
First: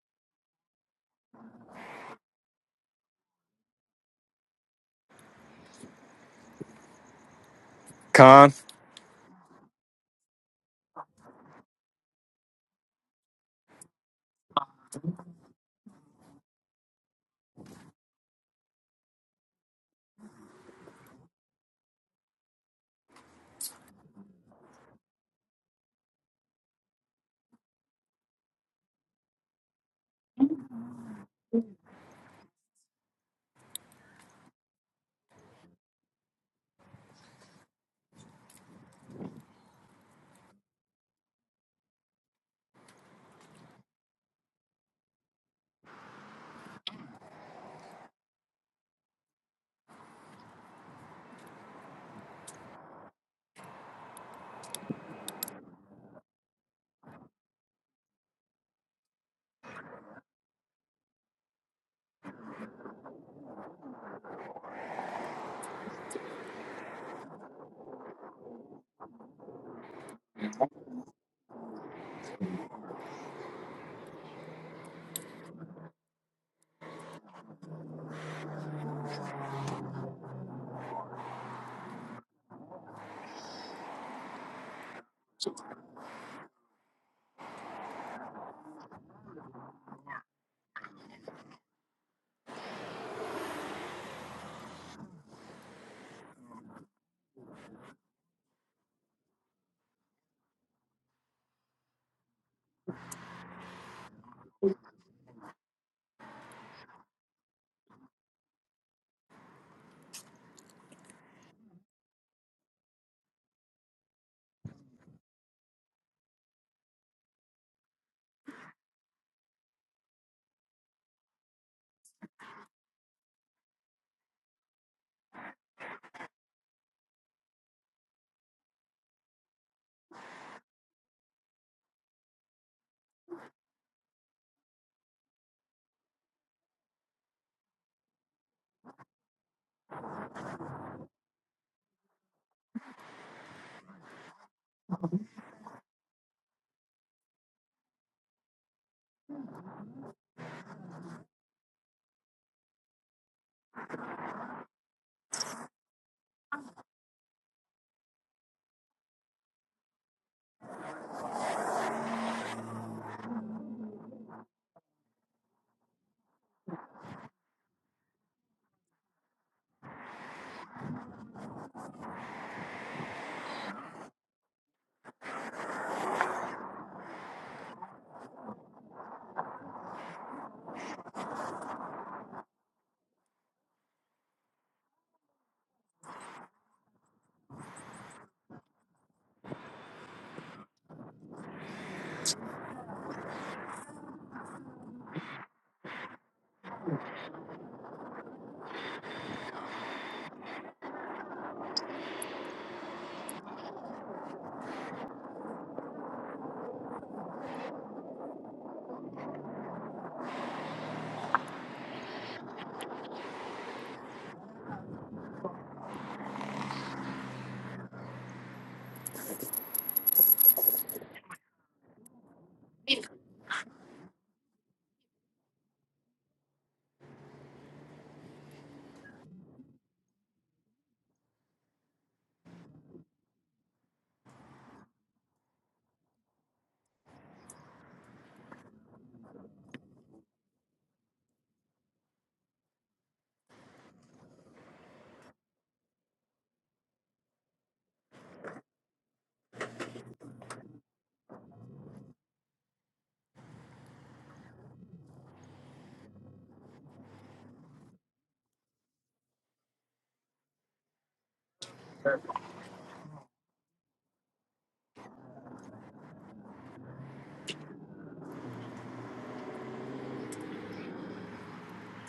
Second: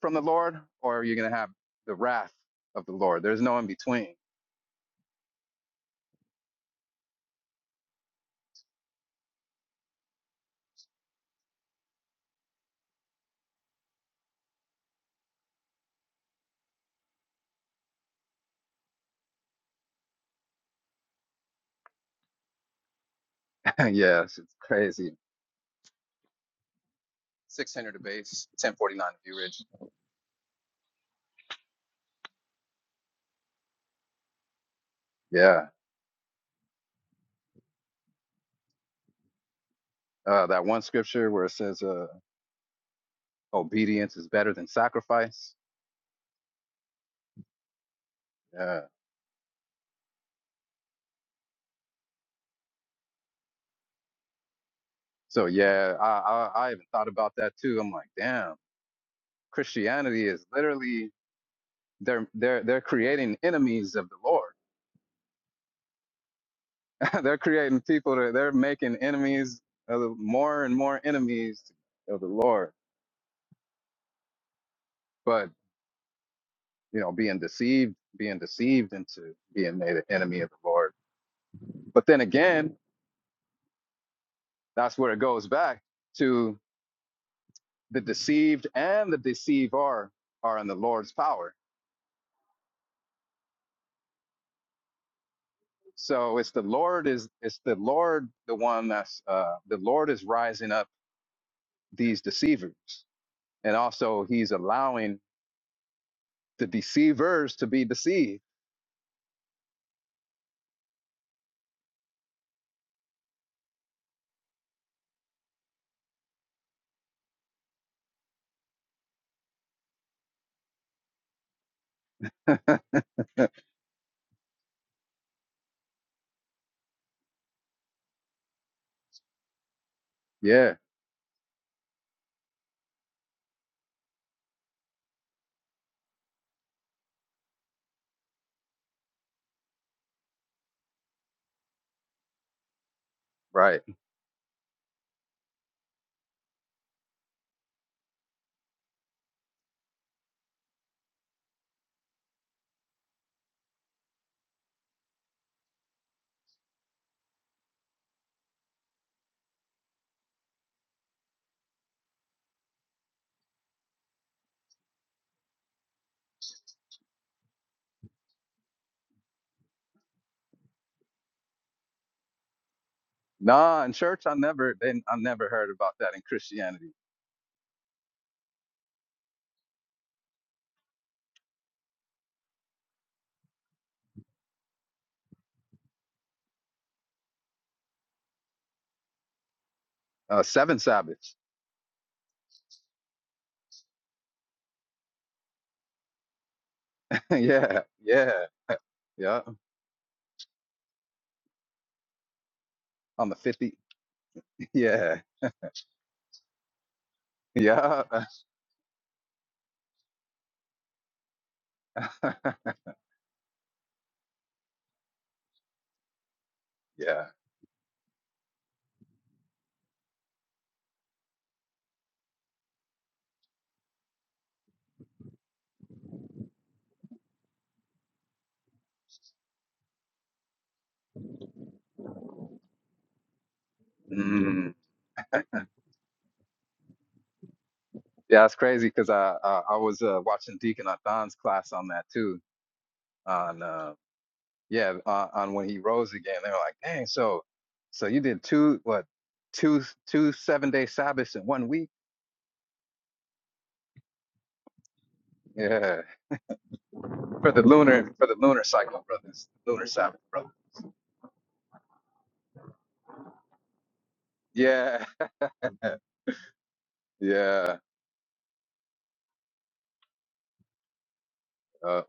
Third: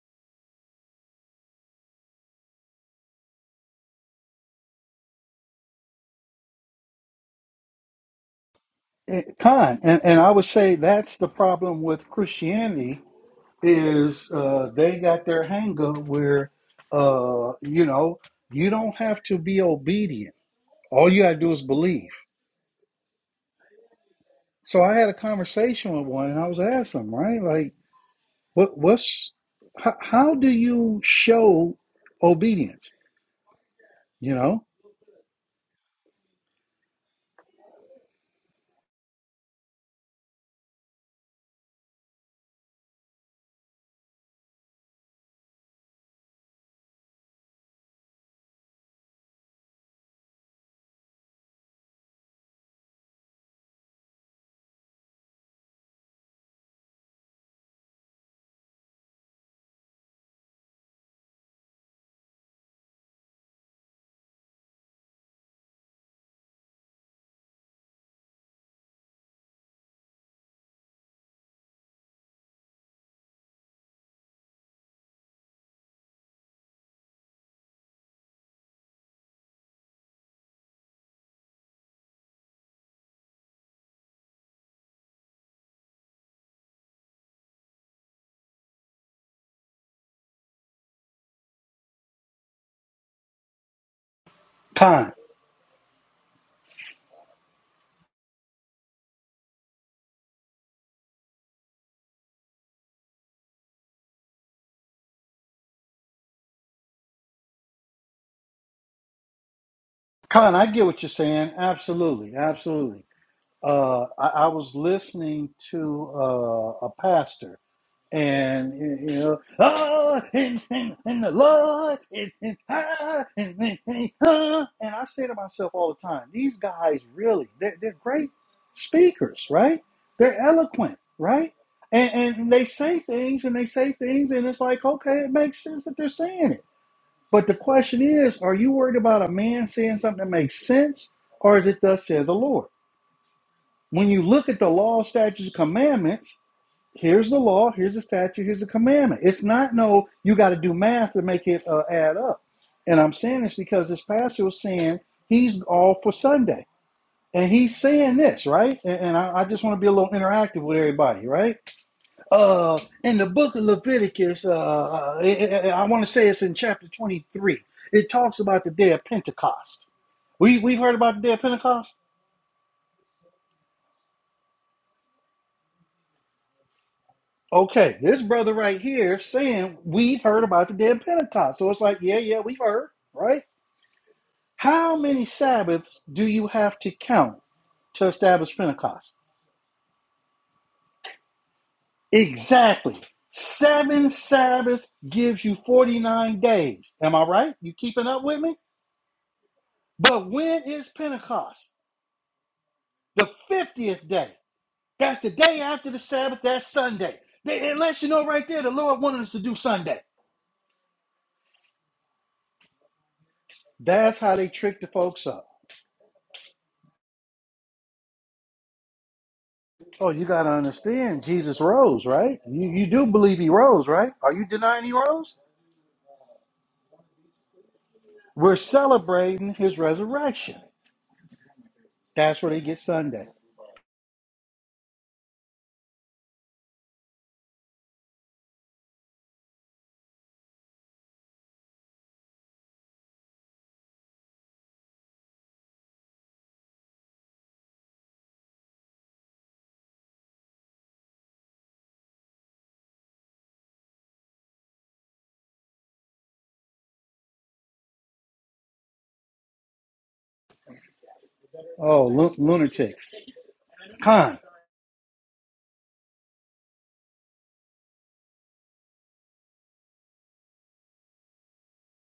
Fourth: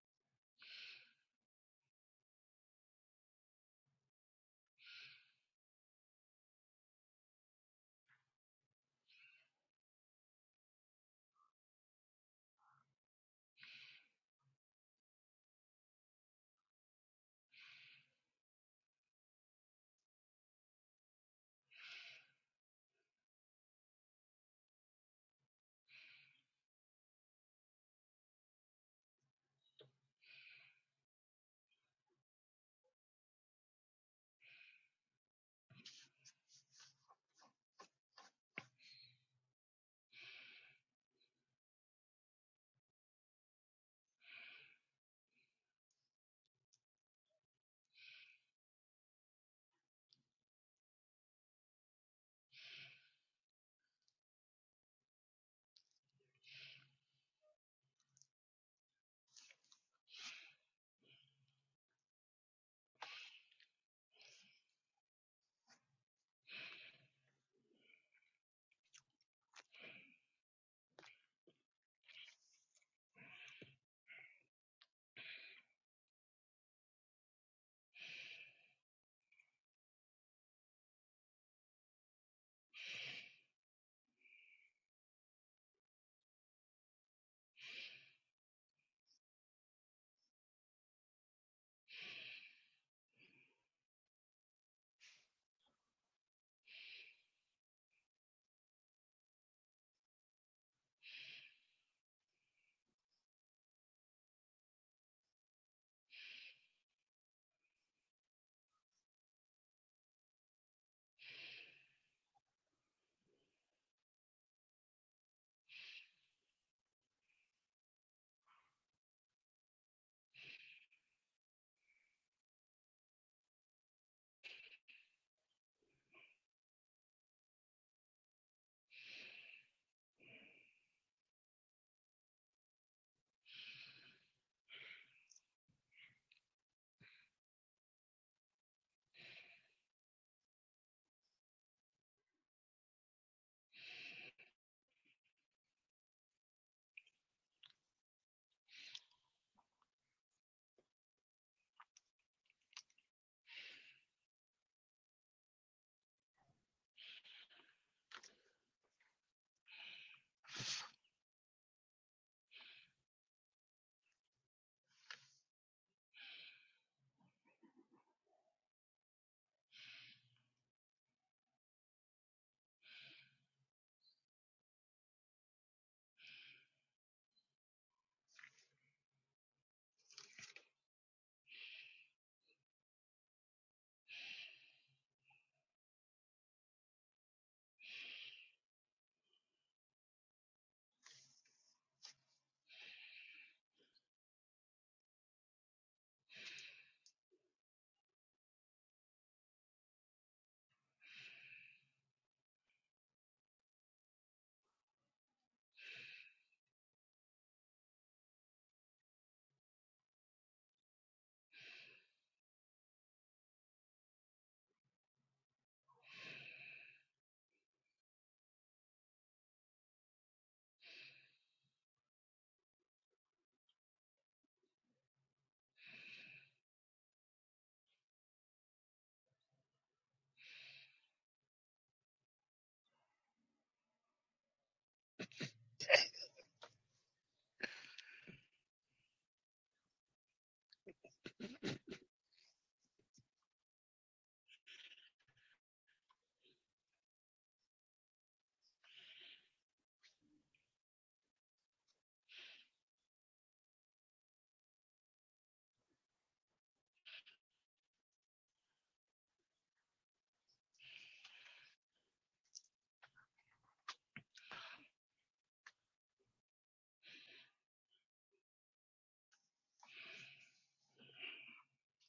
[SPEAKER 4] from the Lord or you're gonna have the wrath of the Lord. There's no in between.
[SPEAKER 3] Con?
[SPEAKER 1] eh, time, and and I would say that's the problem with Christianity is uh, they got their hang up where uh, you know you don't have to be obedient. All you gotta do is believe.
[SPEAKER 4] (laughs) yes, it's
[SPEAKER 1] So I had
[SPEAKER 4] crazy.
[SPEAKER 1] a conversation with one, and I was asking him, right, like,
[SPEAKER 4] 600 a base,
[SPEAKER 1] what
[SPEAKER 4] 1049 to
[SPEAKER 1] what's
[SPEAKER 4] View Ridge.
[SPEAKER 1] how, how do you show obedience? You know,
[SPEAKER 4] Yeah, uh, that one scripture where it says uh, obedience is better than sacrifice. Yeah. So yeah, I, I I even thought about that too. I'm like, damn, Christianity is literally they're they're they're creating enemies of the Lord (laughs) they're creating people that they're making enemies of the, more and more enemies of the Lord. But you know, being deceived, being deceived into being made an enemy of the Lord. But then again, that's where it goes back to the deceived and the deceiver are in the Lord's power.
[SPEAKER 1] time,
[SPEAKER 4] So it's the Lord is it's the Lord the one that's uh, the Lord is rising up these deceivers, and also He's allowing the deceivers to be deceived.
[SPEAKER 1] time. I get what you're saying. Absolutely, absolutely. uh, I, I was listening to uh, a pastor, and you you know, oh, and, and, and the Lord, and, and,
[SPEAKER 4] (laughs)
[SPEAKER 1] ah, and, and, and, ah." and I say to myself all the time, these guys really, they're, they're great speakers, right? They're
[SPEAKER 4] yeah.
[SPEAKER 1] eloquent, right? And, and they say things and they say things, and it's like, okay, it makes sense that they're saying it. But the question is, are you worried about a man saying something that makes sense, or is it thus says the Lord?
[SPEAKER 4] Right.
[SPEAKER 1] When you look at the law, statutes, commandments, here's the law, here's the statute, here's the commandment. It's not no, you got to do math to make it uh, add up. And I'm saying this because this pastor was saying he's all for Sunday. And he's saying this, right? And, and I, I just want to be a little interactive with everybody, right? Uh, in the book of Leviticus, uh, uh, I, I want to say it's in chapter 23. It talks about the day of Pentecost. We, we've heard about the day of Pentecost?
[SPEAKER 4] Nah, in church I never then I never heard about that in Christianity.
[SPEAKER 1] Okay, this brother right here saying we've heard about the day of Pentecost. So it's like, yeah, yeah, we've heard, right? How many Sabbaths do you have to count to establish Pentecost?
[SPEAKER 4] Uh seven Sabbaths.
[SPEAKER 1] Exactly. Seven Sabbaths gives you 49 days. Am I
[SPEAKER 4] (laughs)
[SPEAKER 1] right? You
[SPEAKER 4] yeah,
[SPEAKER 1] keeping up with
[SPEAKER 4] yeah,
[SPEAKER 1] me?
[SPEAKER 4] yeah.
[SPEAKER 1] But when is Pentecost? The
[SPEAKER 4] On the fifty.
[SPEAKER 1] 50th day.
[SPEAKER 4] (laughs)
[SPEAKER 1] That's
[SPEAKER 4] Yeah.
[SPEAKER 1] the day after the Sabbath. That's Sunday. They, it lets
[SPEAKER 4] Yeah.
[SPEAKER 1] you know right there the Lord wanted us to do Sunday.
[SPEAKER 4] (laughs)
[SPEAKER 1] That's how they tricked the folks up.
[SPEAKER 4] yeah.
[SPEAKER 1] Oh, you gotta understand, Jesus rose, right? You you do believe he rose, right? Are you denying he rose? We're celebrating his resurrection. That's where they get Sunday.
[SPEAKER 4] Mm. Yeah, it's crazy because I, I I was uh, watching Deacon Athan's class on that too. On uh yeah, on, on when he rose again. They were like, dang, so so you did two what two two seven day Sabbaths in one week? Yeah. For the lunar for the lunar cycle, brothers. Lunar Sabbath, brother.
[SPEAKER 1] Oh, lu- lunatics. Con,
[SPEAKER 4] Yeah. Yeah, uh,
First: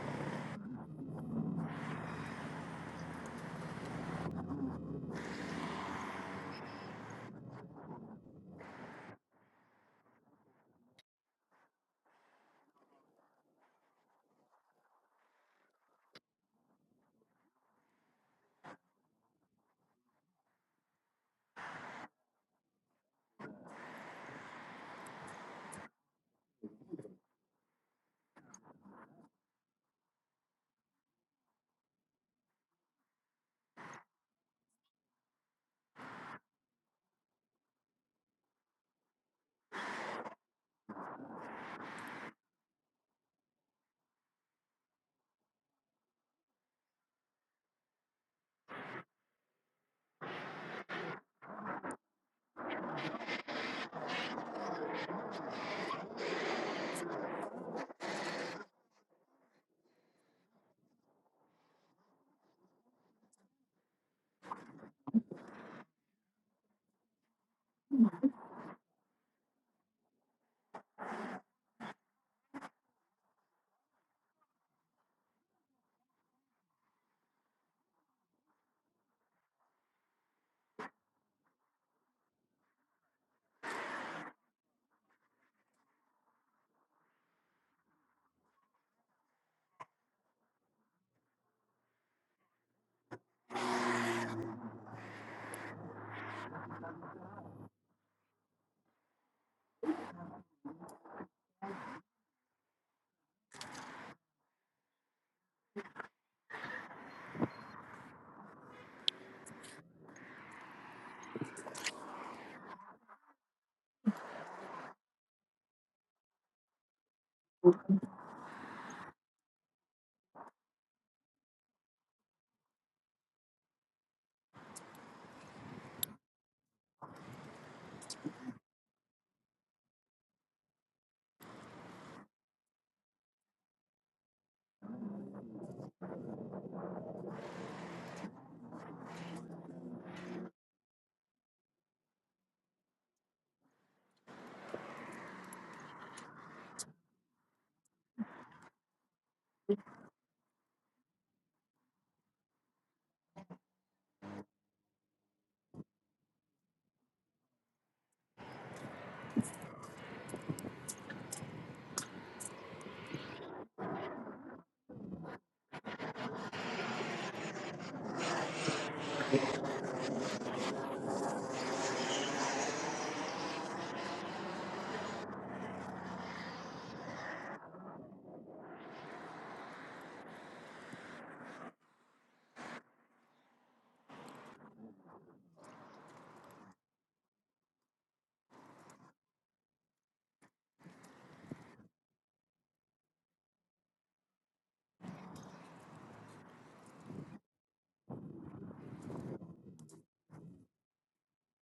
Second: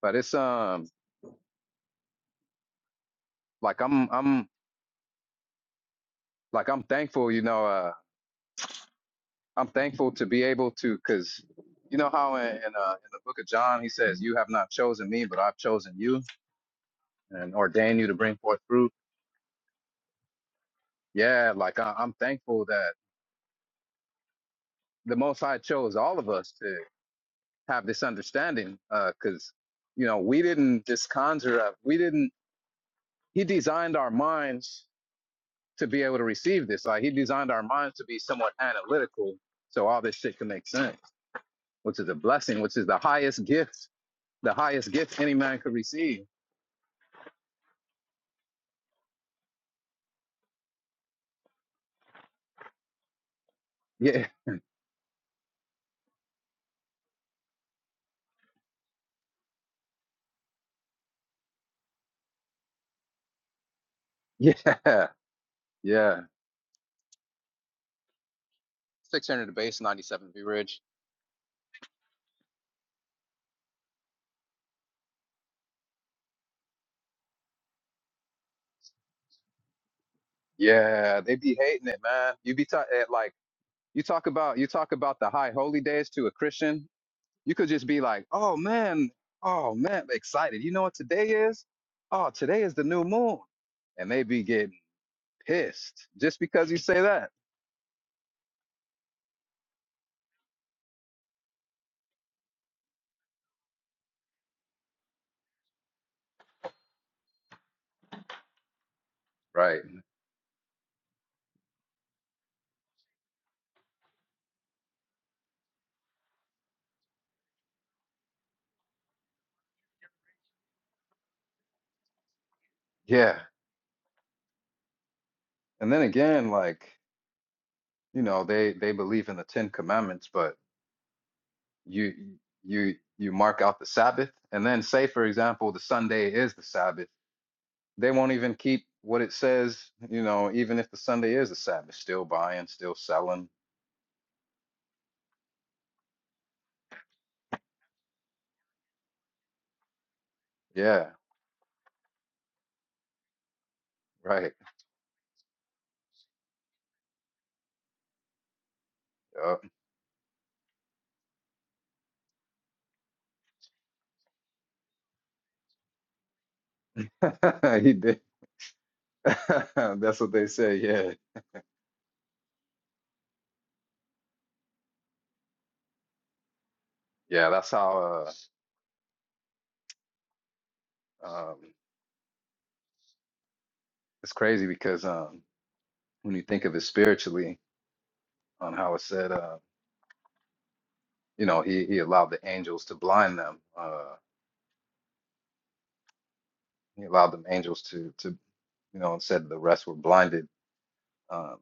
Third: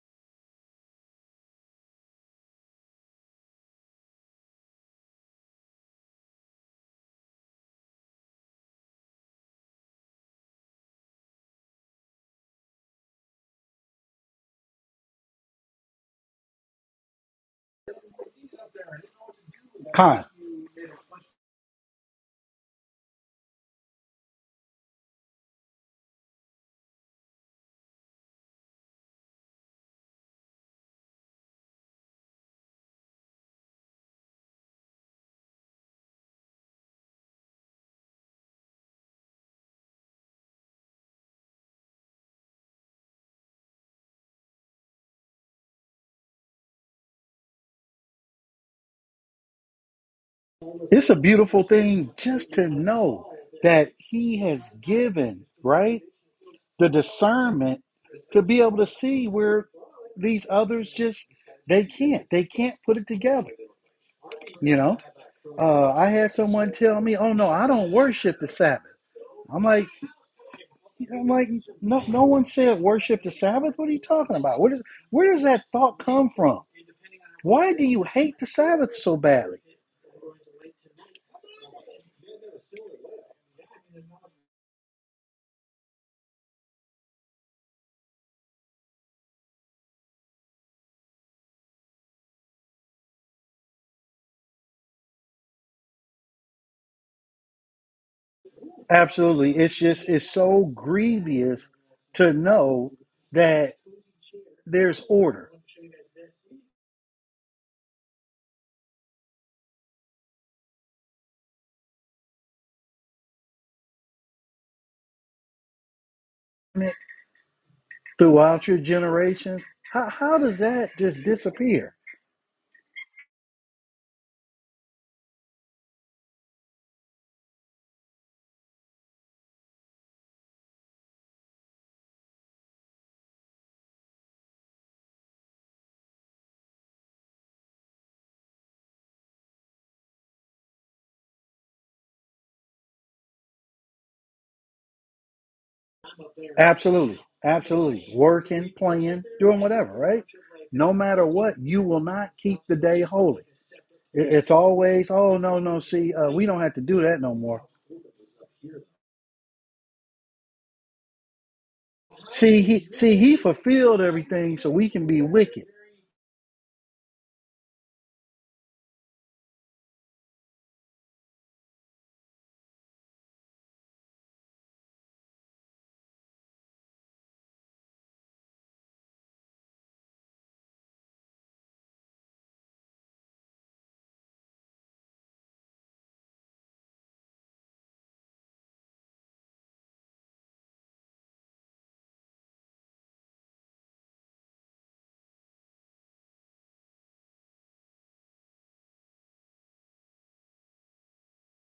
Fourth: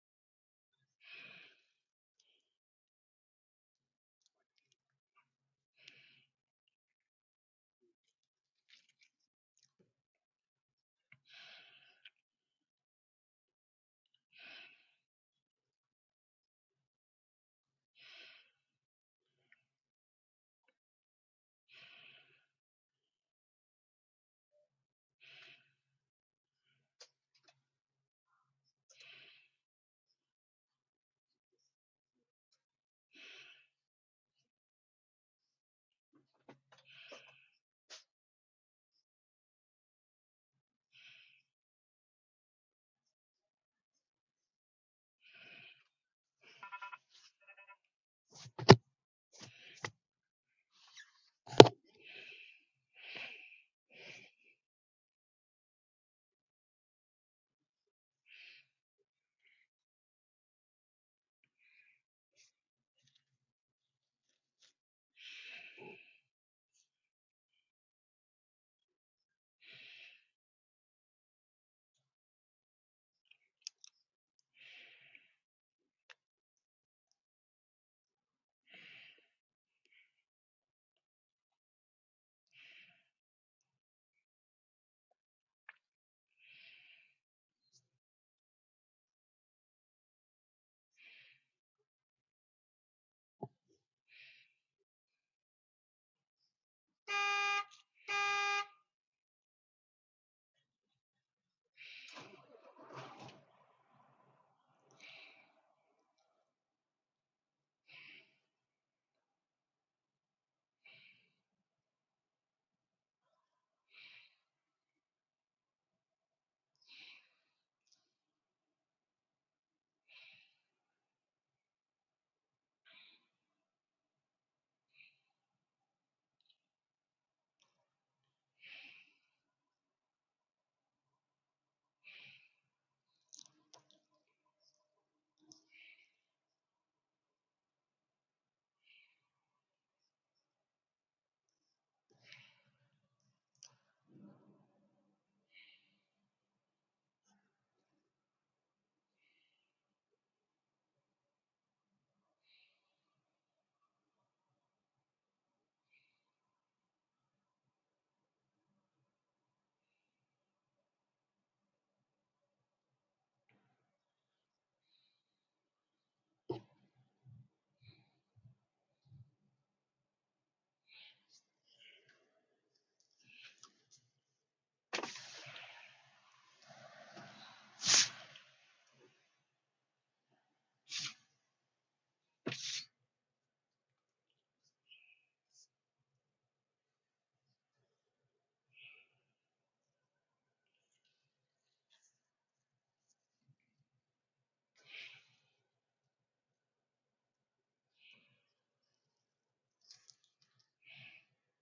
[SPEAKER 4] but it's um like I'm I'm like I'm thankful, you know. Uh, I'm thankful to be able to, cause you know how in in, uh, in the book of John he says, "You have not chosen me, but I've chosen you and ordained you to bring forth fruit."
[SPEAKER 1] con.
[SPEAKER 4] Yeah, like I, I'm thankful that the Most High chose all of us to have this understanding, uh, cause you know we didn't just conjure up, we didn't. He designed our minds to be able to receive this. Like he designed our minds to be somewhat analytical, so all this shit can make sense, which is a blessing, which is the highest gift, the highest gift any man could receive.
[SPEAKER 1] It's a beautiful thing just to know that
[SPEAKER 4] Yeah,
[SPEAKER 1] he has given, right, the discernment to be able to see where these others just they can't. They can't put it together.
[SPEAKER 4] (laughs)
[SPEAKER 1] You know?
[SPEAKER 4] yeah,
[SPEAKER 1] Uh, I
[SPEAKER 4] yeah.
[SPEAKER 1] had someone tell me, "Oh no, I don't worship the Sabbath."
[SPEAKER 4] Six hundred to
[SPEAKER 1] I'm
[SPEAKER 4] base,
[SPEAKER 1] like,
[SPEAKER 4] ninety-seven be rich.
[SPEAKER 1] I'm like, no, no one said worship the Sabbath. What are you talking about? Where does where does that thought come from? Why do you hate the Sabbath so badly?
[SPEAKER 4] Yeah, they be hating it, man. You be ta- eh, like you talk about you talk about the high holy days to a Christian. You could just be like, oh man, oh man, excited. You know what today is? Oh, today is the new moon, and they be getting pissed just because you say that
[SPEAKER 1] Absolutely, it's just it's so grievous to know that there's order
[SPEAKER 4] Right.
[SPEAKER 1] throughout your generations. How how does that just disappear?
[SPEAKER 4] Yeah. And then again, like, you know, they they believe in the Ten Commandments, but you you you mark out the Sabbath, and then say, for example, the Sunday is the Sabbath. They won't even keep what it says, you know, even if the Sunday is the Sabbath, still buying, still selling.
[SPEAKER 1] Absolutely, absolutely. Working, playing, doing whatever, right? No
[SPEAKER 4] Yeah,
[SPEAKER 1] matter what, you will not keep the day holy. It- It's
[SPEAKER 4] right.
[SPEAKER 1] always, oh no, no. See, uh, we don't have to do that no more.
[SPEAKER 4] Yup.
[SPEAKER 1] See, he see he fulfilled everything, so we can be wicked.
[SPEAKER 4] (laughs) he did. (laughs) That's what they say. Yeah. Yeah, that's how uh um it's crazy because um when you think of it spiritually on how it's said. uh you know he he allowed the angels to blind them uh he allowed them angels to to you know and said the rest were blinded um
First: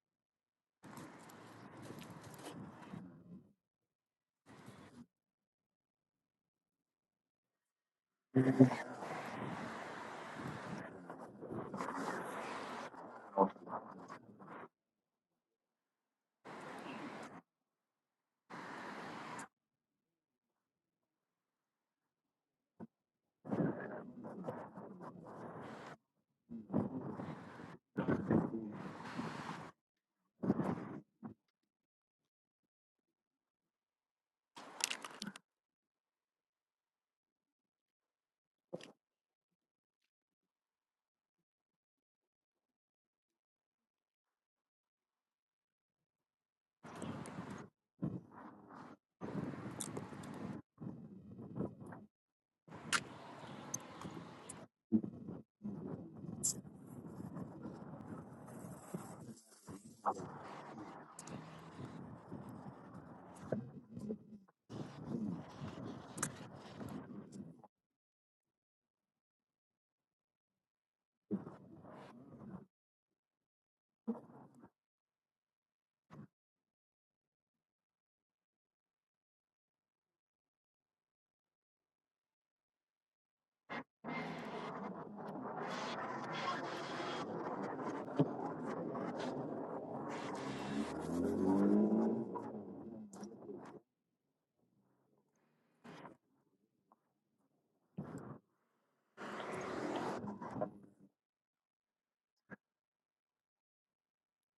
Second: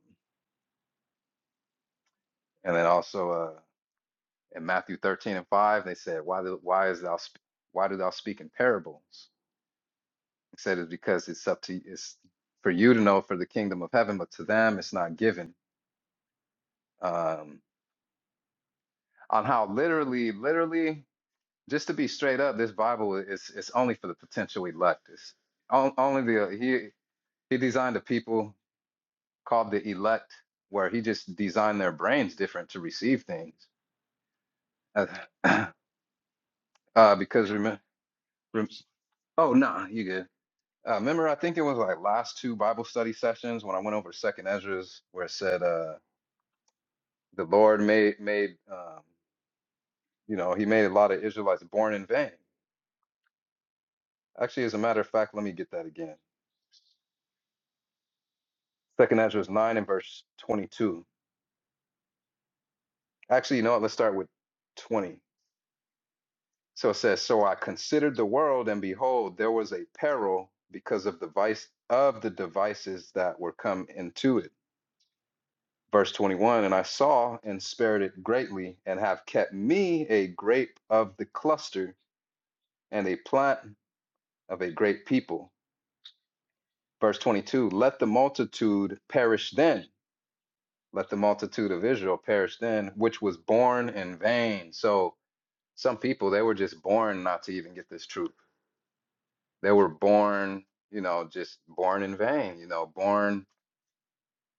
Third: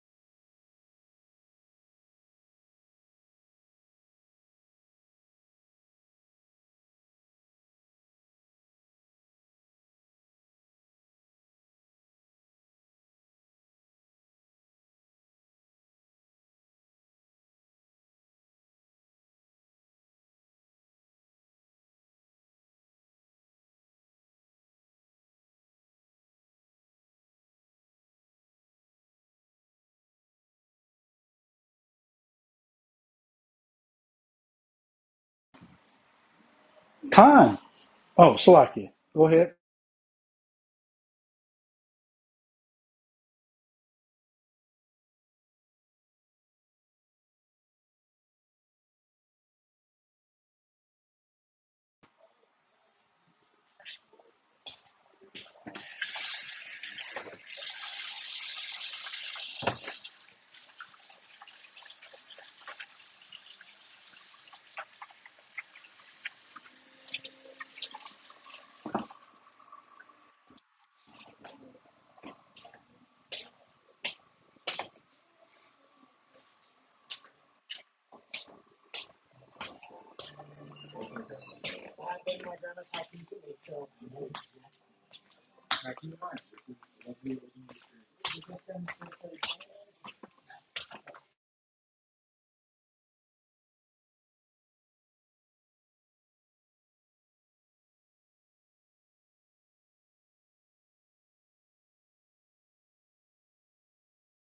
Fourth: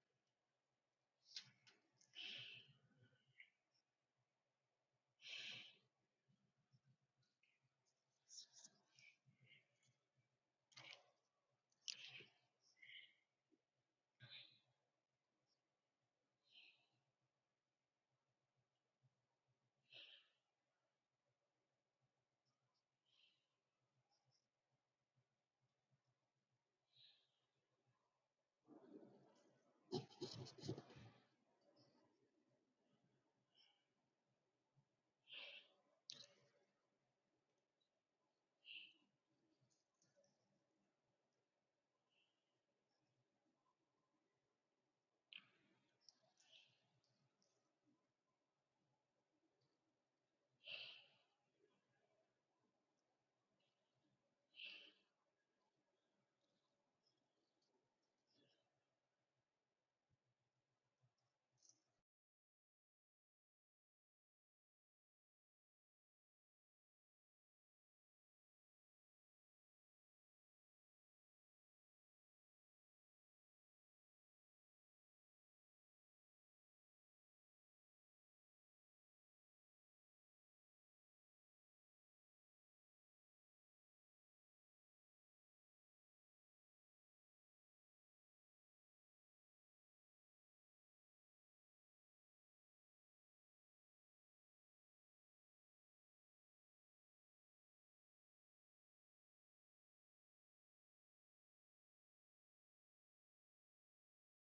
[SPEAKER 4] and then also uh in matthew 13 and 5 they said why do, why is thou sp- why do thou speak in parables he said it's because it's up to it's for you to know for the kingdom of heaven but to them it's not given um on how literally literally just to be straight up this bible is it's only for the potential elect it's on- only the he he designed a people called the elect, where he just designed their brains different to receive things. Uh, (clears throat) uh, because
[SPEAKER 1] Khan,
[SPEAKER 4] remember,
[SPEAKER 1] oh
[SPEAKER 4] rem-
[SPEAKER 1] Salakia, go
[SPEAKER 4] oh
[SPEAKER 1] ahead.
[SPEAKER 4] no, nah, you good. Uh, remember, I think it was like last two Bible study sessions when I went over Second Ezra's, where it said uh, the Lord made made um, you know he made a lot of Israelites born in vain. Actually, as a matter of fact, let me get that again. Second Ezra's nine and verse twenty two. Actually, you know what? Let's start with twenty. So it says, So I considered the world, and behold, there was a peril because of the vice of the devices that were come into it. Verse 21, and I saw and spared it greatly, and have kept me a grape of the cluster and a plant of a great people. Verse 22, let the multitude perish then, let the multitude of Israel perish then, which was born in vain. So some people, they were just born not to even get this truth They were born, you know, just born in vain, you know, born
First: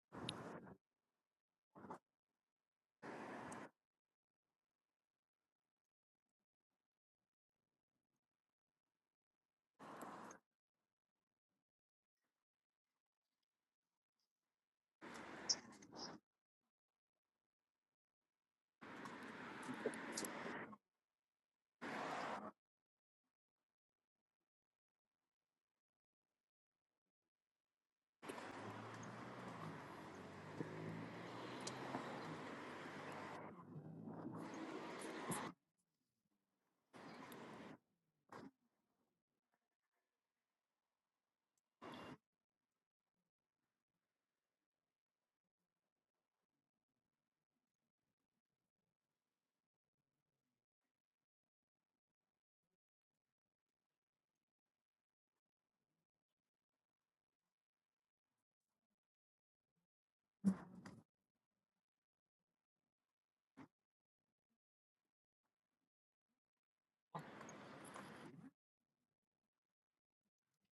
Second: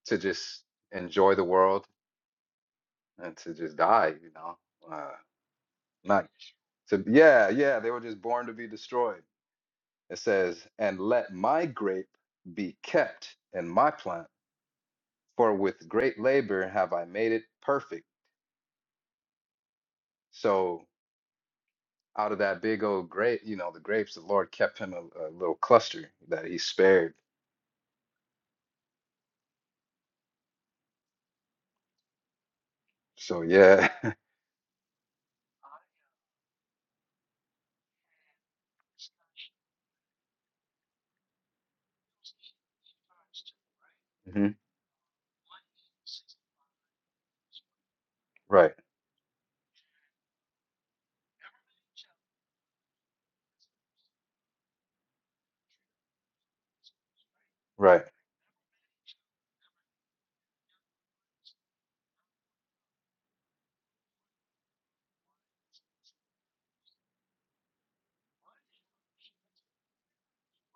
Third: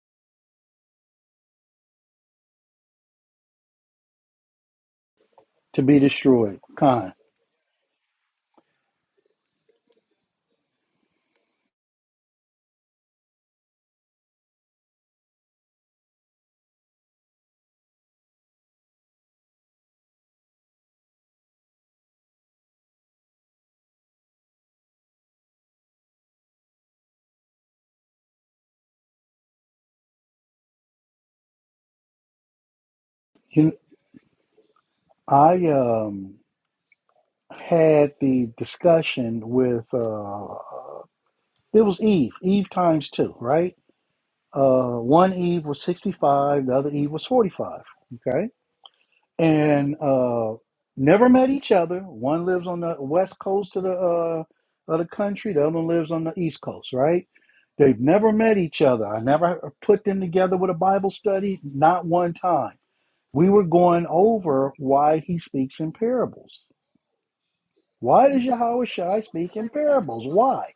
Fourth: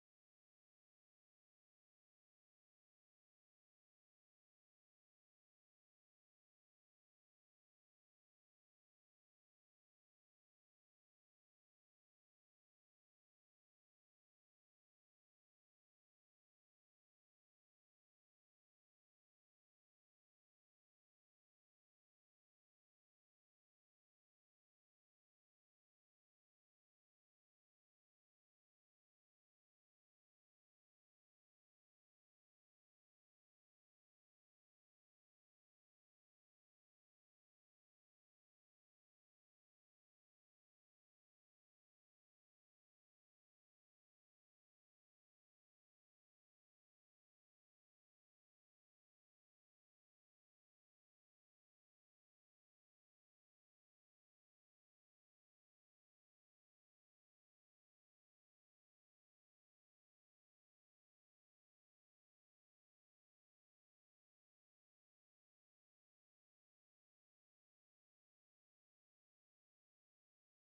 [SPEAKER 4] to just enjoy the world and to just die, you know. Uh,
[SPEAKER 1] To be
[SPEAKER 4] not
[SPEAKER 1] destroyed,
[SPEAKER 4] to,
[SPEAKER 1] Khan.
[SPEAKER 4] yeah, yeah, they were just born to be destroyed. It says, and let my grape be kept in my plant, for with great labor have I made it perfect. So out of that big old grape, you know, the grapes, the Lord kept him a, a little cluster that he spared. So
[SPEAKER 1] You,
[SPEAKER 4] yeah, (laughs)
[SPEAKER 1] I um had the discussion with uh, it was Eve, Eve times two, right?
[SPEAKER 4] Mhm.
[SPEAKER 1] Uh, one Eve was sixty-five, the other Eve was forty-five. Okay
[SPEAKER 4] right,
[SPEAKER 1] and uh, never met each other. One lives on the west coast of the uh, of the country. The other one lives on the east coast. Right? They've
[SPEAKER 4] right.
[SPEAKER 1] never met each other. I never put them together with a Bible study. Not one time. We were going over why he speaks in parables. Why does Yahweh Shai speak in parables? Why?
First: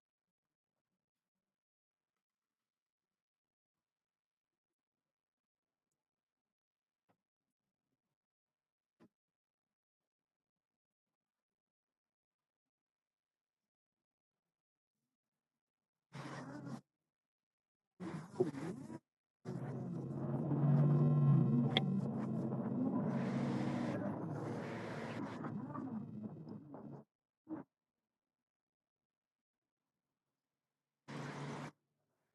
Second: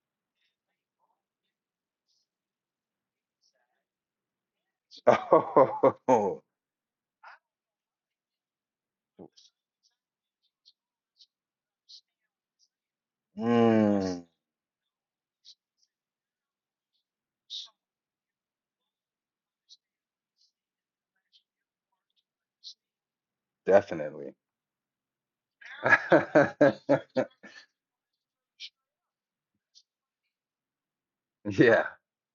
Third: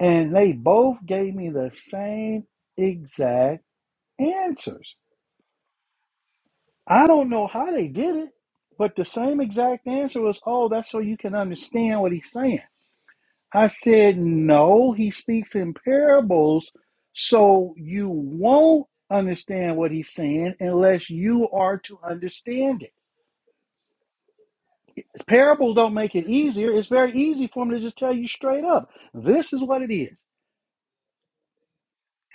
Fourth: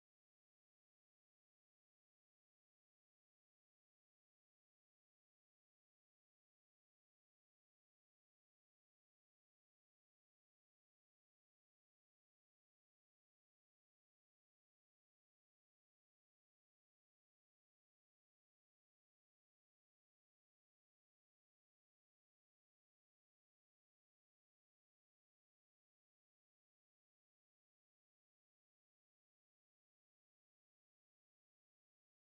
[SPEAKER 1] And they both gave me the same exact answers.
[SPEAKER 4] (laughs)
[SPEAKER 1] I don't know how they did it, but the same exact answer was, oh, that's so you can understand what he's saying. I said,
[SPEAKER 4] Mm,
[SPEAKER 1] no, he speaks in parables, so you won't understand what he's saying unless you are to understand it.
[SPEAKER 4] definitely.
[SPEAKER 1] Parables don't make it
[SPEAKER 4] (laughs)
[SPEAKER 1] easier. It's very easy for him to just tell you straight up this is what it is.
[SPEAKER 4] yeah.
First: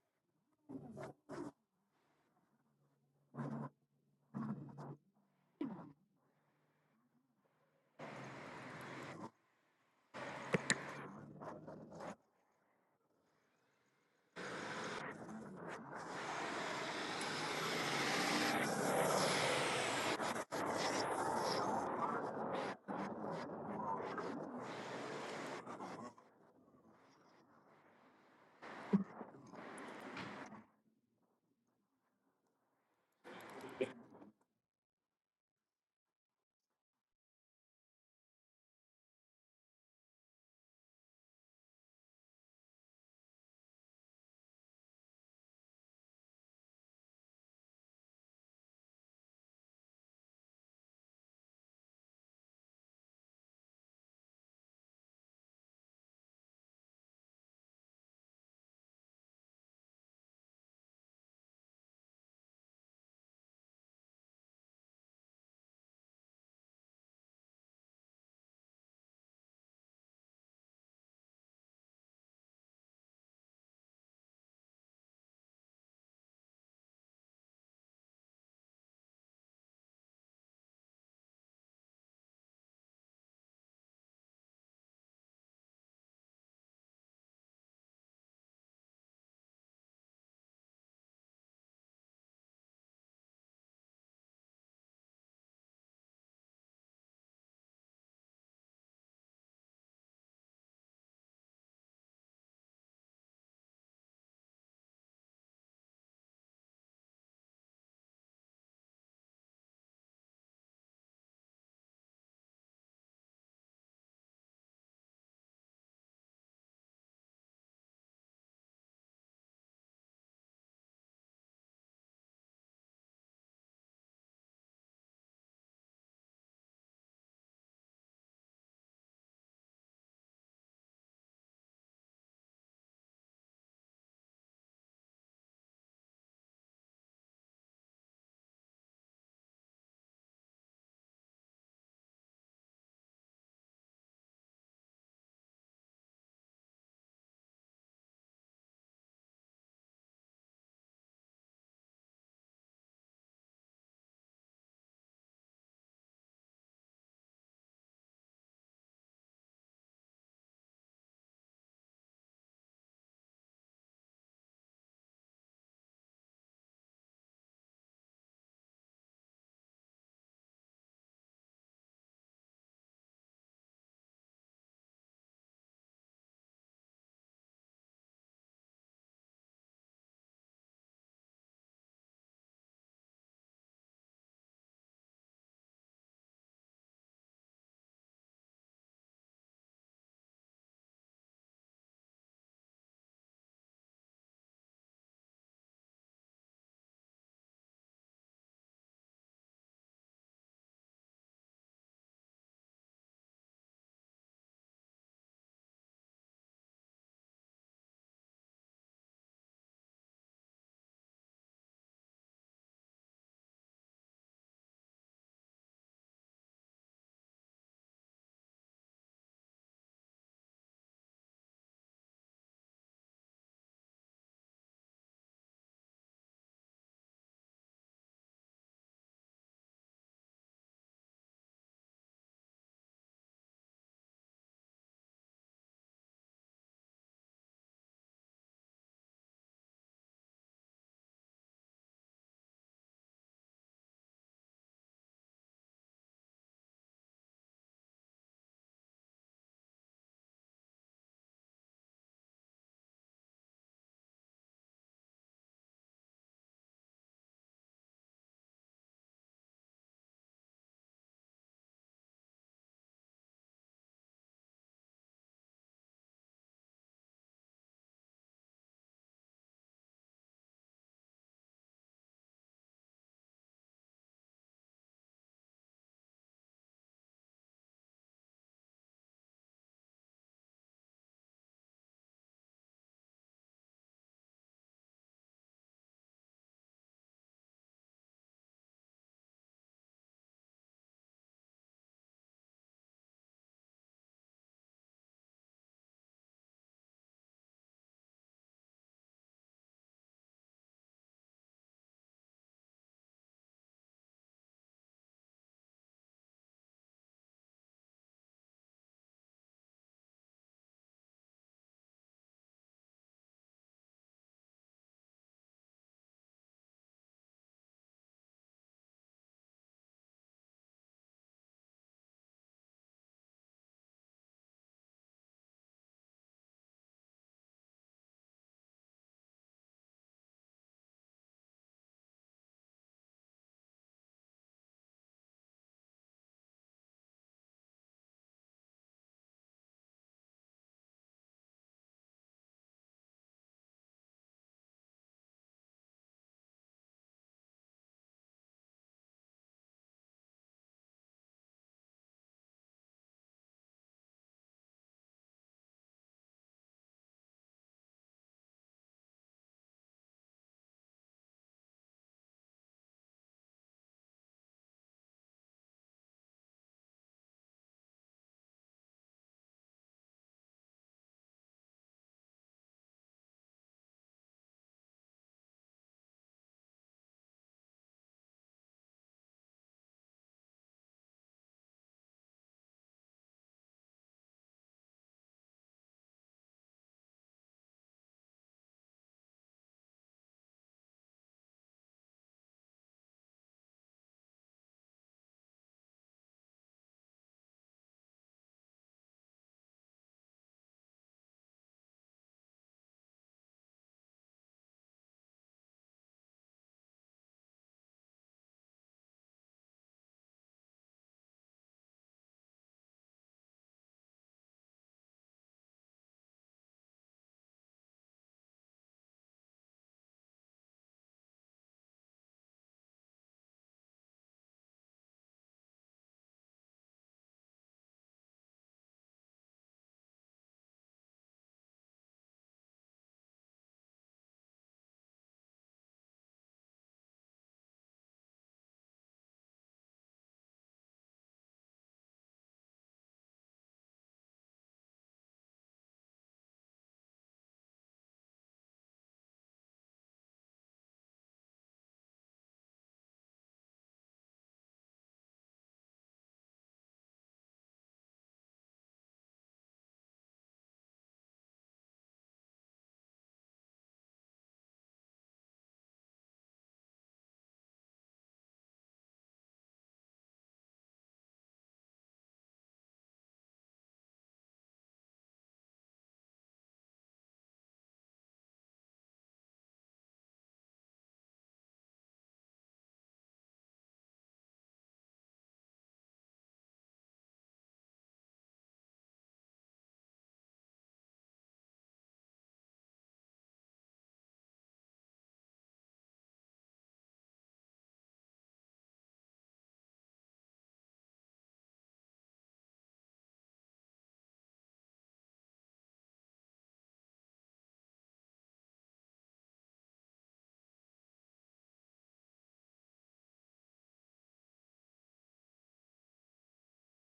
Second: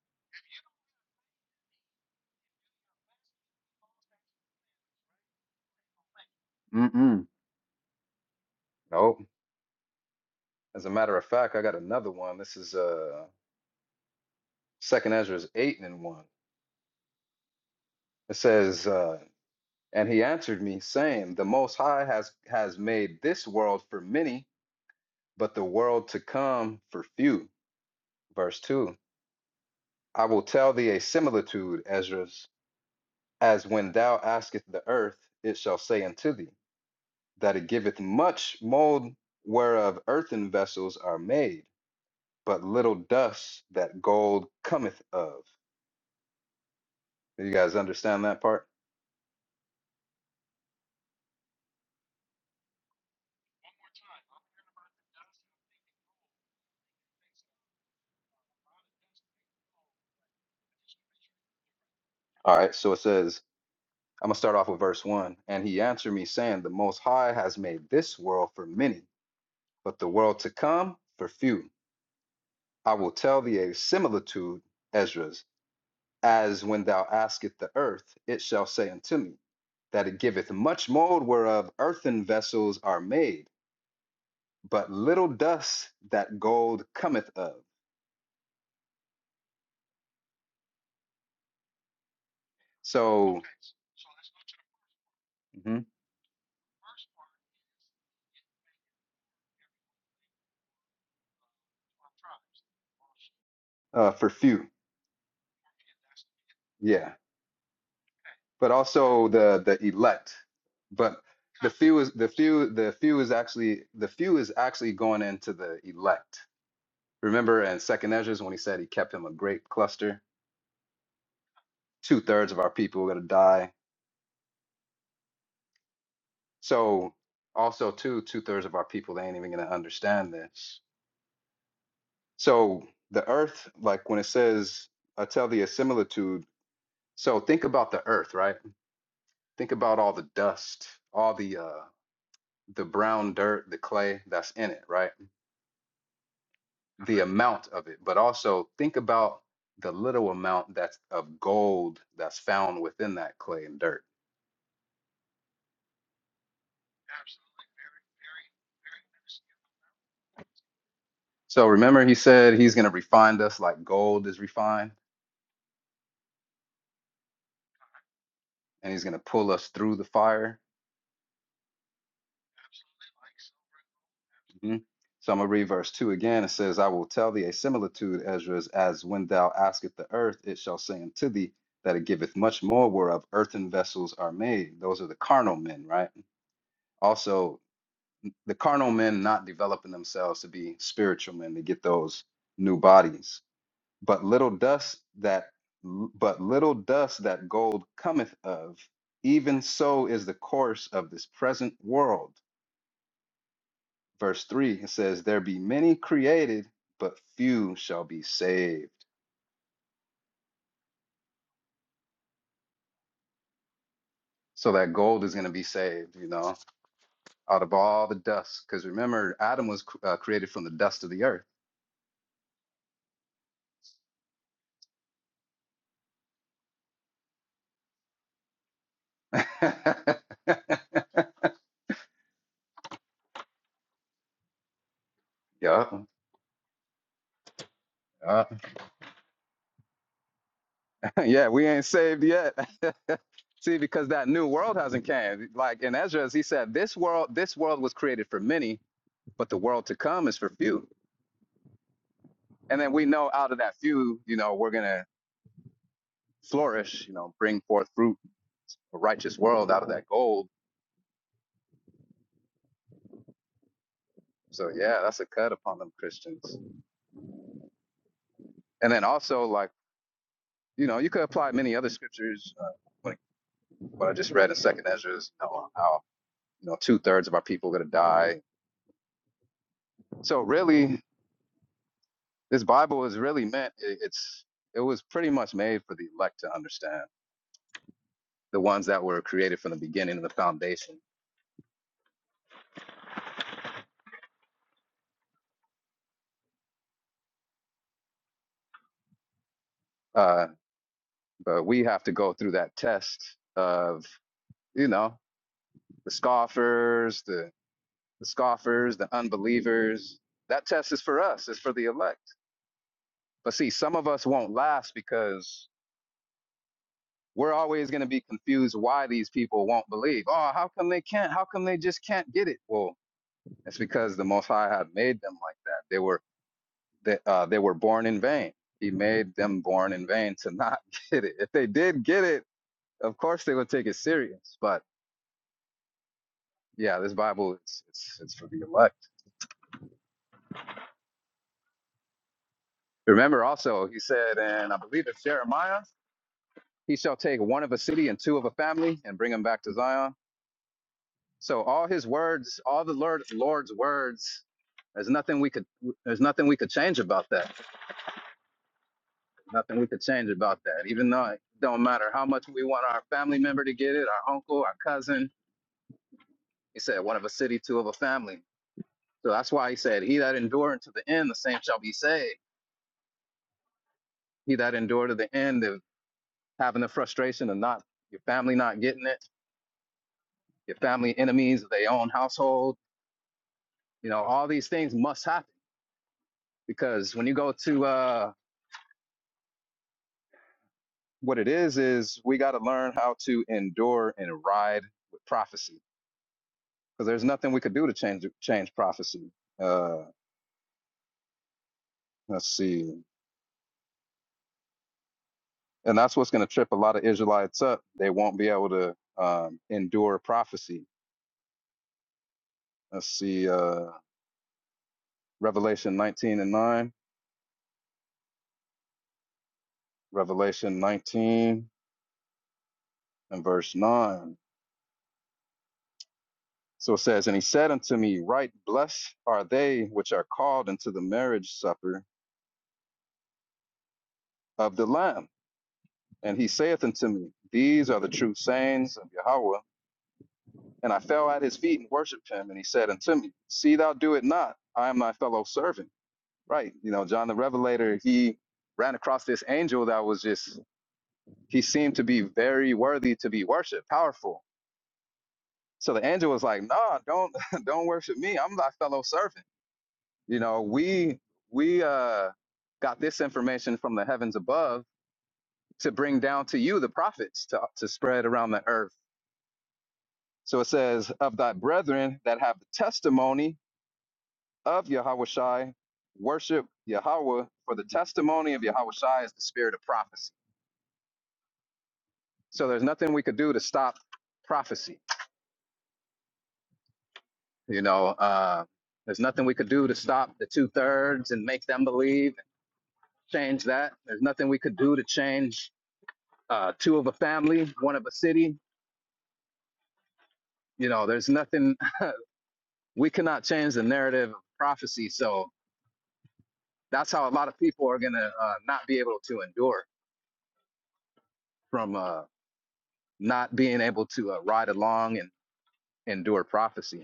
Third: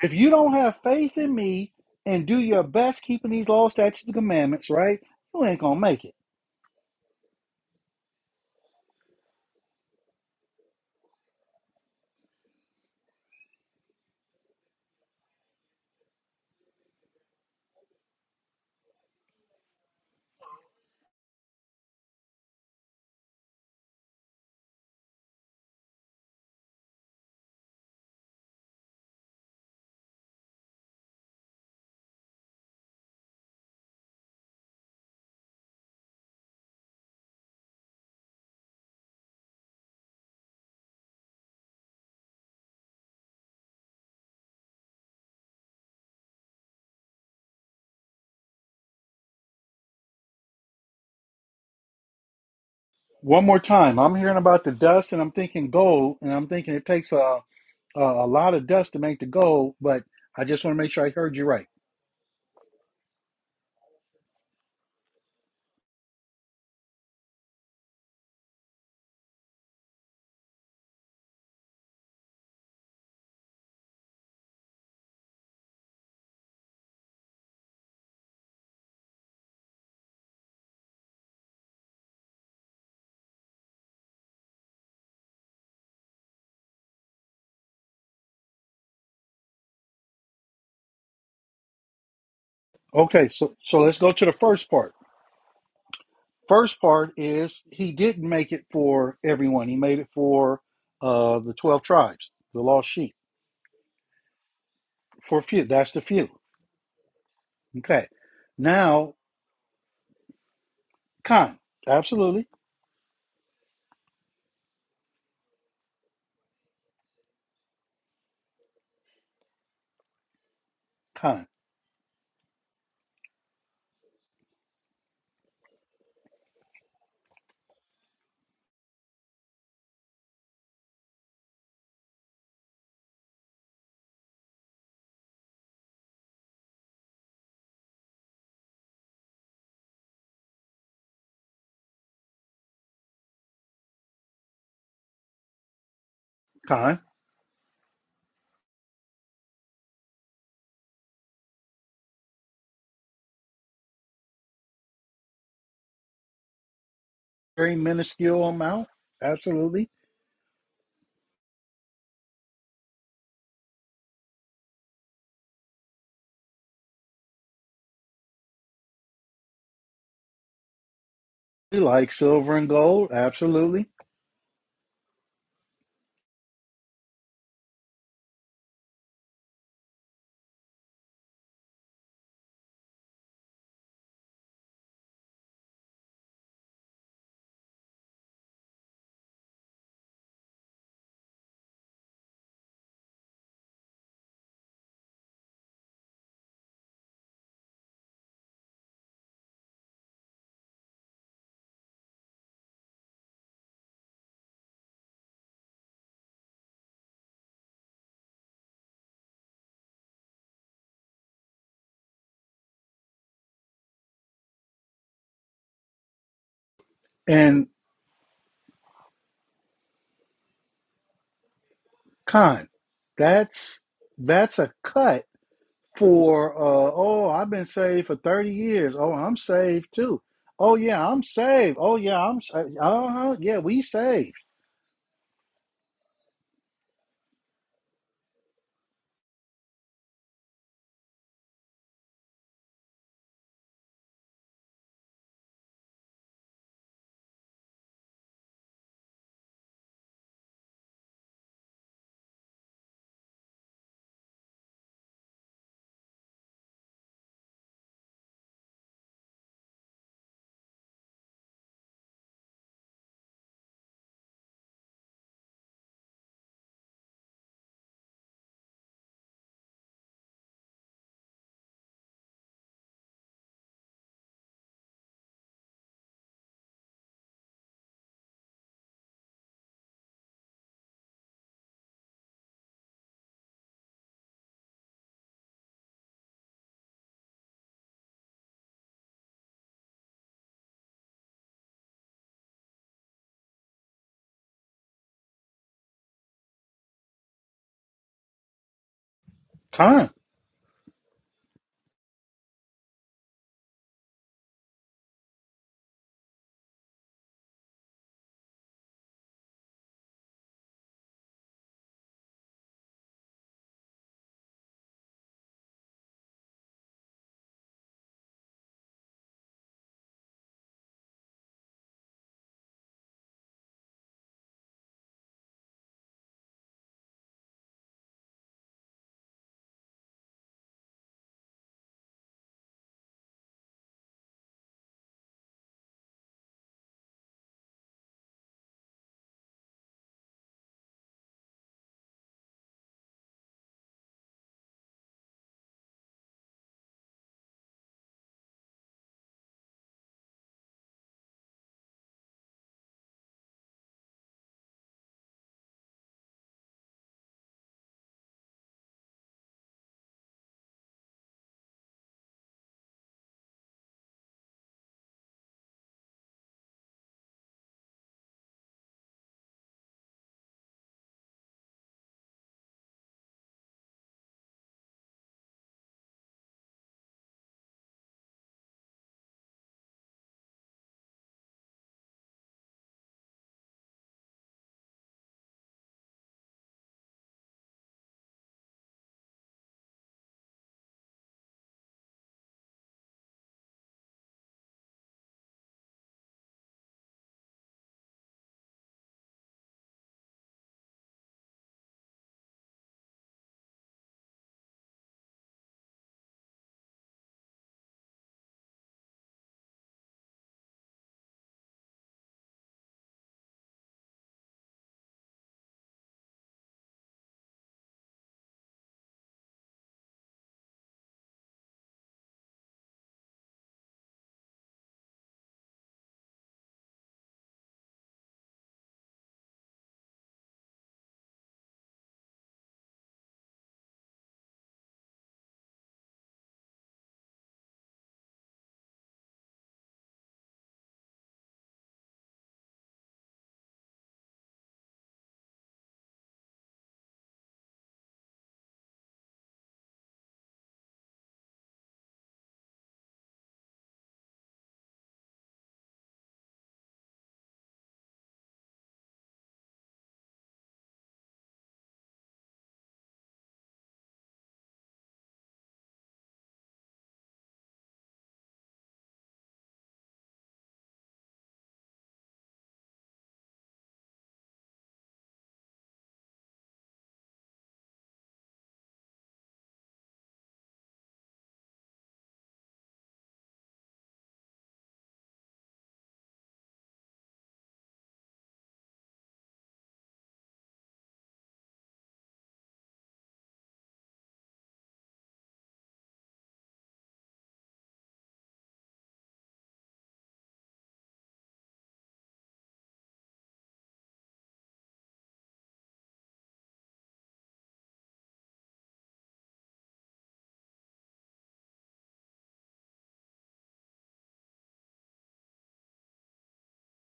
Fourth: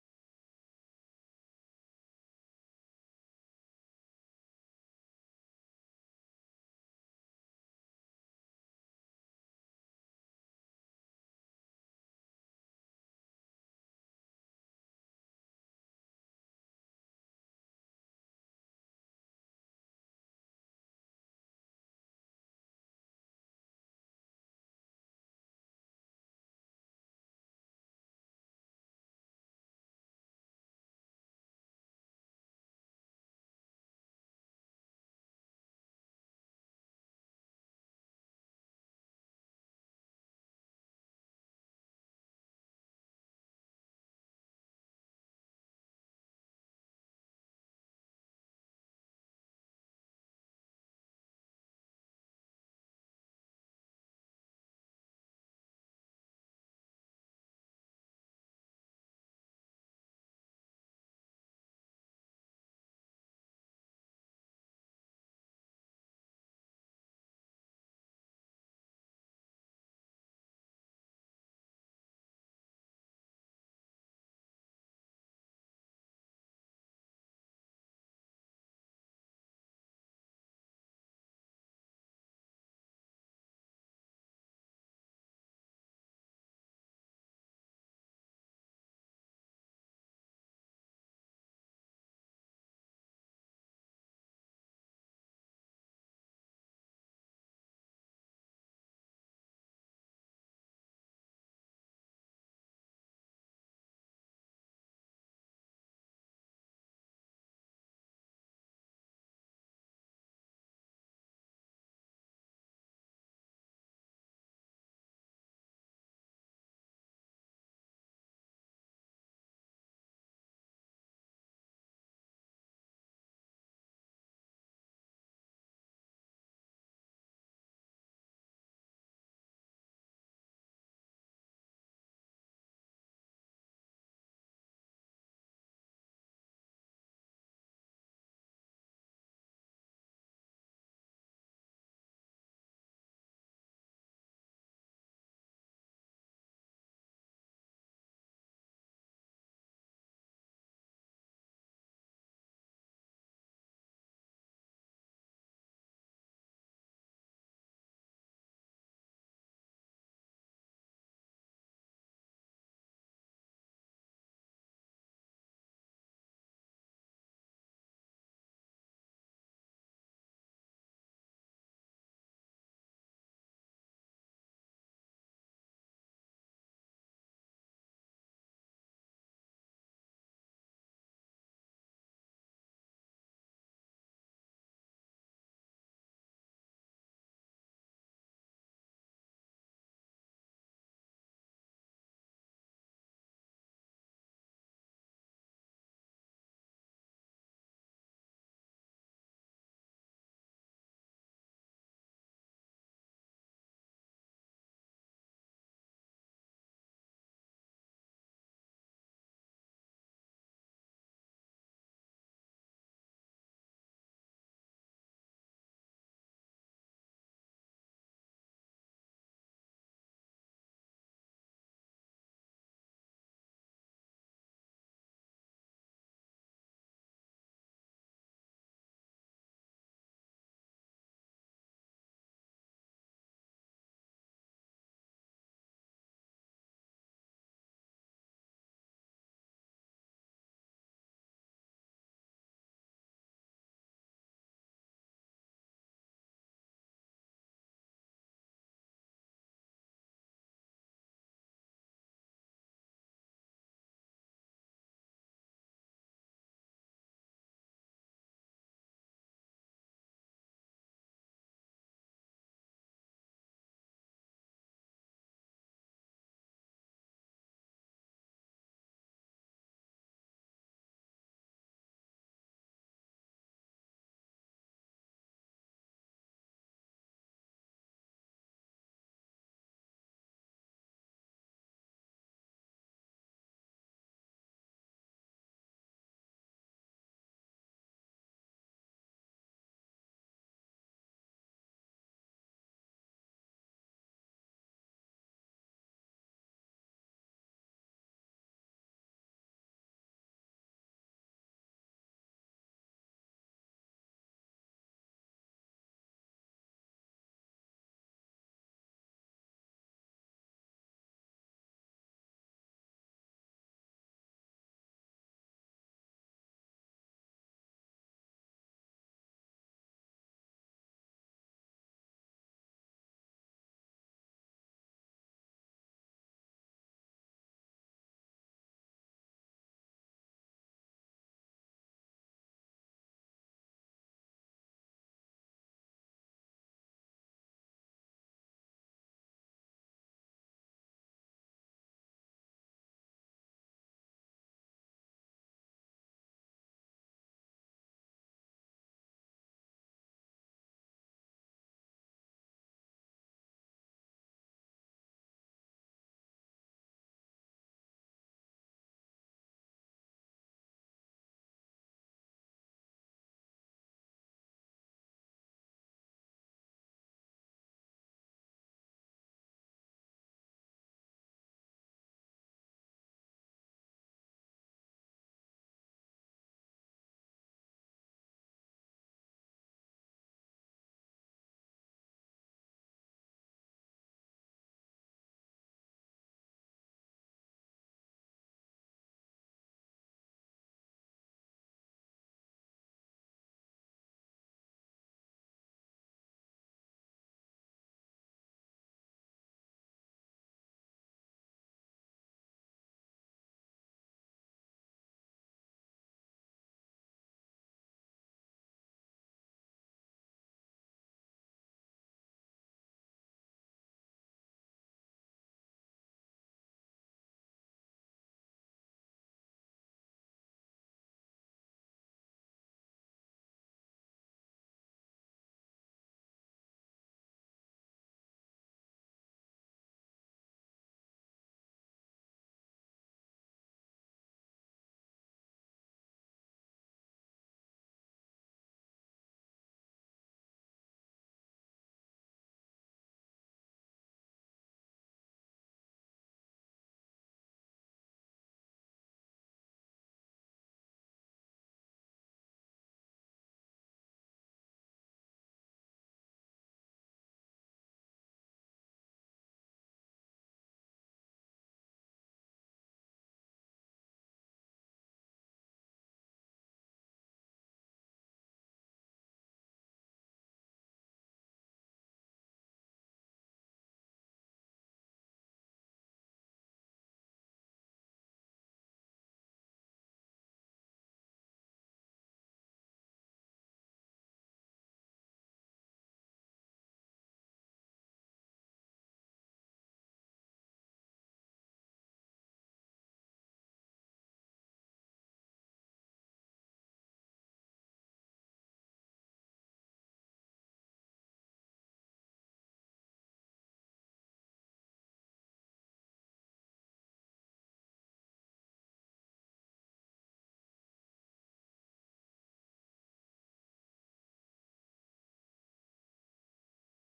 [SPEAKER 1] If you don't have faith in me and do your best keeping these laws, statutes, and commandments, right, you ain't going to make it.
[SPEAKER 4] Mm-mm. Nope. As a matter of fact, I got another one. This is uh Second Ezra's eight and one. It says, uh, and he answered me, saying, The Most High has has made this world for many, but the world to come for few. Verse two. I will tell thee a similitude, Ezra, as when thou askest the earth, it shall say unto thee. that it giveth much mold whereof earthen vessels are made, but little dust that gold cometh of. Do you guys understand that part?
[SPEAKER 1] One more time, I'm hearing about the dust, and I'm thinking gold, and I'm thinking it takes a a, a lot of dust to make the gold. But I just want to make sure I heard you right.
[SPEAKER 4] All right, so it says, I'm going to start off with verse 1. And he answered me, saying, The Most High has made this world for many, but the world to come for few. I will tell thee a similitude, Esdras, as when thou askest the earth, it shall say unto me, that it giveth much mold whereof earthen vessels are made but little dust that gold cometh of.
[SPEAKER 1] Okay,
[SPEAKER 4] So
[SPEAKER 1] so so let's go to the first part.
[SPEAKER 4] mhm,
[SPEAKER 1] First part is he didn't make it for everyone. He made it for uh, the twelve tribes, the lost sheep.
[SPEAKER 4] uh, for few,
[SPEAKER 1] For few, that's the few.
[SPEAKER 4] yeah,
[SPEAKER 1] Okay,
[SPEAKER 4] but
[SPEAKER 1] now
[SPEAKER 4] also the the elect, but
[SPEAKER 1] Khan,
[SPEAKER 4] the few is the
[SPEAKER 1] absolutely
[SPEAKER 4] few the few is actually the few is actually going into the elect. Remember in Second Ezra's when he said he kept him a great cluster.
[SPEAKER 1] Khan,
[SPEAKER 4] Two thirds of our people are gonna die. So also too two thirds of our people they ain't even gonna understand this. So the earth, like when it says, I tell thee a similitude So think about the earth, right? Think about all the dust, all the uh the brown dirt, the clay that's in it, right?
[SPEAKER 1] Khan,
[SPEAKER 4] The hmm amount of it, but also think about the little amount that's of gold that's found within that clay and dirt.
[SPEAKER 1] very minuscule amount, absolutely.
[SPEAKER 4] So remember he said he's going to refine us like gold is refined and he's going to pull us through the fire
[SPEAKER 1] He likes silver and gold, absolutely.
[SPEAKER 4] Mhm. So I'm gonna read verse two again. It says, I will tell thee a similitude, Ezra, as when thou askest the earth, it shall say unto thee that it giveth much more whereof earthen vessels are made. Those are the carnal men, right? Also, the carnal men not developing themselves to be spiritual men to get those new bodies. But little dust that but little dust that gold cometh of, even so is the course of this present world. verse 3 it says there be many created but few shall be saved so that gold is going to be saved you know out
[SPEAKER 1] and
[SPEAKER 4] of all the dust because remember adam was uh, created from the dust of the earth
[SPEAKER 1] Con, that's that's a cut for uh oh, I've been saved for 30 years. Oh,
[SPEAKER 4] (laughs)
[SPEAKER 1] I'm saved too. Oh
[SPEAKER 4] yeah
[SPEAKER 1] yeah, I'm saved. Oh yeah, I'm saved. uh Yeah, we saved.
[SPEAKER 4] yeah Yeah, we ain't saved yet (laughs) see because that new world hasn't came like in ezra he said this world this world was created for many but the world to come is for few and then we know out of that few you know we're gonna flourish, you know, bring forth fruit, a righteous world out of that gold. So yeah, that's a cut upon them Christians. And then also like, you know, you could apply many other scriptures, uh, like what I just read in Second Ezra, is, you know, how you know two thirds of our people are gonna die. So really, this Bible is really meant. It, it's it was pretty much made for the elect to understand, the ones that were created from the beginning of the foundation.
[SPEAKER 1] Con.
[SPEAKER 4] Uh, but we have to go through that test of you know the scoffers, the the scoffers, the unbelievers. That test is for us, it's for the elect. But see, some of us won't last because we're always going to be confused why these people won't believe. Oh, how come they can't? How come they just can't get it? Well, it's because the Most High had made them like that. They were they, uh, they were born in vain. He made them born in vain to not (laughs) get it. If they did get it, of course they would take it serious. But yeah, this Bible it's it's, it's for the elect. Remember also, he said, and I believe it's Jeremiah. He shall take one of a city and two of a family and bring them back to Zion. So all his words, all the Lord Lord's words, there's nothing we could there's nothing we could change about that. Nothing we could change about that. Even though it don't matter how much we want our family member to get it, our uncle, our cousin. He said one of a city, two of a family. So that's why he said, He that endure unto the end, the same shall be saved. He that endure to the end of having the frustration of not your family not getting it, your family enemies of their own household, you know, all these things must happen because when you go to uh, what it is is we got to learn how to endure and ride with prophecy because there's nothing we could do to change change prophecy uh, let's see and that's what's going to trip a lot of israelites up they won't be able to um, endure prophecy let's see uh, revelation 19 and 9 revelation 19 and verse 9 so it says and he said unto me right blessed are they which are called into the marriage supper of the lamb And he saith unto me, These are the true sayings of Yahweh. And I fell at his feet and worshipped him. And he said unto me, See thou do it not. I am thy fellow servant. Right. You know, John the Revelator, he ran across this angel that was just, he seemed to be very worthy to be worshiped, powerful. So the angel was like, Nah, don't, (laughs) don't worship me. I'm thy fellow servant. You know, we, we, uh, got this information from the heavens above to bring down to you, the prophets, to, to spread around the earth So it says, Of thy brethren that have the testimony of Yahushai, worship Yahweh, for the testimony of Yahushai is the spirit of prophecy. So there's nothing we could do to stop prophecy. You know, uh, there's nothing we could do to stop the two thirds and make them believe, change that. There's nothing we could do to change uh, two of a family, one of a city. You know, there's nothing (laughs) we cannot change the narrative of prophecy. So that's how a lot of people are going to uh, not be able to endure from uh, not being able to uh, ride along and endure prophecy.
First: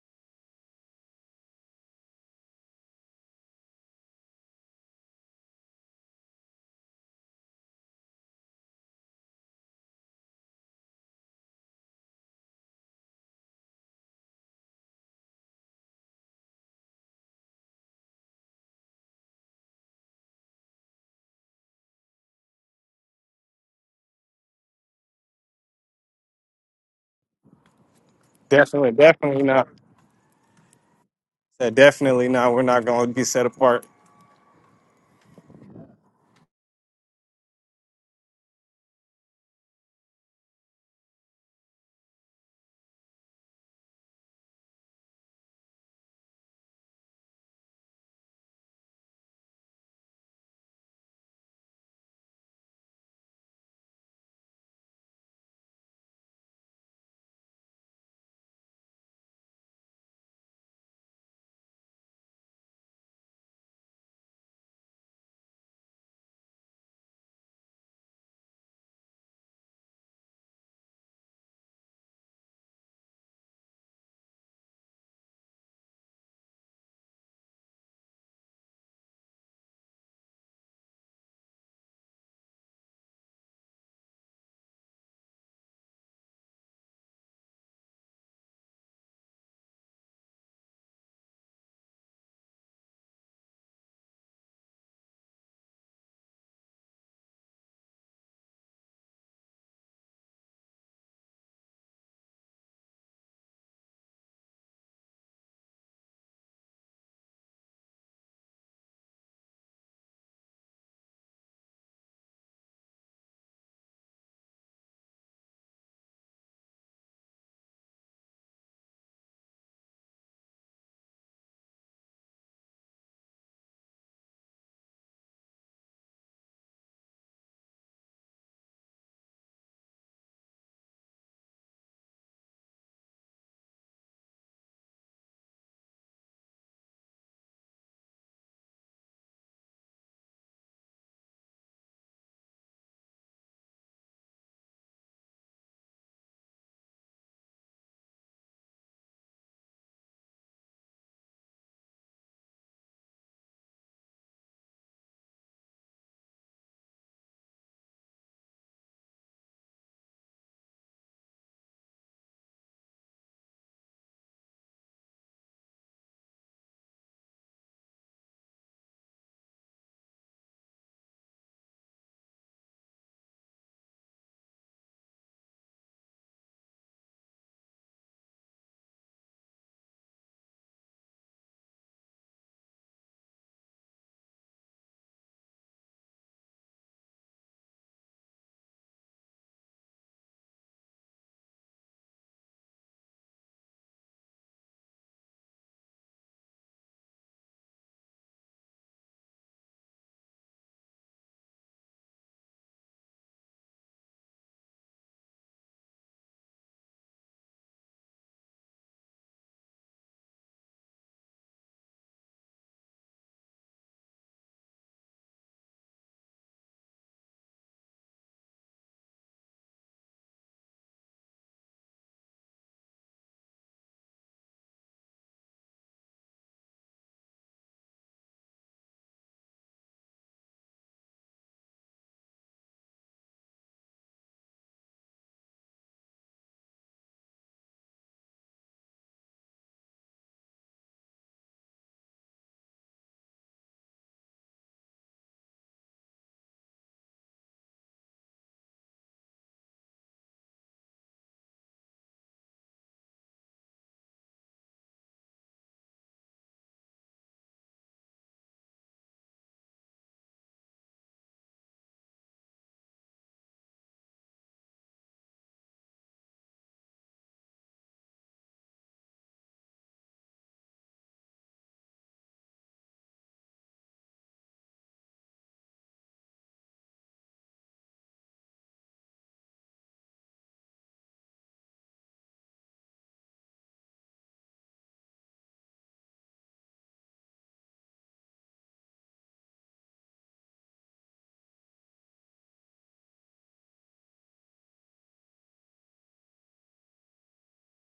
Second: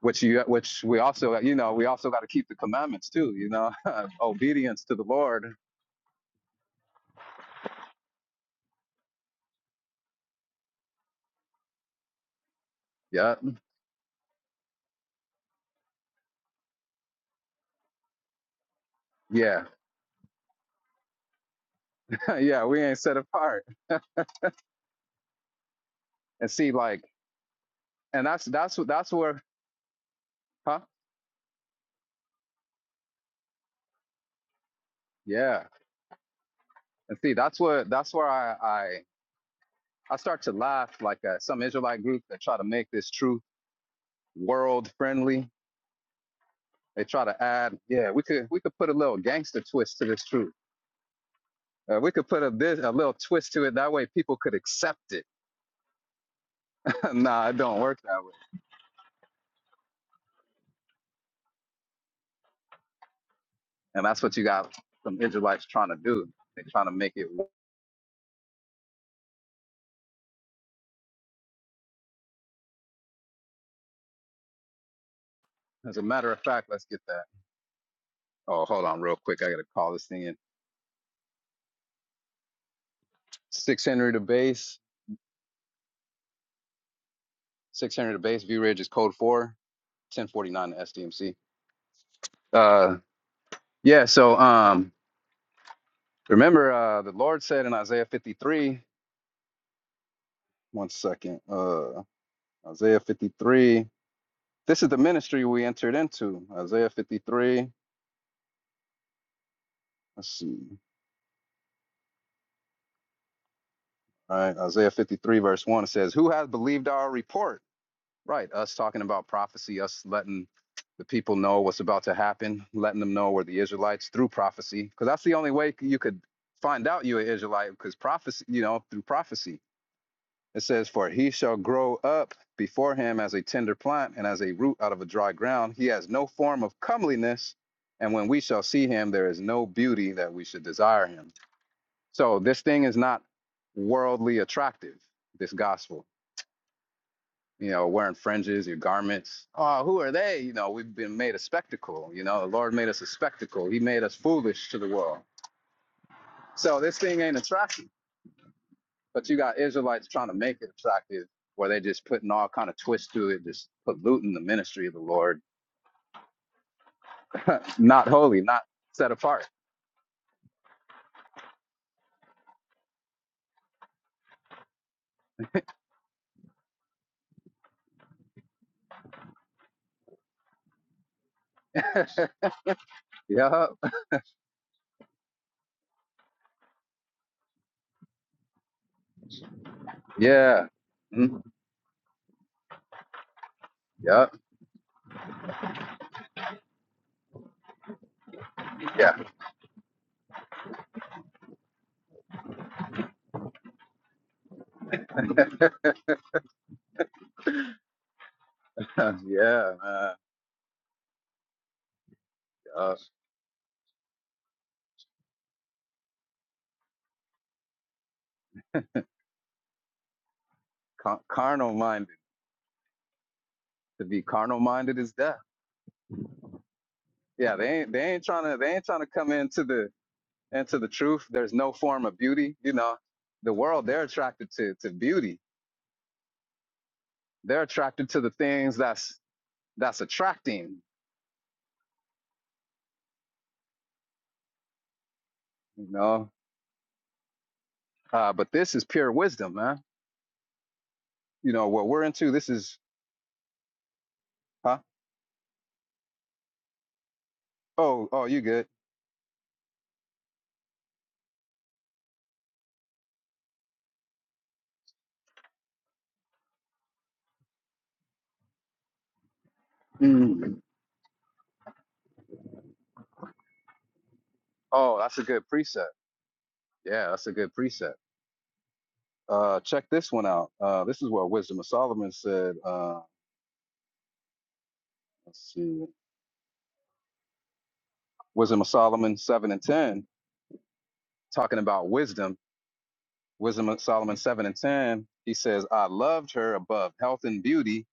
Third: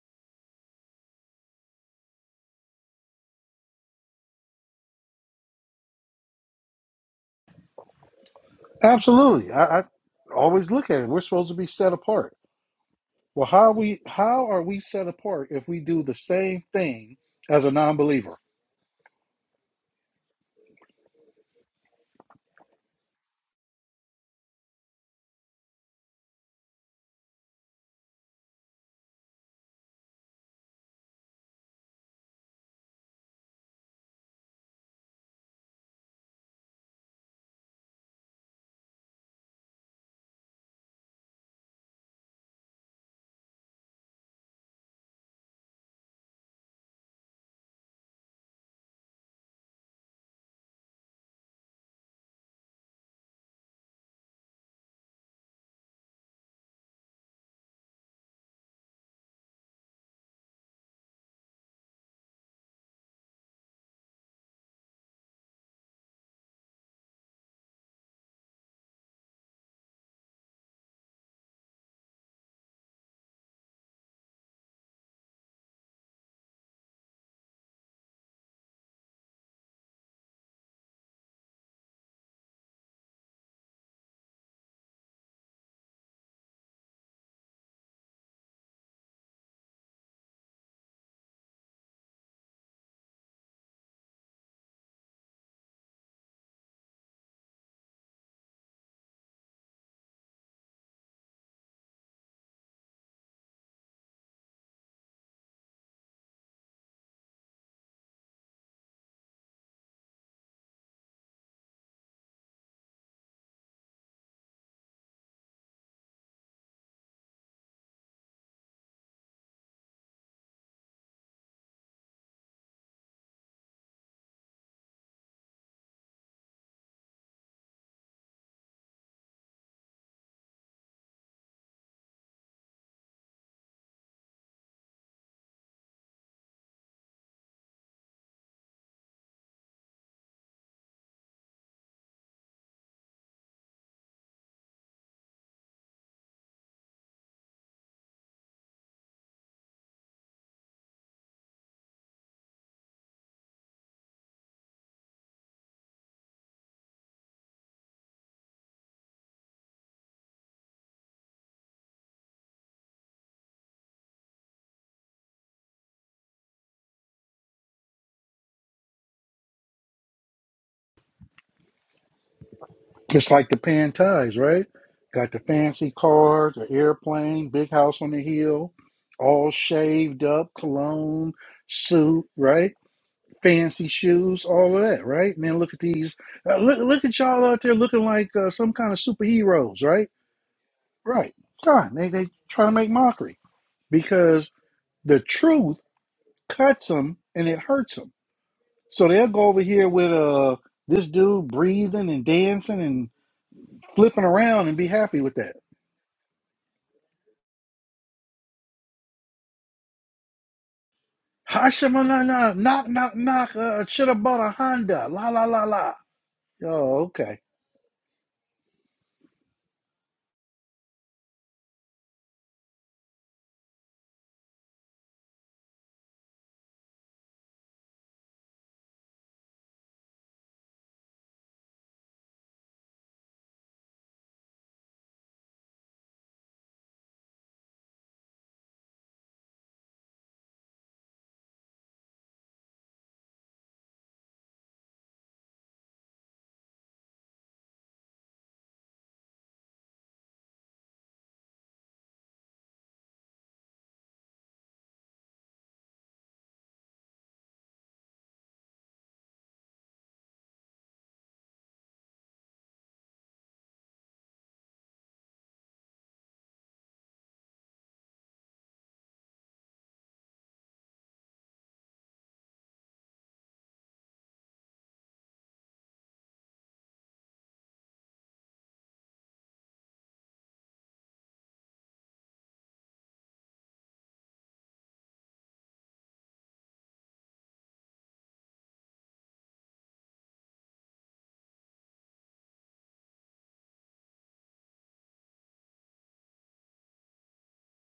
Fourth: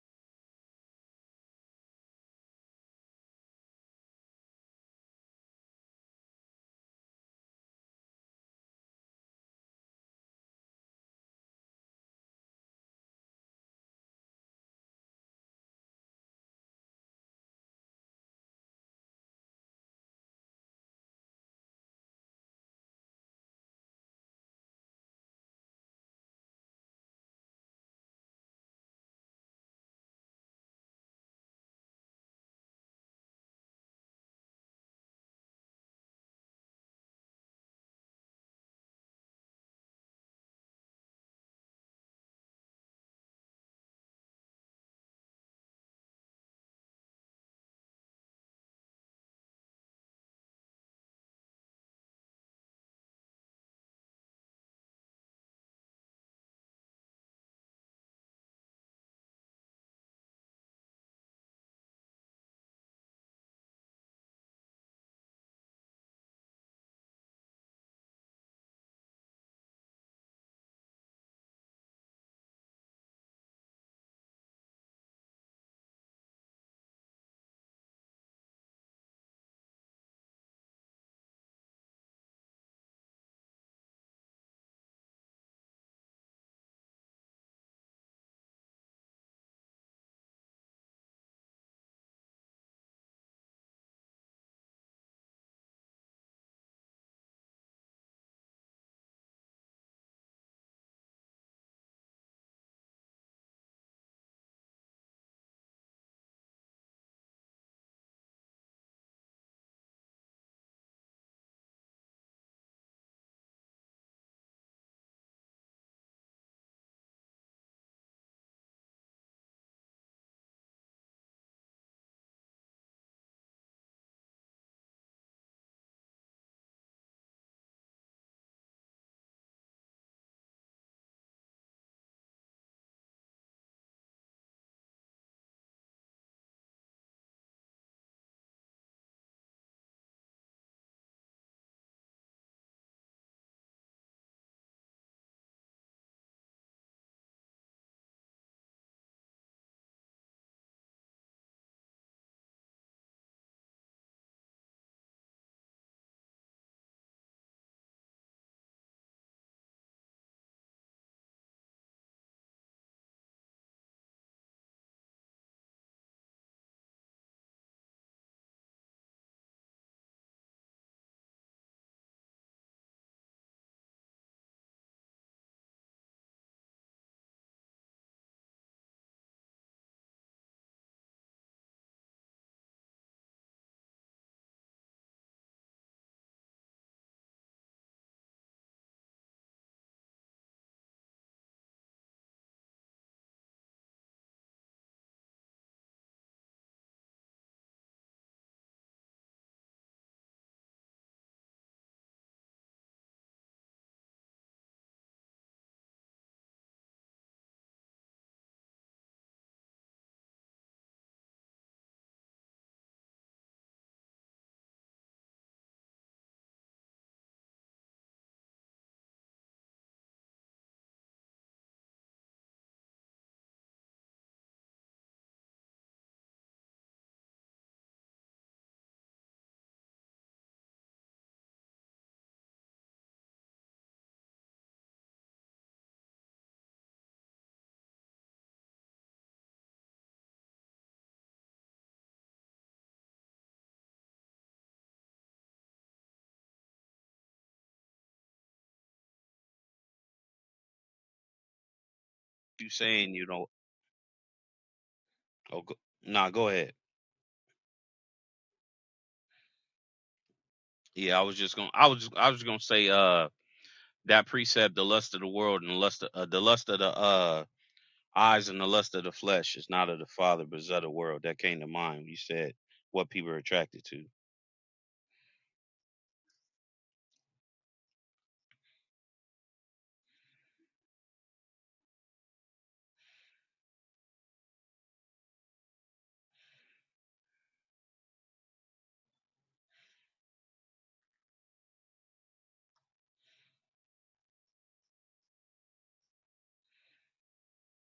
[SPEAKER 4] Which you, which we also, uh, you know, we also got to keep the commandments too. You know, (laughs) obedience to the Lord.
[SPEAKER 1] Absolutely. I, I always look at it. We're supposed to be set apart.
[SPEAKER 4] Yeah,
[SPEAKER 1] Well, how we how are we set apart if we do the same thing as a non-believer?
[SPEAKER 4] yeah, (laughs) yeah. We ain't set apart. And see, like, and that's that's what
[SPEAKER 3] Definitely,
[SPEAKER 4] that's where,
[SPEAKER 3] definitely not.
[SPEAKER 4] huh?
[SPEAKER 3] Uh, Definitely not. We're not going to be set apart.
[SPEAKER 4] Yeah. And see, that's what that's where I I I start to laugh like uh, some Israelite group that try to make this truth world friendly. They try to add, yeah, we could we could put a little gangster twist to this truth Uh, we could put a bit, a little twist to it. That way, people could accept it. (laughs) nah, it don't work that way. And that's what you got some Israelites trying to do. They're trying to make it. wo- As a matter of fact, let's get that. Oh, hold on, real quick. I gotta call this thing in. Six Henry to base. Six Henry to base. V Ridge is code four. Ten forty nine to SDMC. Uh, yeah. So um, remember uh, the Lord said in Isaiah fifty three. One second. Uh, Isaiah fifty three. This is the ministry we entered into. Isaiah fifty three. Let's see. All right, Isaiah 53, verse 1 it says, Who has believed our report? Right, us talking about prophecy, us letting the people know what's about to happen, letting them know we're the Israelites through prophecy, because that's the only way you could find out you're an Israelite, because prophecy, you know, through prophecy. It says, For he shall grow up before him as a tender plant and as a root out of a dry ground. He has no form of comeliness. And when we shall see him, there is no beauty that we should desire him So this thing is not worldly attractive, this gospel. You know, wearing fringes, your garments. Oh, who are they? You know, we've been made a spectacle. You know, the Lord made us a spectacle. He made us foolish to the world. So this thing ain't attractive. But you got Israelites trying to make it attractive, where they just putting all kind of twists to it, just polluting the ministry of the Lord. (laughs) not holy, not set apart.
[SPEAKER 1] Just like the pan ties, right? Got the fancy cars, the airplane, big house on the hill, all shaved up, cologne, suit,
[SPEAKER 4] (laughs)
[SPEAKER 1] right?
[SPEAKER 4] yup.
[SPEAKER 1] Fancy shoes, all of that, right? Man, look at these. Uh, look, look at y'all out there looking like uh, some kind of superheroes, right?
[SPEAKER 4] Yeah.
[SPEAKER 1] Right.
[SPEAKER 4] Mm,
[SPEAKER 1] God, they they try to make mockery
[SPEAKER 4] yup.
[SPEAKER 1] because the truth cuts them and it hurts them. So
[SPEAKER 4] Yeah.
[SPEAKER 1] they'll go over here with uh this dude breathing and dancing and flipping around and be happy with that
[SPEAKER 4] (laughs) yeah, man.
[SPEAKER 1] Hashamanana, knock,
[SPEAKER 4] Yup.
[SPEAKER 1] knock, knock. Uh, should have bought a Honda. La la la la. Oh, okay.
[SPEAKER 4] Car- carnal minded. To be carnal minded is death. Yeah, they ain't they ain't trying to they ain't trying to come into the into the truth. There's no form of beauty. You know, the world they're attracted to to beauty. They're attracted to the things that's that's attracting. You know, uh, but this is pure wisdom, man. You know what we're into. This
[SPEAKER 2] You
[SPEAKER 4] is
[SPEAKER 2] saying you don't
[SPEAKER 4] huh?
[SPEAKER 2] oh go, nah, go ahead.
[SPEAKER 4] Oh, oh, you good?
[SPEAKER 2] Yeah, I was just gonna, I was, just, I was just gonna say, uh, that precept, the lust of the world and the lust, of, uh, the lust of the uh eyes and the lust of the flesh is not of the Father,
[SPEAKER 4] Mm.
[SPEAKER 2] but is of the world. That came to mind. when You said what people are attracted to.
[SPEAKER 4] Oh, that's a good preset. Yeah, that's a good preset. Uh, check this one out. Uh, this is what Wisdom of Solomon said. Uh, let's see. Wisdom of Solomon 7 and 10, talking about wisdom. Wisdom of Solomon 7 and 10, he says, I loved her above health and beauty,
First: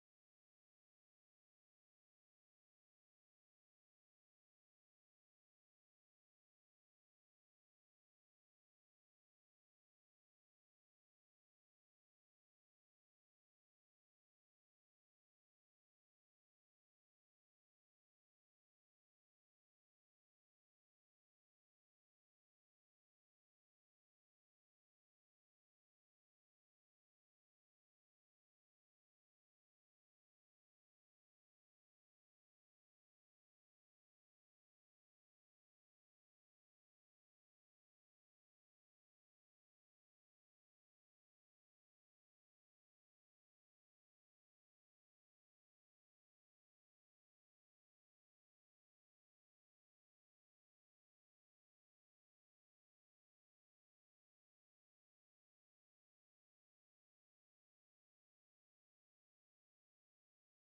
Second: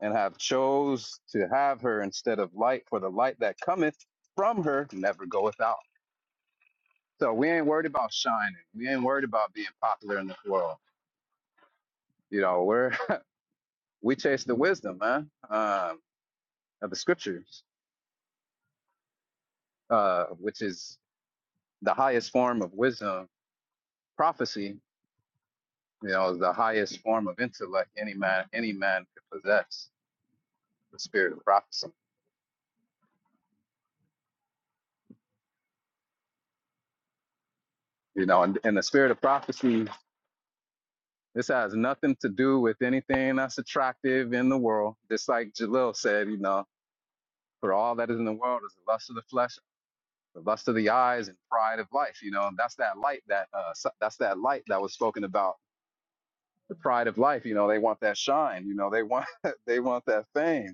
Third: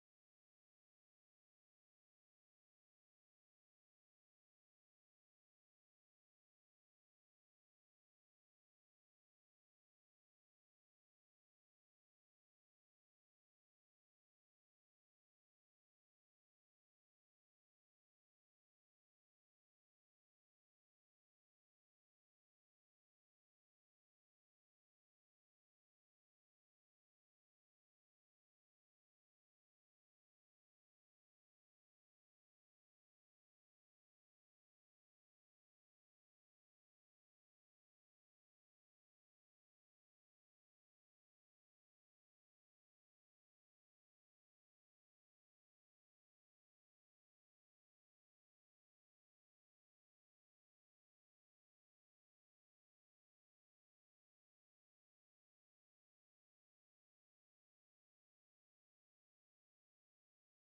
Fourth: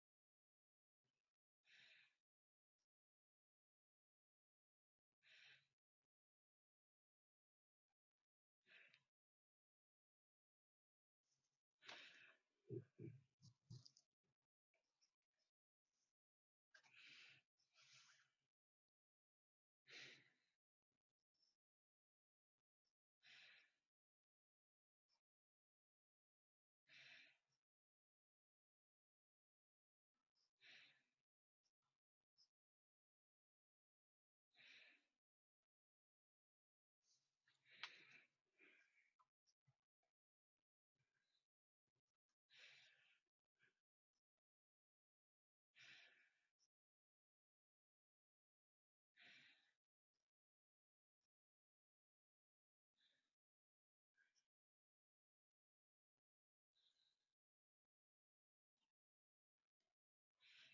[SPEAKER 4] and have chose to have her instead of light, for the light that cometh from her never goeth out. So we ain't worried about shining. We ain't worried about being popular in this world. You know, we're (laughs) we chase the wisdom, man, um, of the scriptures, uh, which is the highest form of wisdom, prophecy, You know, is the highest form of intellect any man any man could possess, the spirit of prophecy. You know, and, and the spirit of prophecy, this has nothing to do with anything that's attractive in the world. Just like Jalil said, you know, for all that is in the world is the lust of the flesh, the lust of the eyes, and pride of life. You know, and that's that light that uh, so, that's that light that was spoken about. The pride of life. You know, they want that shine. You know, they want (laughs) they want that fame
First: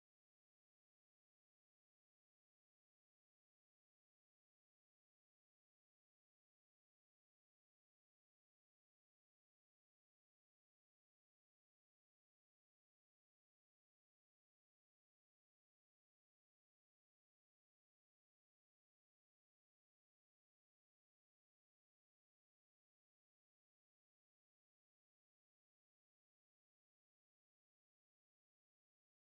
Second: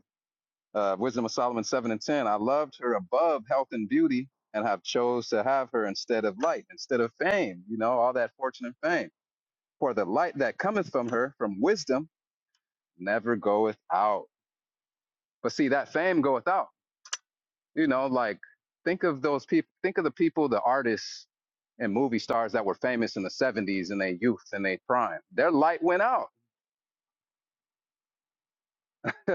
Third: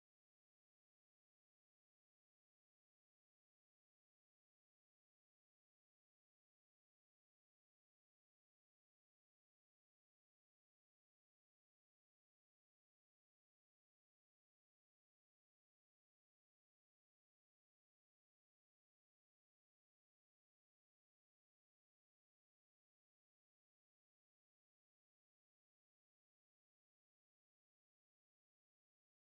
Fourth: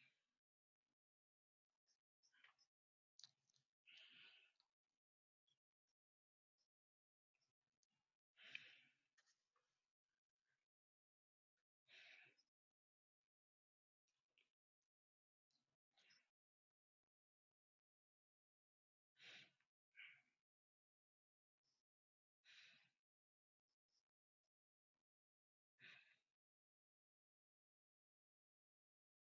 [SPEAKER 4] uh, Wisdom of Solomon 7 and 10. I loved her above health and beauty and have chose to have her instead of light, instead of fame, you know, all that fortune and fame. For the light that cometh from her, from wisdom, never goeth out. But see, that fame goeth out. You know, like think of those people, think of the people, the artists and movie stars that were famous in the 70s in their youth and their prime. Their light went out. (laughs)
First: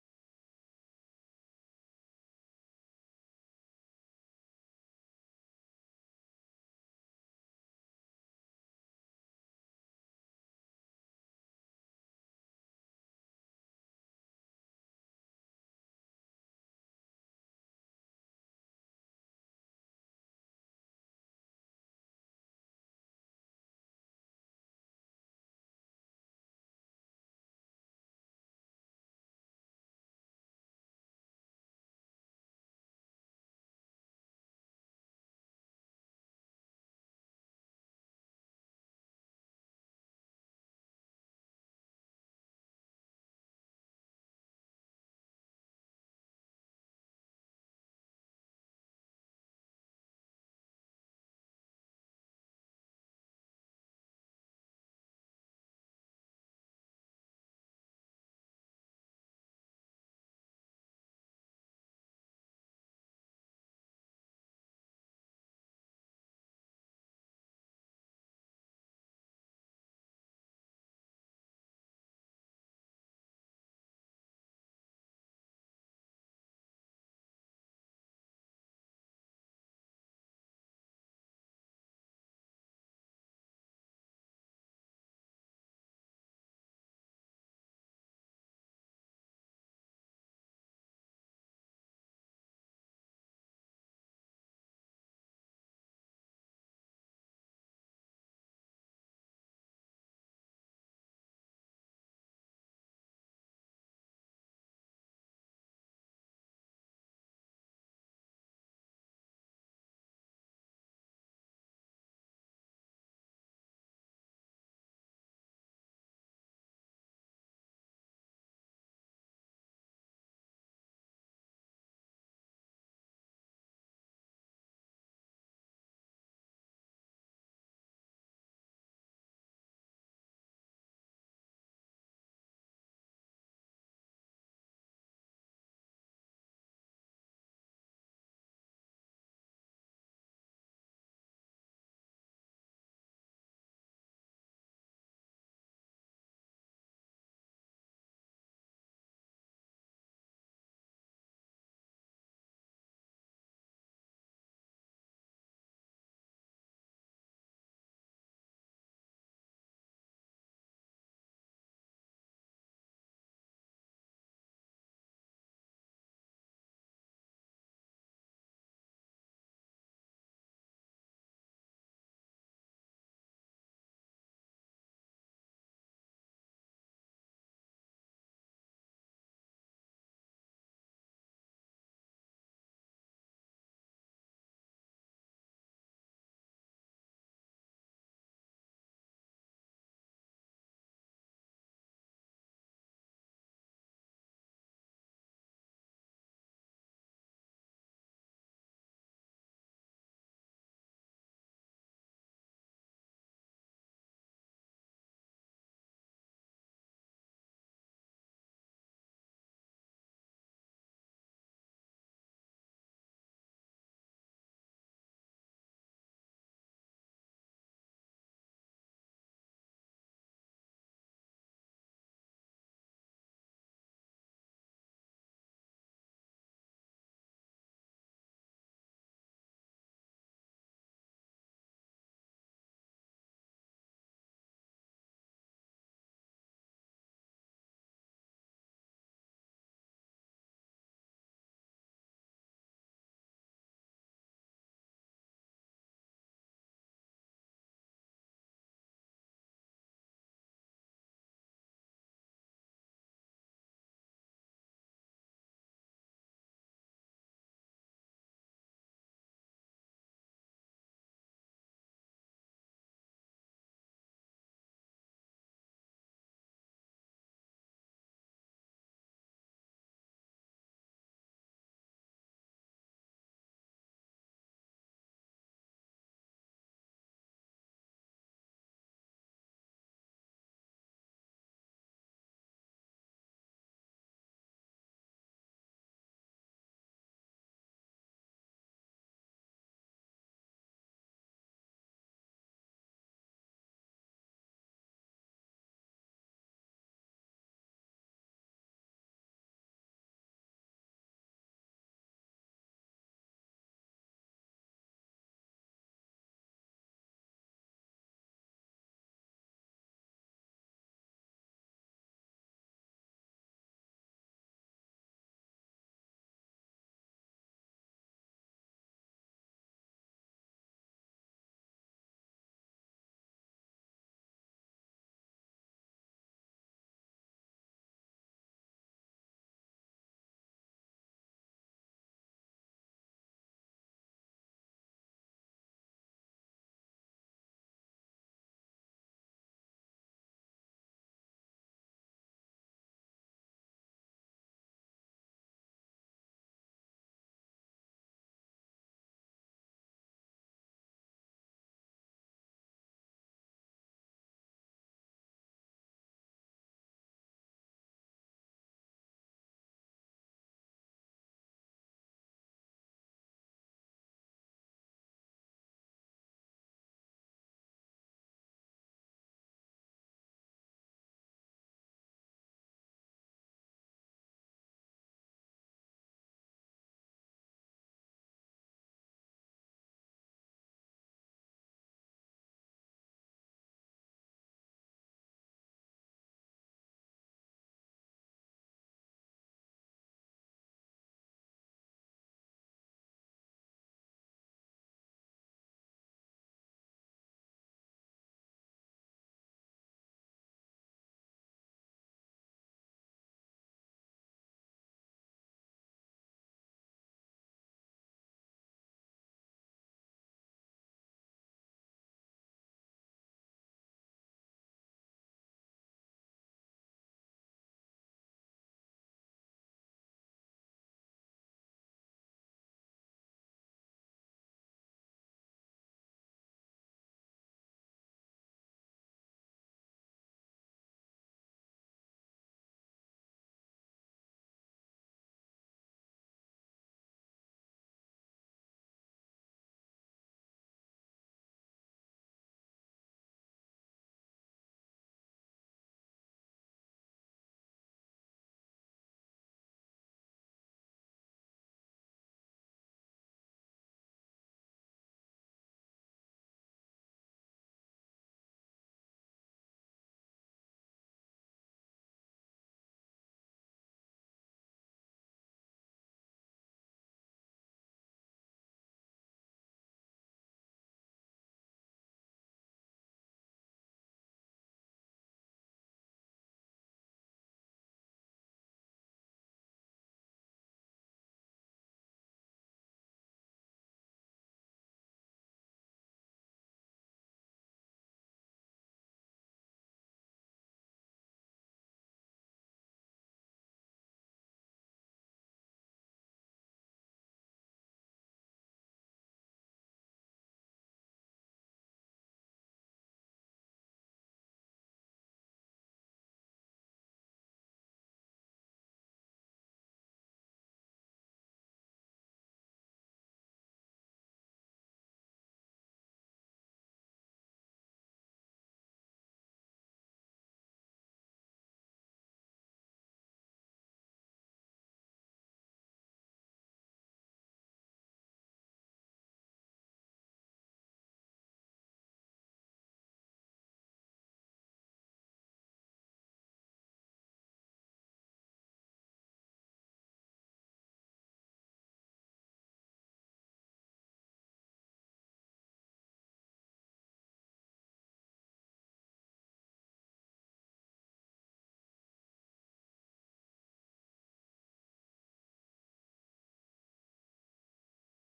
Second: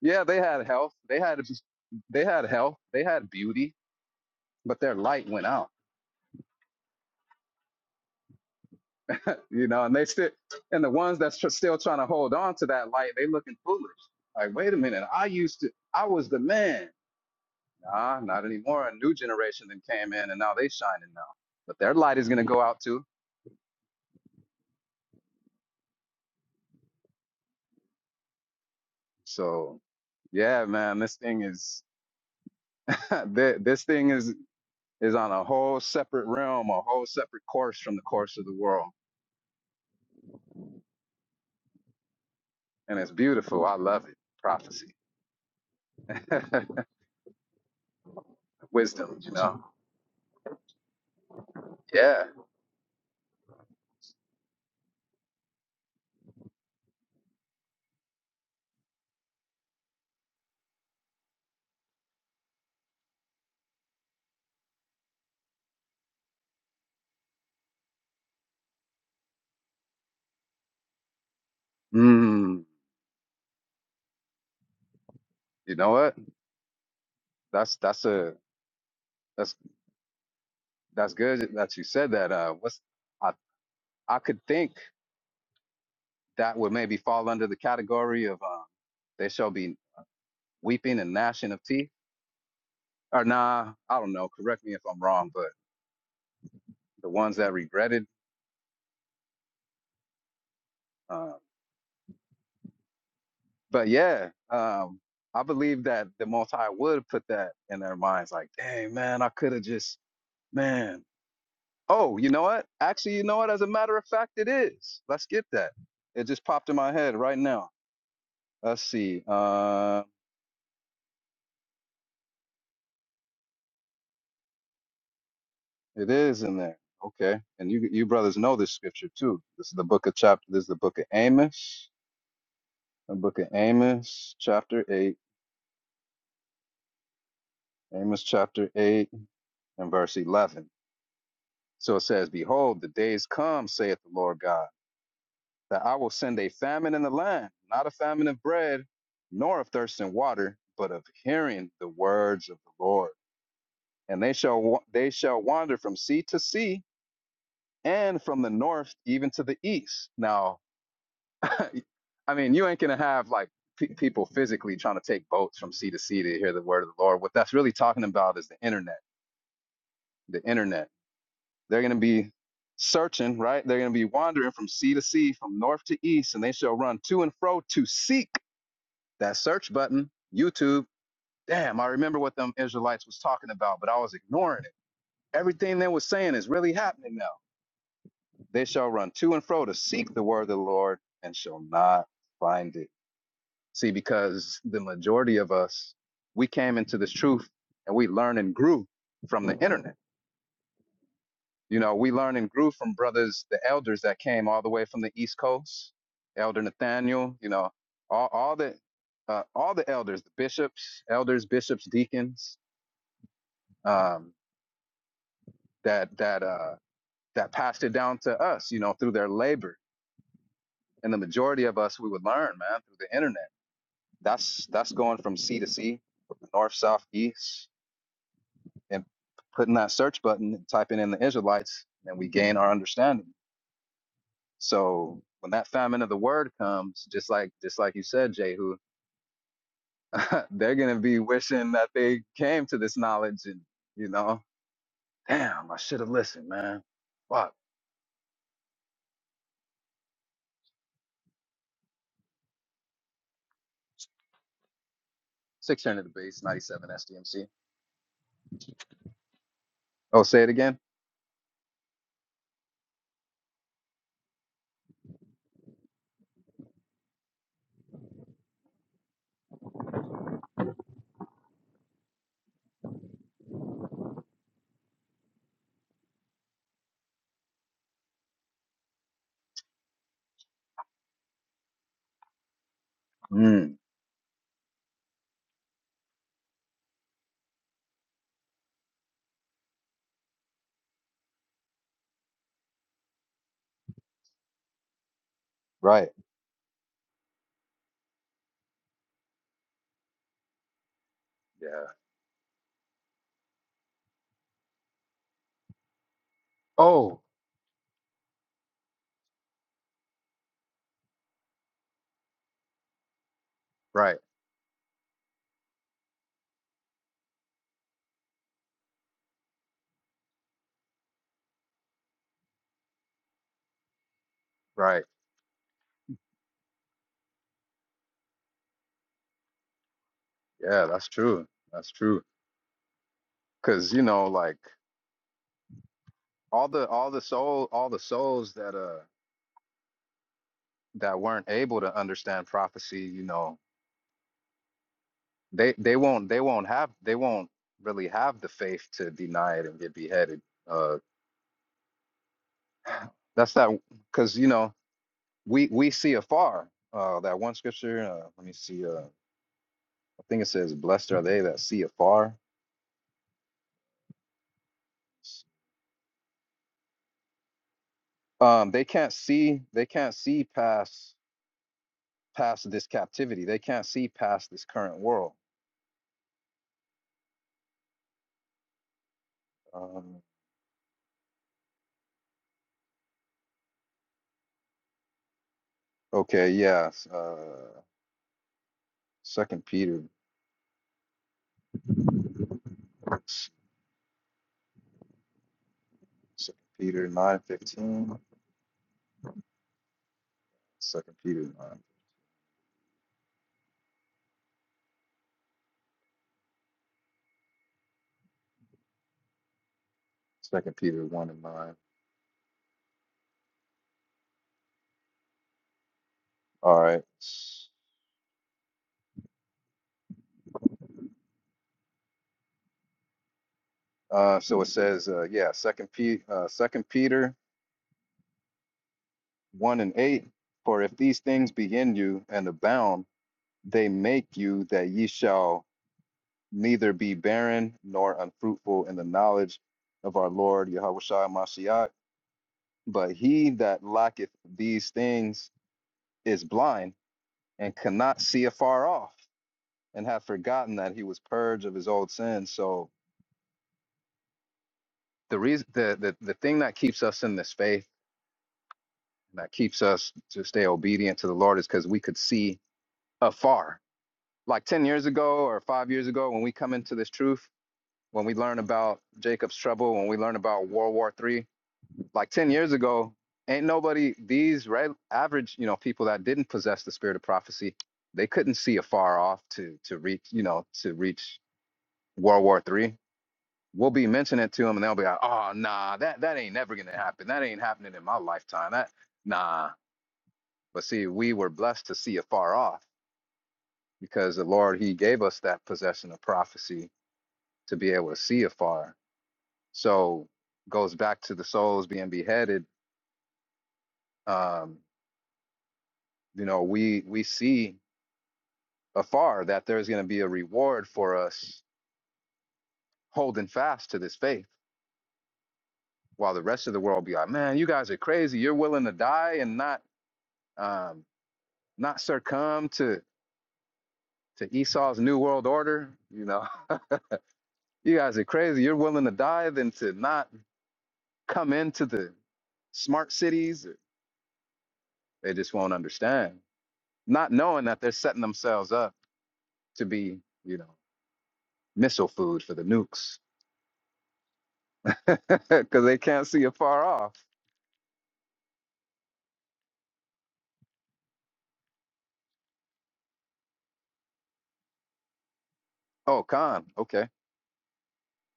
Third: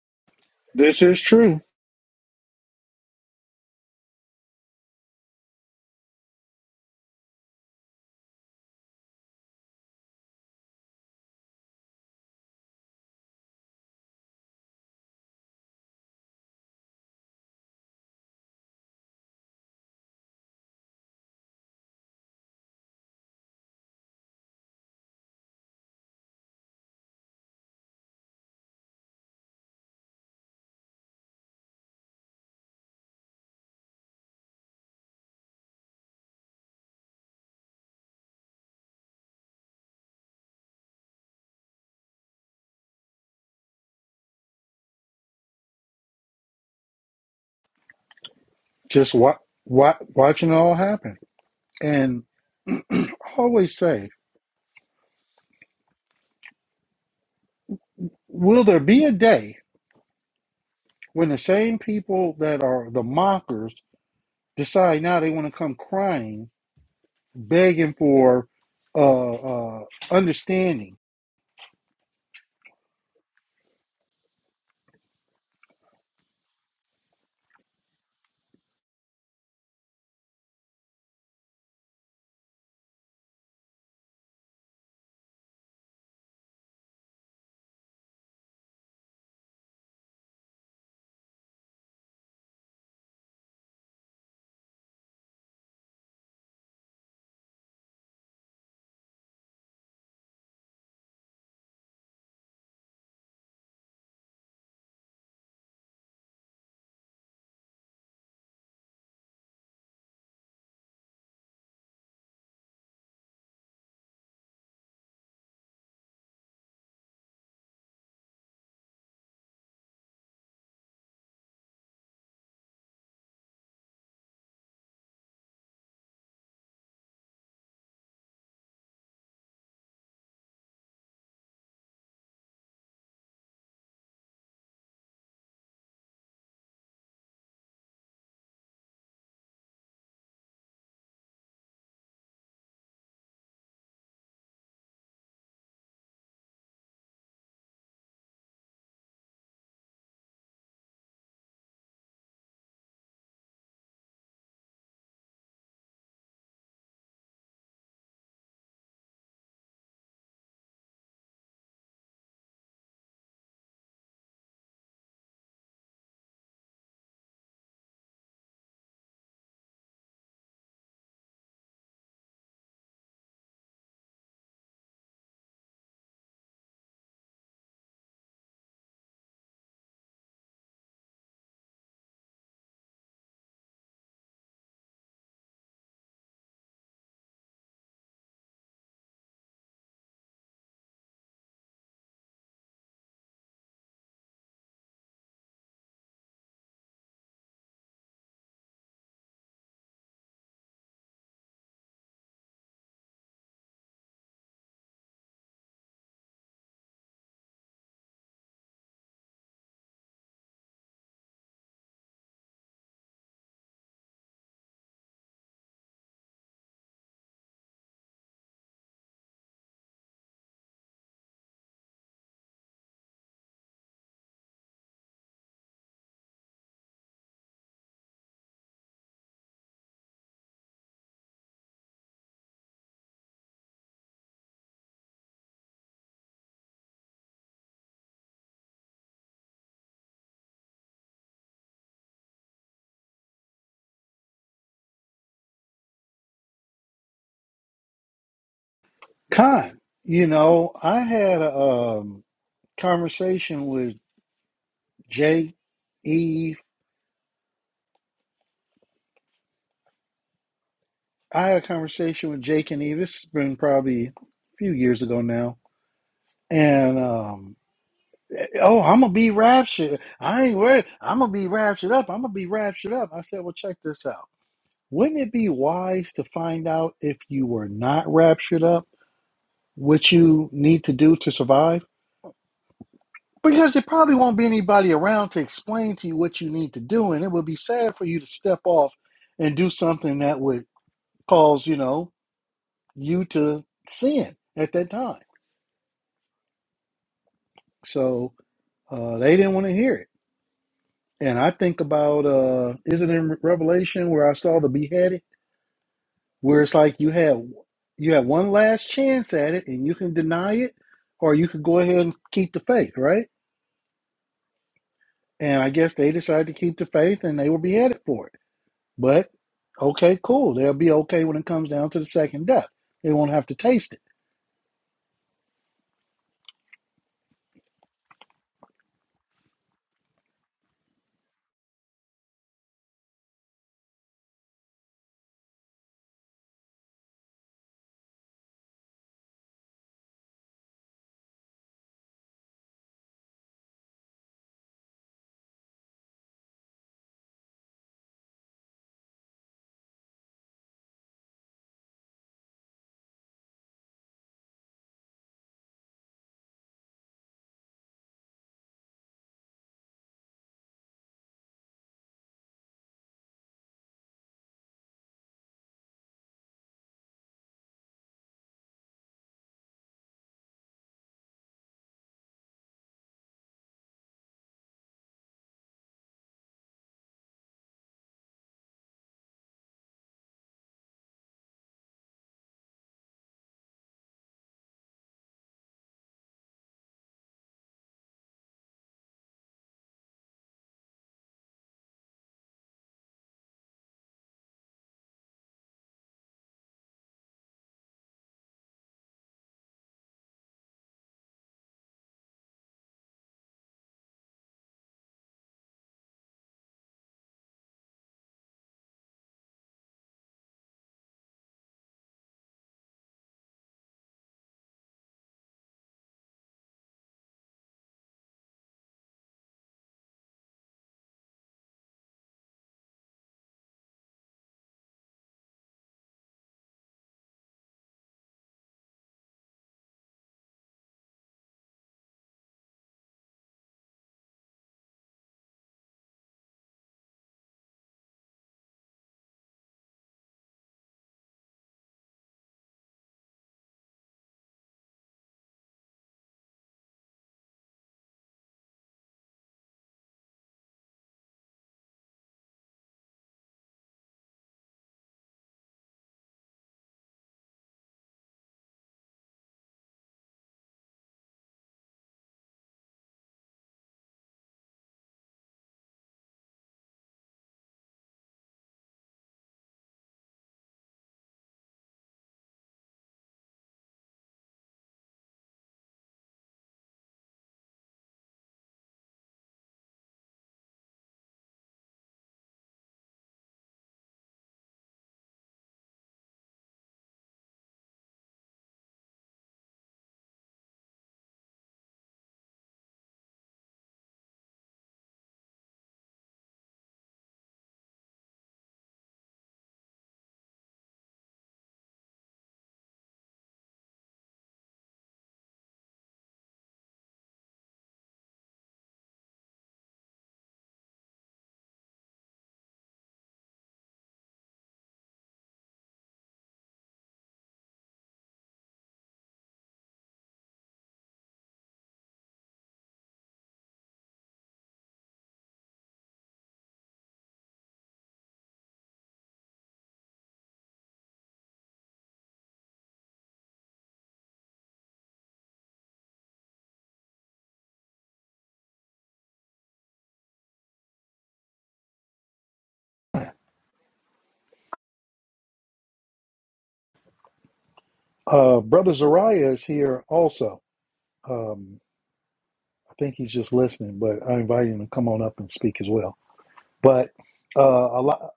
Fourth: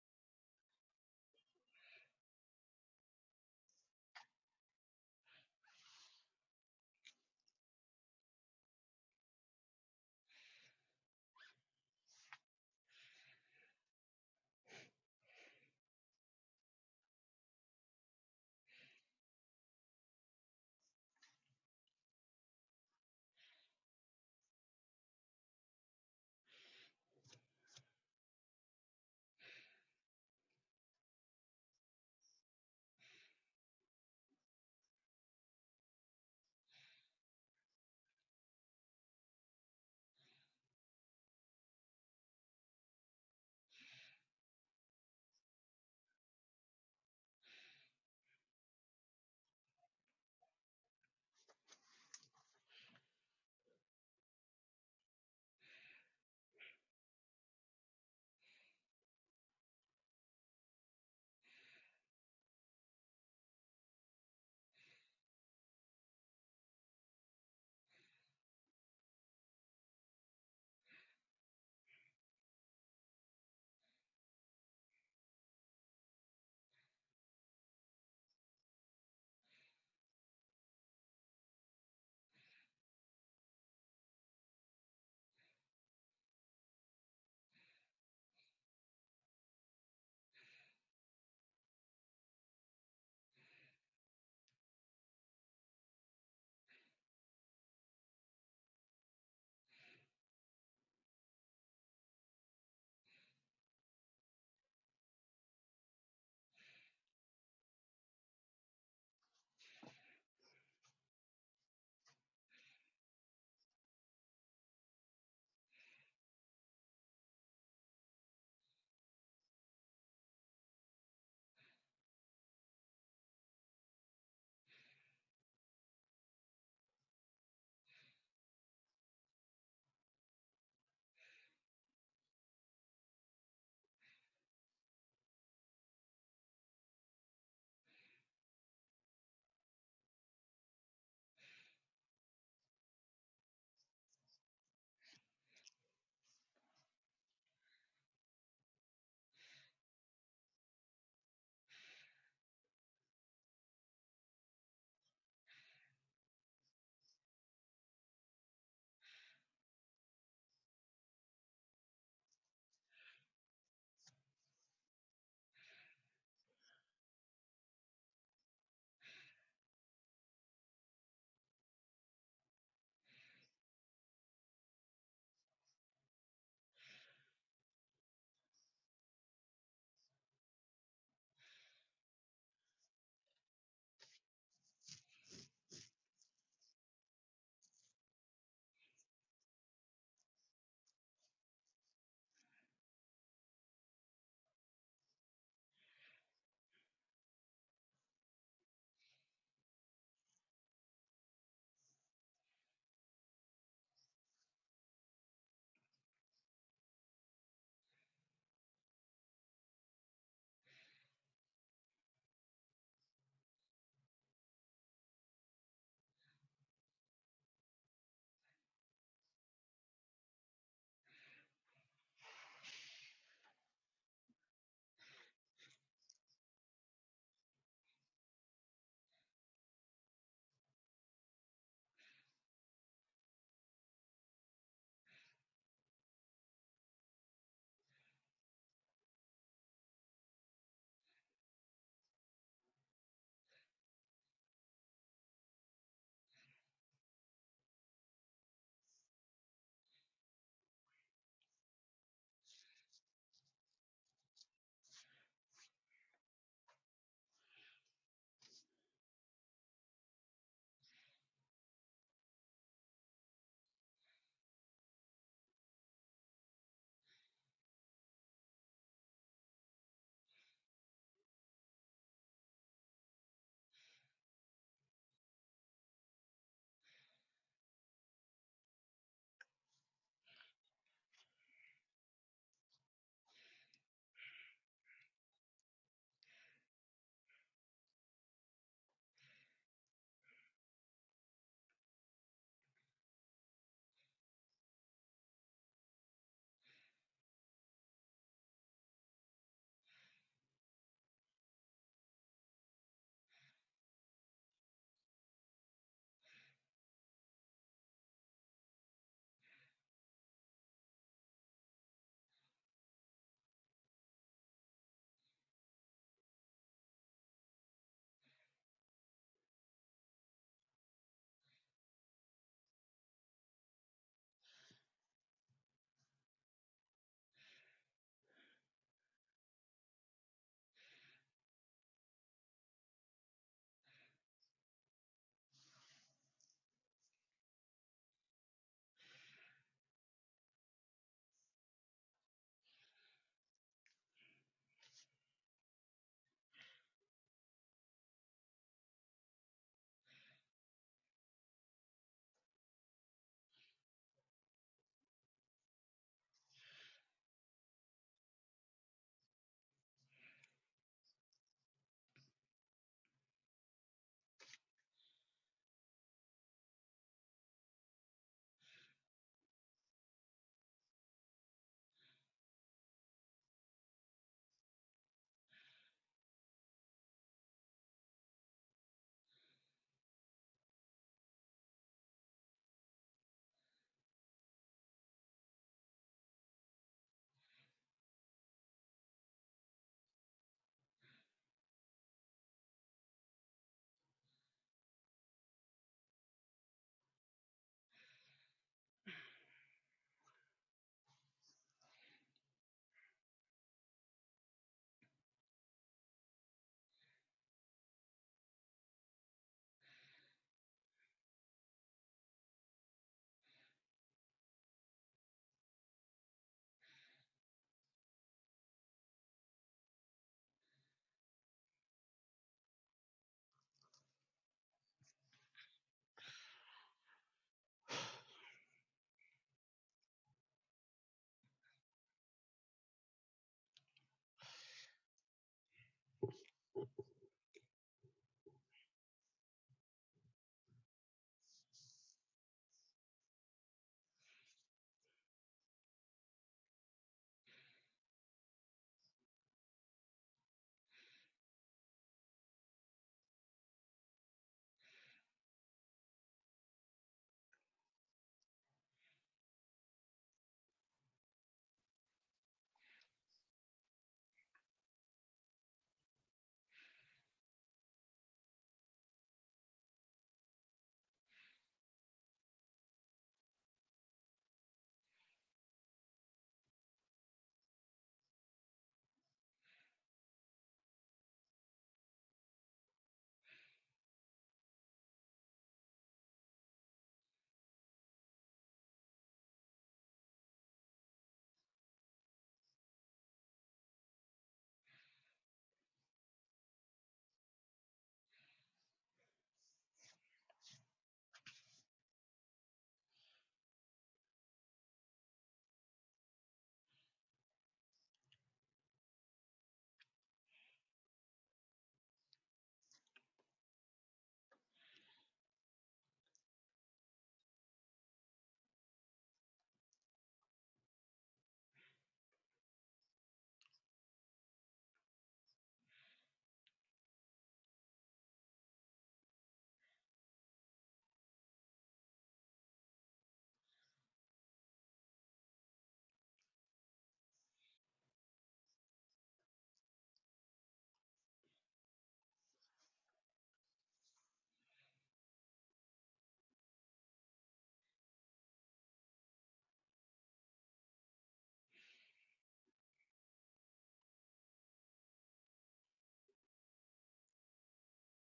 [SPEAKER 4] yeah, they had health,
[SPEAKER 1] This
[SPEAKER 4] they
[SPEAKER 1] is
[SPEAKER 4] had
[SPEAKER 1] true.
[SPEAKER 4] they had health, they had beauty, but their light went out you know, and they still, and the ones that's tr- still trying to hold on to that light, they looking foolish. Like, wait a minute, I used to, I was the man. Nah, not anymore. A new generation that came in, and now they shining now. But their light is gonna go out too. So, yeah, man, this thing is, (laughs) thi- this thing is is on a whole separate realm, a whole separate course from the course of the world, and it's beautiful. I love it. Prophecy, (laughs)
[SPEAKER 1] Just
[SPEAKER 4] wisdom, you
[SPEAKER 1] wa-
[SPEAKER 4] know.
[SPEAKER 1] wa- watching it all happen. And
[SPEAKER 4] Yeah.
[SPEAKER 1] (clears throat) I always say, will there be a day when the same people that are the mockers decide now they want to come crying, begging for uh, uh, understanding?
[SPEAKER 4] Mm, you know what? That's that's a that's That's good that you said that. Uh, what's I I could think that would maybe fall under the category of um, there shall be weeping and gnashing of teeth. Or nah, I don't know. Correct me if I'm wrong, but the ones that regretted. Uh, but yeah, um, I believe that the Most High would put that in their minds, like, dang man, I could have just man. Oh, you know what? Actually, you know what? As a matter of fact, it is. Let's get that. It just popped in my head right now. Let's see. Uh, It is in there. Okay. And you you brothers know this scripture too. This is the book of chapter this is the book of Amos. The book of Amos, chapter eight. Amos chapter eight and verse eleven. So it says, Behold, the days come, saith the Lord God, that I will send a famine in the land, not a famine of bread, nor of thirst and water, but of hearing the words of the Lord. And they shall wa- they shall wander from sea to sea, and from the north even to the east. Now (laughs) I mean, you ain't gonna have like pe- people physically trying to take boats from sea to sea to hear the word of the Lord. What that's really talking about is the internet. The internet. They're gonna be searching, right? They're gonna be wandering from sea to sea, from north to east, and they shall run to and fro to seek that search button. YouTube. Damn, I remember what them Israelites was talking about, but I was ignoring it. Everything they was saying is really happening now. They shall run to and fro to seek the word of the Lord and shall not find it See, because the majority of us, we came into this truth and we learned and grew from the internet. You know, we learned and grew from brothers, the elders that came all the way from the East Coast, Elder Nathaniel, you know, all, all the uh, all the elders, the bishops, elders, bishops, deacons, um, that that uh, that passed it down to us, you know, through their labor. And the majority of us, we would learn, man, through the internet. That's that's going from sea to sea, from the north, south, east. and putting that search button and typing in the Israelites, and we gain our understanding. So when that famine of the word comes, just like just like you said, Jehu, (laughs) they're gonna be wishing that they came to this knowledge and you know, damn, I should have listened, man. Fuck.
[SPEAKER 1] Con, you know, I had a um, conversation with
[SPEAKER 4] Six hundred the base,
[SPEAKER 1] J.E.
[SPEAKER 4] ninety seven SDMC. Oh, say it again?
[SPEAKER 1] I had a conversation with Jake and Eve. It's been probably a few years ago now. And um, oh, I'm gonna be raptured. I ain't worried. I'm gonna be raptured up. I'm gonna be raptured up. I said, well, check this out. Wouldn't it be wise to find out if you were not raptured up, what you need to do to survive? Because
[SPEAKER 4] Mm,
[SPEAKER 1] there probably won't be anybody around to explain to you what you need to do, and it would be sad for you to step off and do something that would cause, you know, you to sin at that time.
[SPEAKER 4] right.
[SPEAKER 1] So uh, they didn't want to hear it. And I
[SPEAKER 4] Yeah.
[SPEAKER 1] think about uh, is it in Revelation where I saw the beheaded, where it's like you
[SPEAKER 4] Oh,
[SPEAKER 1] have you have one last chance at it, and you can deny it, or you could go ahead and keep the faith, right?
[SPEAKER 4] right,
[SPEAKER 1] And I guess they decided to keep the faith, and they were beheaded for it. But okay, cool, they'll be okay when it comes down to the second death. They won't have to taste it.
[SPEAKER 4] right. Yeah, that's true. That's true. Cause you know, like all the all the soul all the souls that uh that weren't able to understand prophecy, you know, they they won't they won't have they won't really have the faith to deny it and get beheaded. Uh, that's not because you know we we see afar. Uh, that one scripture. Uh, let me see. Uh, I think it says, "Blessed are they that see afar." Um, they can't see. They can't see past past this captivity. They can't see past this current world. Um, okay. Yeah. Uh, Second Peter. Second Peter nine fifteen. Second Peter nine. Second Peter one and nine. All right. Uh, so it says, uh, yeah, Second P, uh, Second Peter one and eight. For if these things be in you and abound, they make you that ye shall neither be barren nor unfruitful in the knowledge of our Lord Yahushua Mashiach. But he that lacketh these things is blind and cannot see afar off and have forgotten that he was purged of his old sins. So the reason the the, the thing that keeps us in this faith that keeps us to stay obedient to the Lord is because we could see afar. Like ten years ago or five years ago, when we come into this truth, when we learn about Jacob's trouble, when we learn about World War Three, like ten years ago, ain't nobody these right average, you know, people that didn't possess the spirit of prophecy, they couldn't see afar off to to reach, you know, to reach World War Three we'll be mentioning it to them and they'll be like, oh nah, that that ain't never gonna happen. That ain't happening in my lifetime. That nah. But see, we were blessed to see afar off because the Lord He gave us that possession of prophecy to be able to see afar. So goes back to the souls being beheaded. Um, you know, we we see afar that there's gonna be a reward for us holding fast to this faith while the rest of the world be like, man, you guys are crazy. You're willing to die and not um, not succumb to to Esau's New World Order. You know, (laughs) you guys are crazy. You're willing to die than to not come into the smart cities. They just won't understand, not knowing that they're setting themselves up to be, you know, missile food for the nukes (laughs) because they can't see it far off.
[SPEAKER 1] Uh, Brother Zariah is here also. Um, I think he's just listening, but I invite him to come on up and speak as well.
[SPEAKER 4] Oh, con. Okay.
[SPEAKER 1] But uh, a lot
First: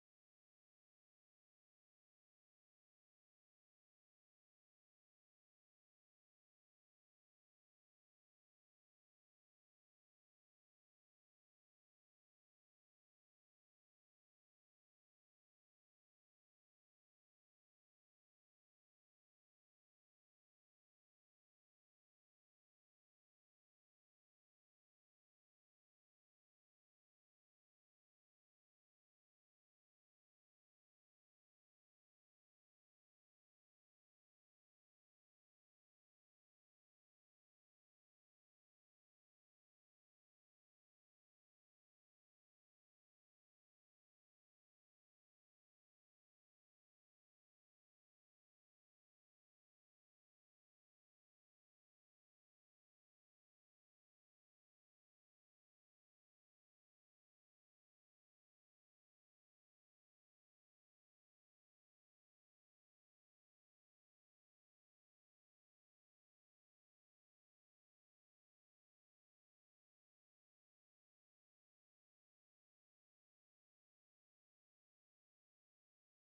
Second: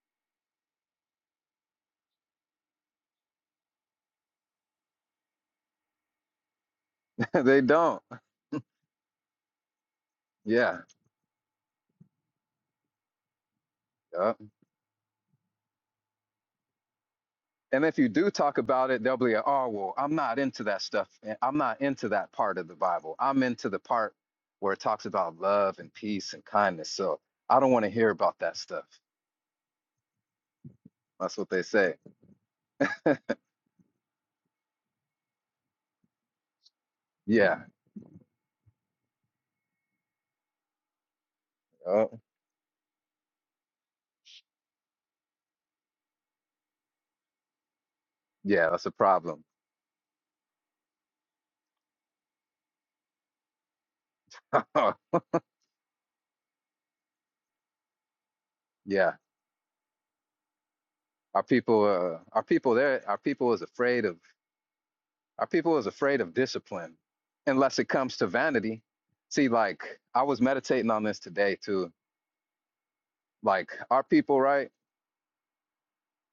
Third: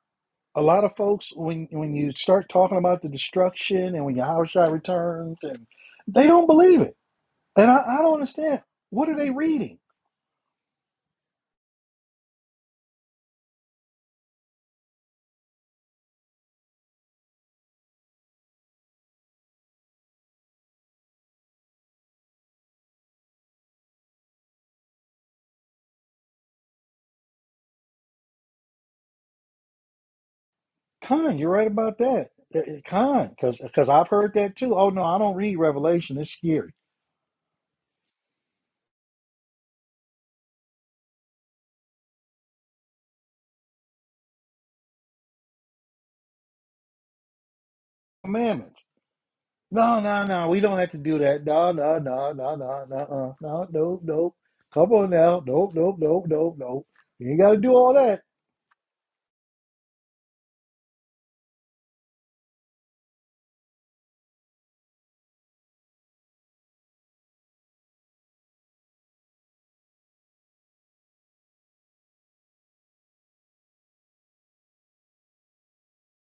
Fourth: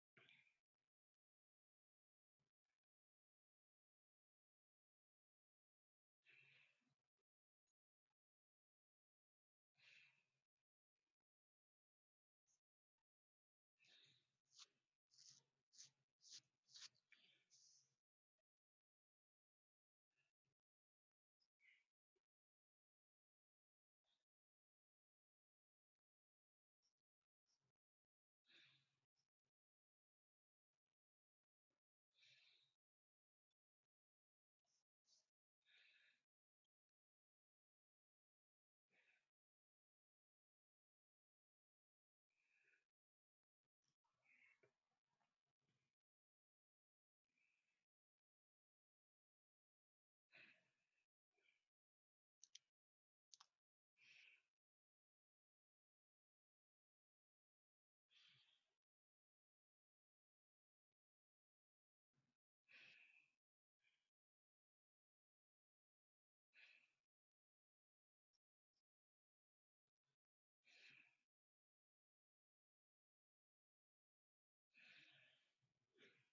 [SPEAKER 1] a lot of folks when when you start talking about the destruction and when Yahushua returns and they don't believe it.
[SPEAKER 4] (laughs) they
[SPEAKER 1] And I, I
[SPEAKER 4] don't.
[SPEAKER 1] don't understand. What are they reading?
[SPEAKER 4] Yeah. Yup. And if you do talk about it, they'll be like, oh, well, I'm not into that stuff. Eh, I'm not into that part of the Bible. I'm into the part where it talks about love and peace and kindness. So I don't want to hear about that stuff. That's
[SPEAKER 1] Khan, you're
[SPEAKER 4] what they
[SPEAKER 1] right
[SPEAKER 4] say.
[SPEAKER 1] about that. Uh, uh, Khan, because because I've heard that too. Oh no, I don't read Revelation. It's scary.
[SPEAKER 4] Yeah. Oh, yeah,
[SPEAKER 1] Commandments.
[SPEAKER 4] that's a problem.
[SPEAKER 1] No, no, no. We don't have to do that. No, no, no, no, no, no, uh, no, no, no. Come on now. Nope, nope, nope, nope, nope. You ain't got to do all that.
[SPEAKER 4] (laughs) yeah. Our people, uh, our people there, our people is afraid of, our people is afraid of discipline unless it comes to vanity. See, like I was meditating on this today too. Like our people, right?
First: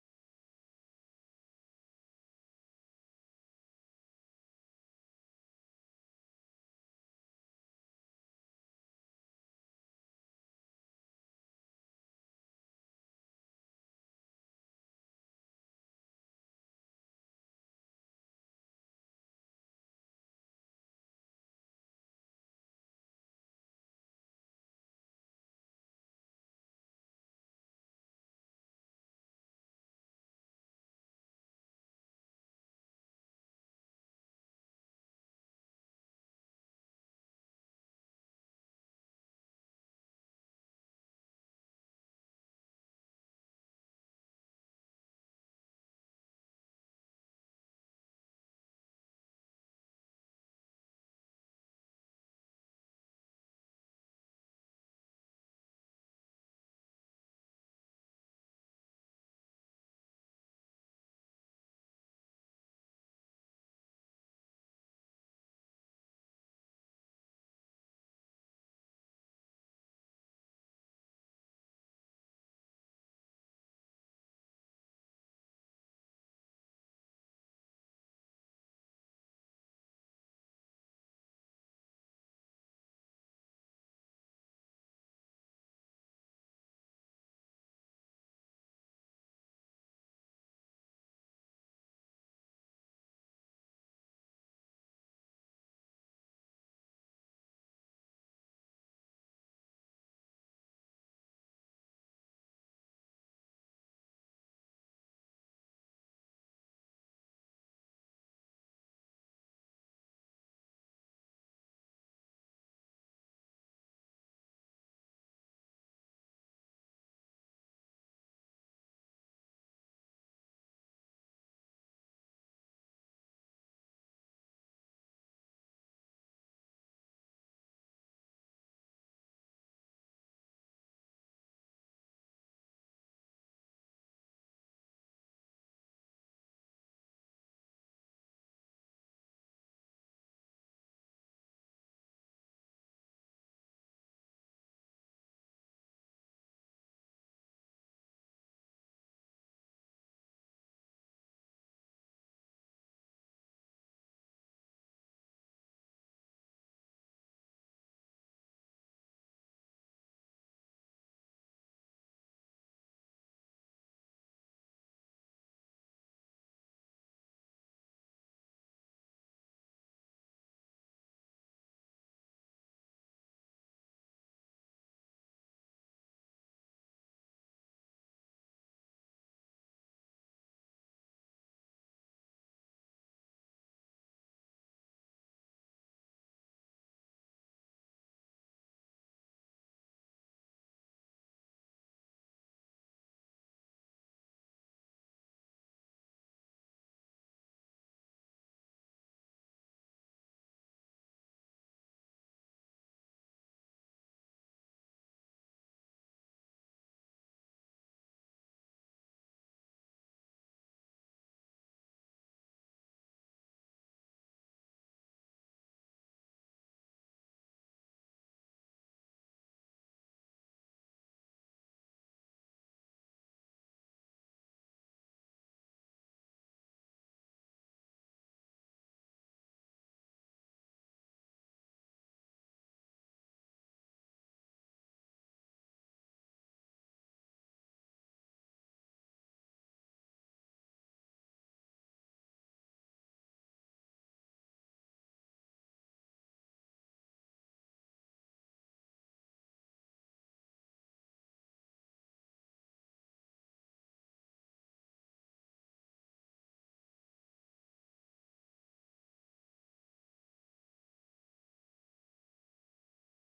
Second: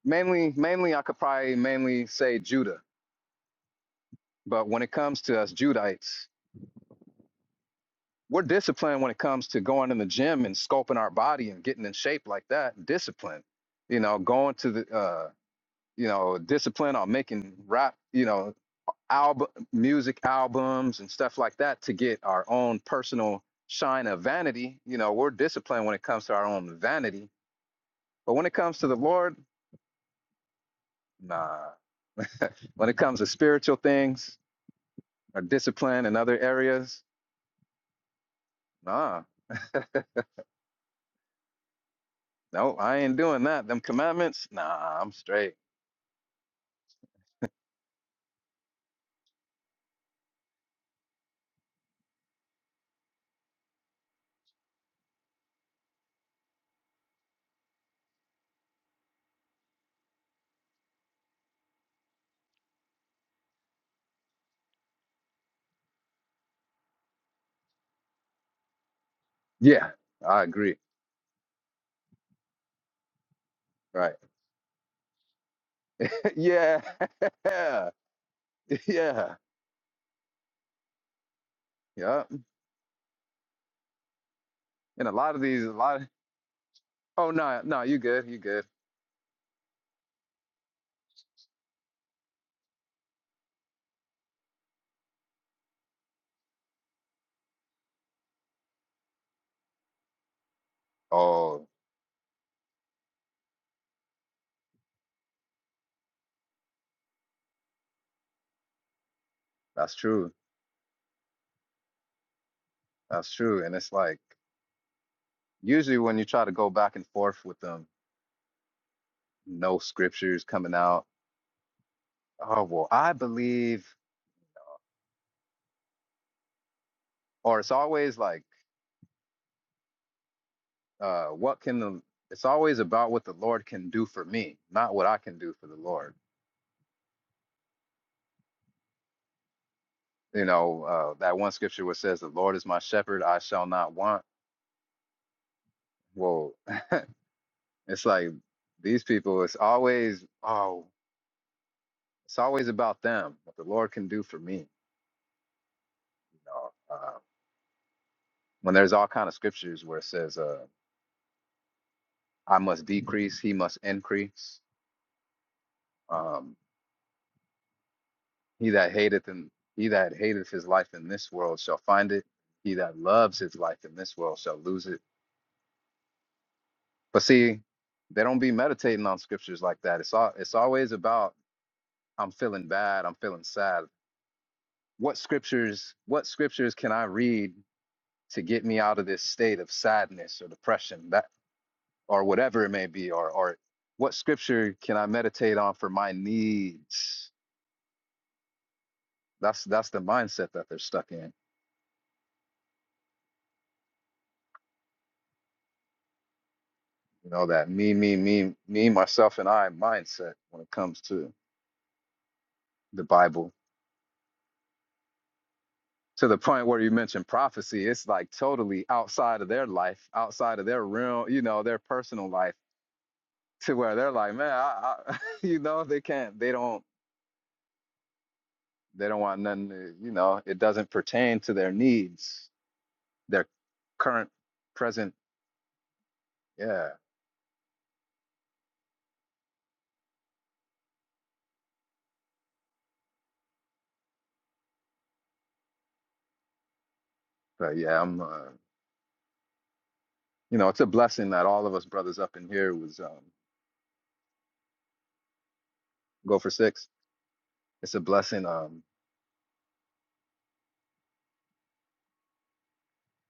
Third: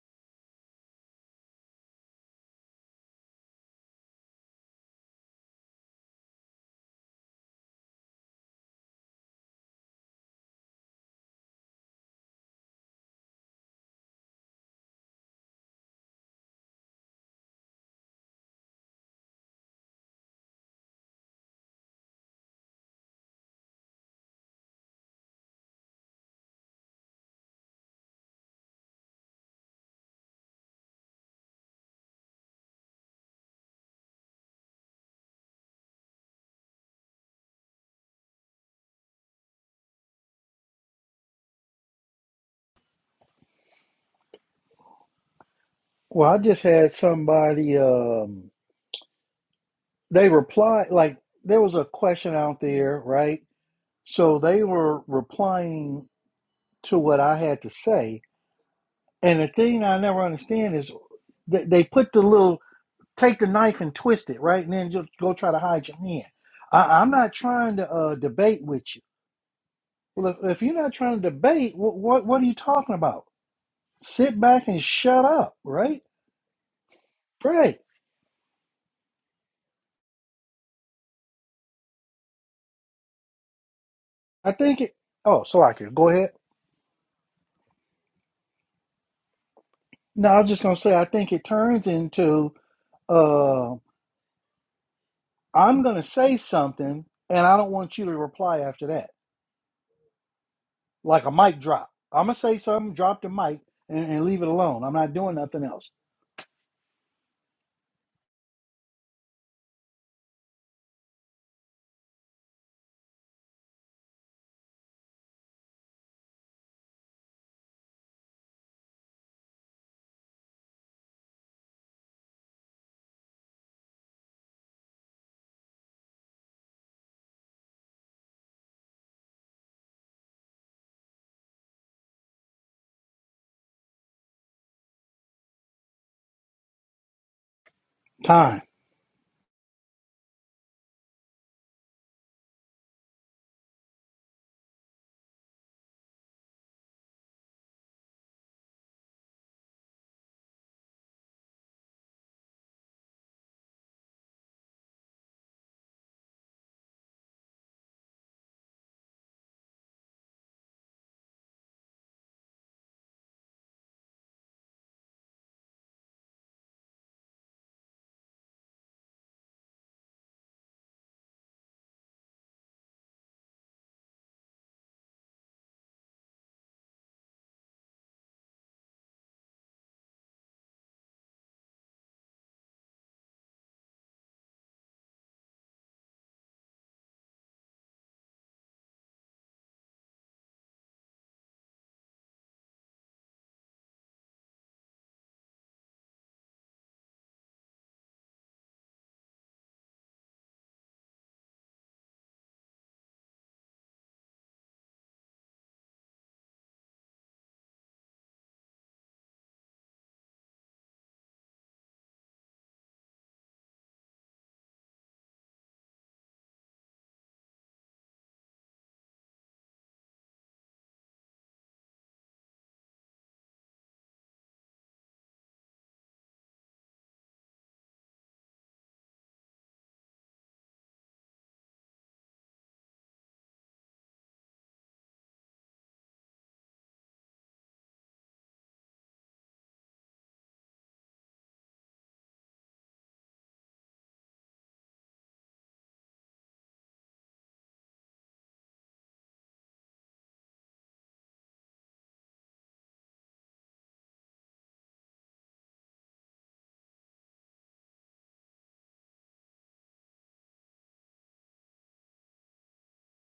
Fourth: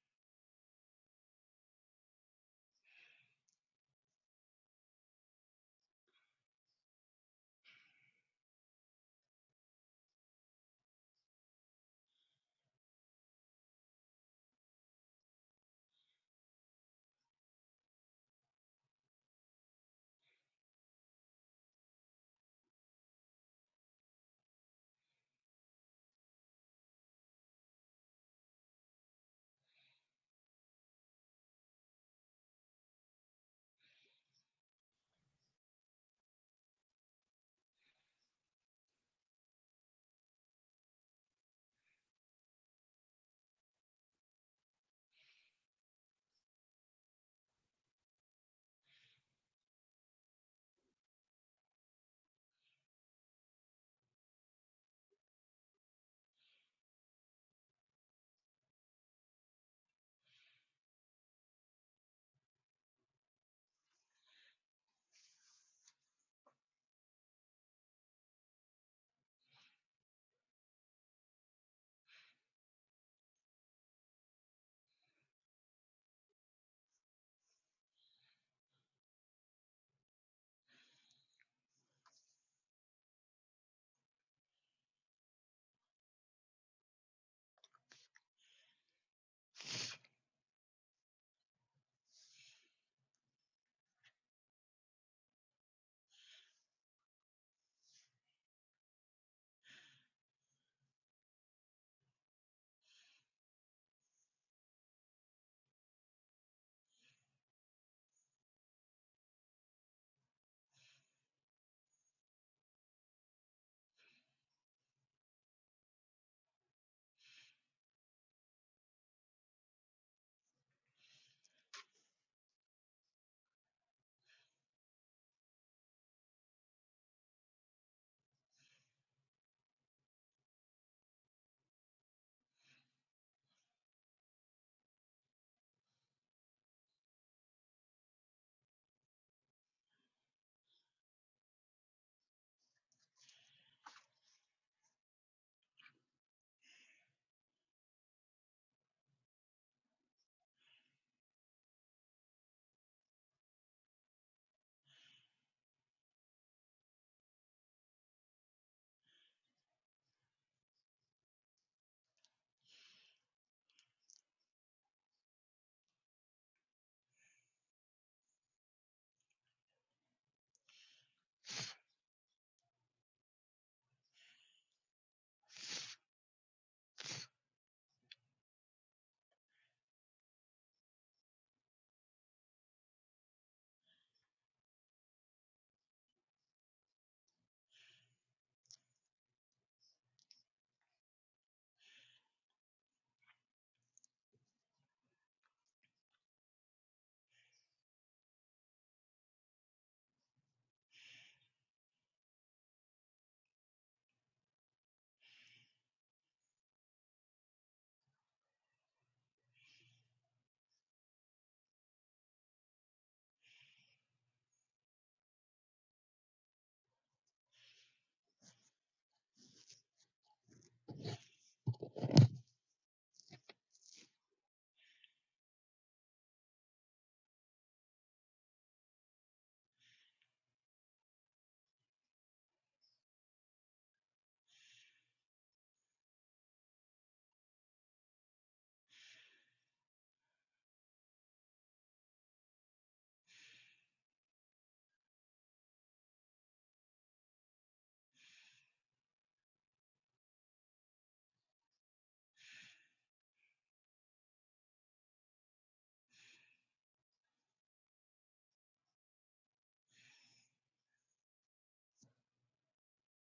[SPEAKER 4] mainly mainly I could probably mainly say Judah. But when it comes to us Judites, we're disciplined when it comes to going in the gym and sculpting our body and getting in shape like that. Discipline, you know, going to the uh, you know, discipline on making rap, you know, album music albums and stuff like that to get our own personal shine of vanity. You know, we're disciplined when it comes to our own vanity. But when it comes to the Lord, nah. (laughs) When it comes to spiritual things, or discipline in other areas. Nah, (laughs) no, I ain't doing that. Them commandments, nah, I'm straight.
[SPEAKER 1] Well, I just had somebody. Um, they replied like there was a question out there, right? So they were replying to what I had to say. And the thing I never understand is they, they put the little take the knife and twist it, right? And then you go try to hide your hand. I, I'm not trying to uh, debate with you.
[SPEAKER 4] Yeah,
[SPEAKER 1] Well,
[SPEAKER 4] I
[SPEAKER 1] if, if
[SPEAKER 4] agree.
[SPEAKER 1] you're not trying to debate, what, what what are you talking about?
[SPEAKER 4] Right.
[SPEAKER 1] Sit back and shut up, right?
[SPEAKER 4] (laughs) yeah. (laughs)
[SPEAKER 1] Right.
[SPEAKER 4] yeah. Yeah. yeah.
[SPEAKER 1] I think it.
[SPEAKER 4] And a lot of
[SPEAKER 1] Oh, so
[SPEAKER 4] these, a
[SPEAKER 1] I can
[SPEAKER 4] lot of,
[SPEAKER 1] go ahead.
[SPEAKER 4] oh, no, no, you good. You good.
[SPEAKER 1] No, I was just gonna say I think it turns into. uh, I'm going to say something, and I don't want you to reply after that, like a mic
[SPEAKER 4] Oh,
[SPEAKER 1] drop. I'm going to say something, drop the mic, and, and leave it alone. I'm not doing nothing else.
[SPEAKER 4] that's true. That's true. And it's like, usually when you try to go back and forth with them, no scriptures coming out. Oh, well, I believe, or it's always like, Uh, what can the? It's always about what the Lord can do for me, not what I can do for the Lord.
[SPEAKER 1] Time,
[SPEAKER 4] You know uh, that one scripture where it says, "The Lord is my shepherd; I shall not want." Well, (laughs) it's like these people. It's always oh, it's always about them. What the Lord can do for me. You know, uh, when there's all kind of scriptures where it says, uh, "I must decrease; He must increase." Um, he that hateth and he that hateth his life in this world shall find it. He that loves his life in this world shall lose it But see, they don't be meditating on scriptures like that. It's all it's always about I'm feeling bad, I'm feeling sad. What scriptures, what scriptures can I read to get me out of this state of sadness or depression that or whatever it may be, or or what scripture can I meditate on for my needs? That's that's the mindset that they're stuck in. You know, that me, me, me, me, myself, and I mindset when it comes to the Bible. to the point where you mentioned prophecy, it's like totally outside of their life, outside of their realm, you know, their personal life, to where they're like, man, I, I, (laughs) you know, they can't, they don't, they don't want nothing, to, you know, it doesn't pertain to their needs, their current, present, yeah. But yeah, I'm, uh, you know, it's a blessing that all of us brothers up in here was um, go for six. It's a blessing. Um,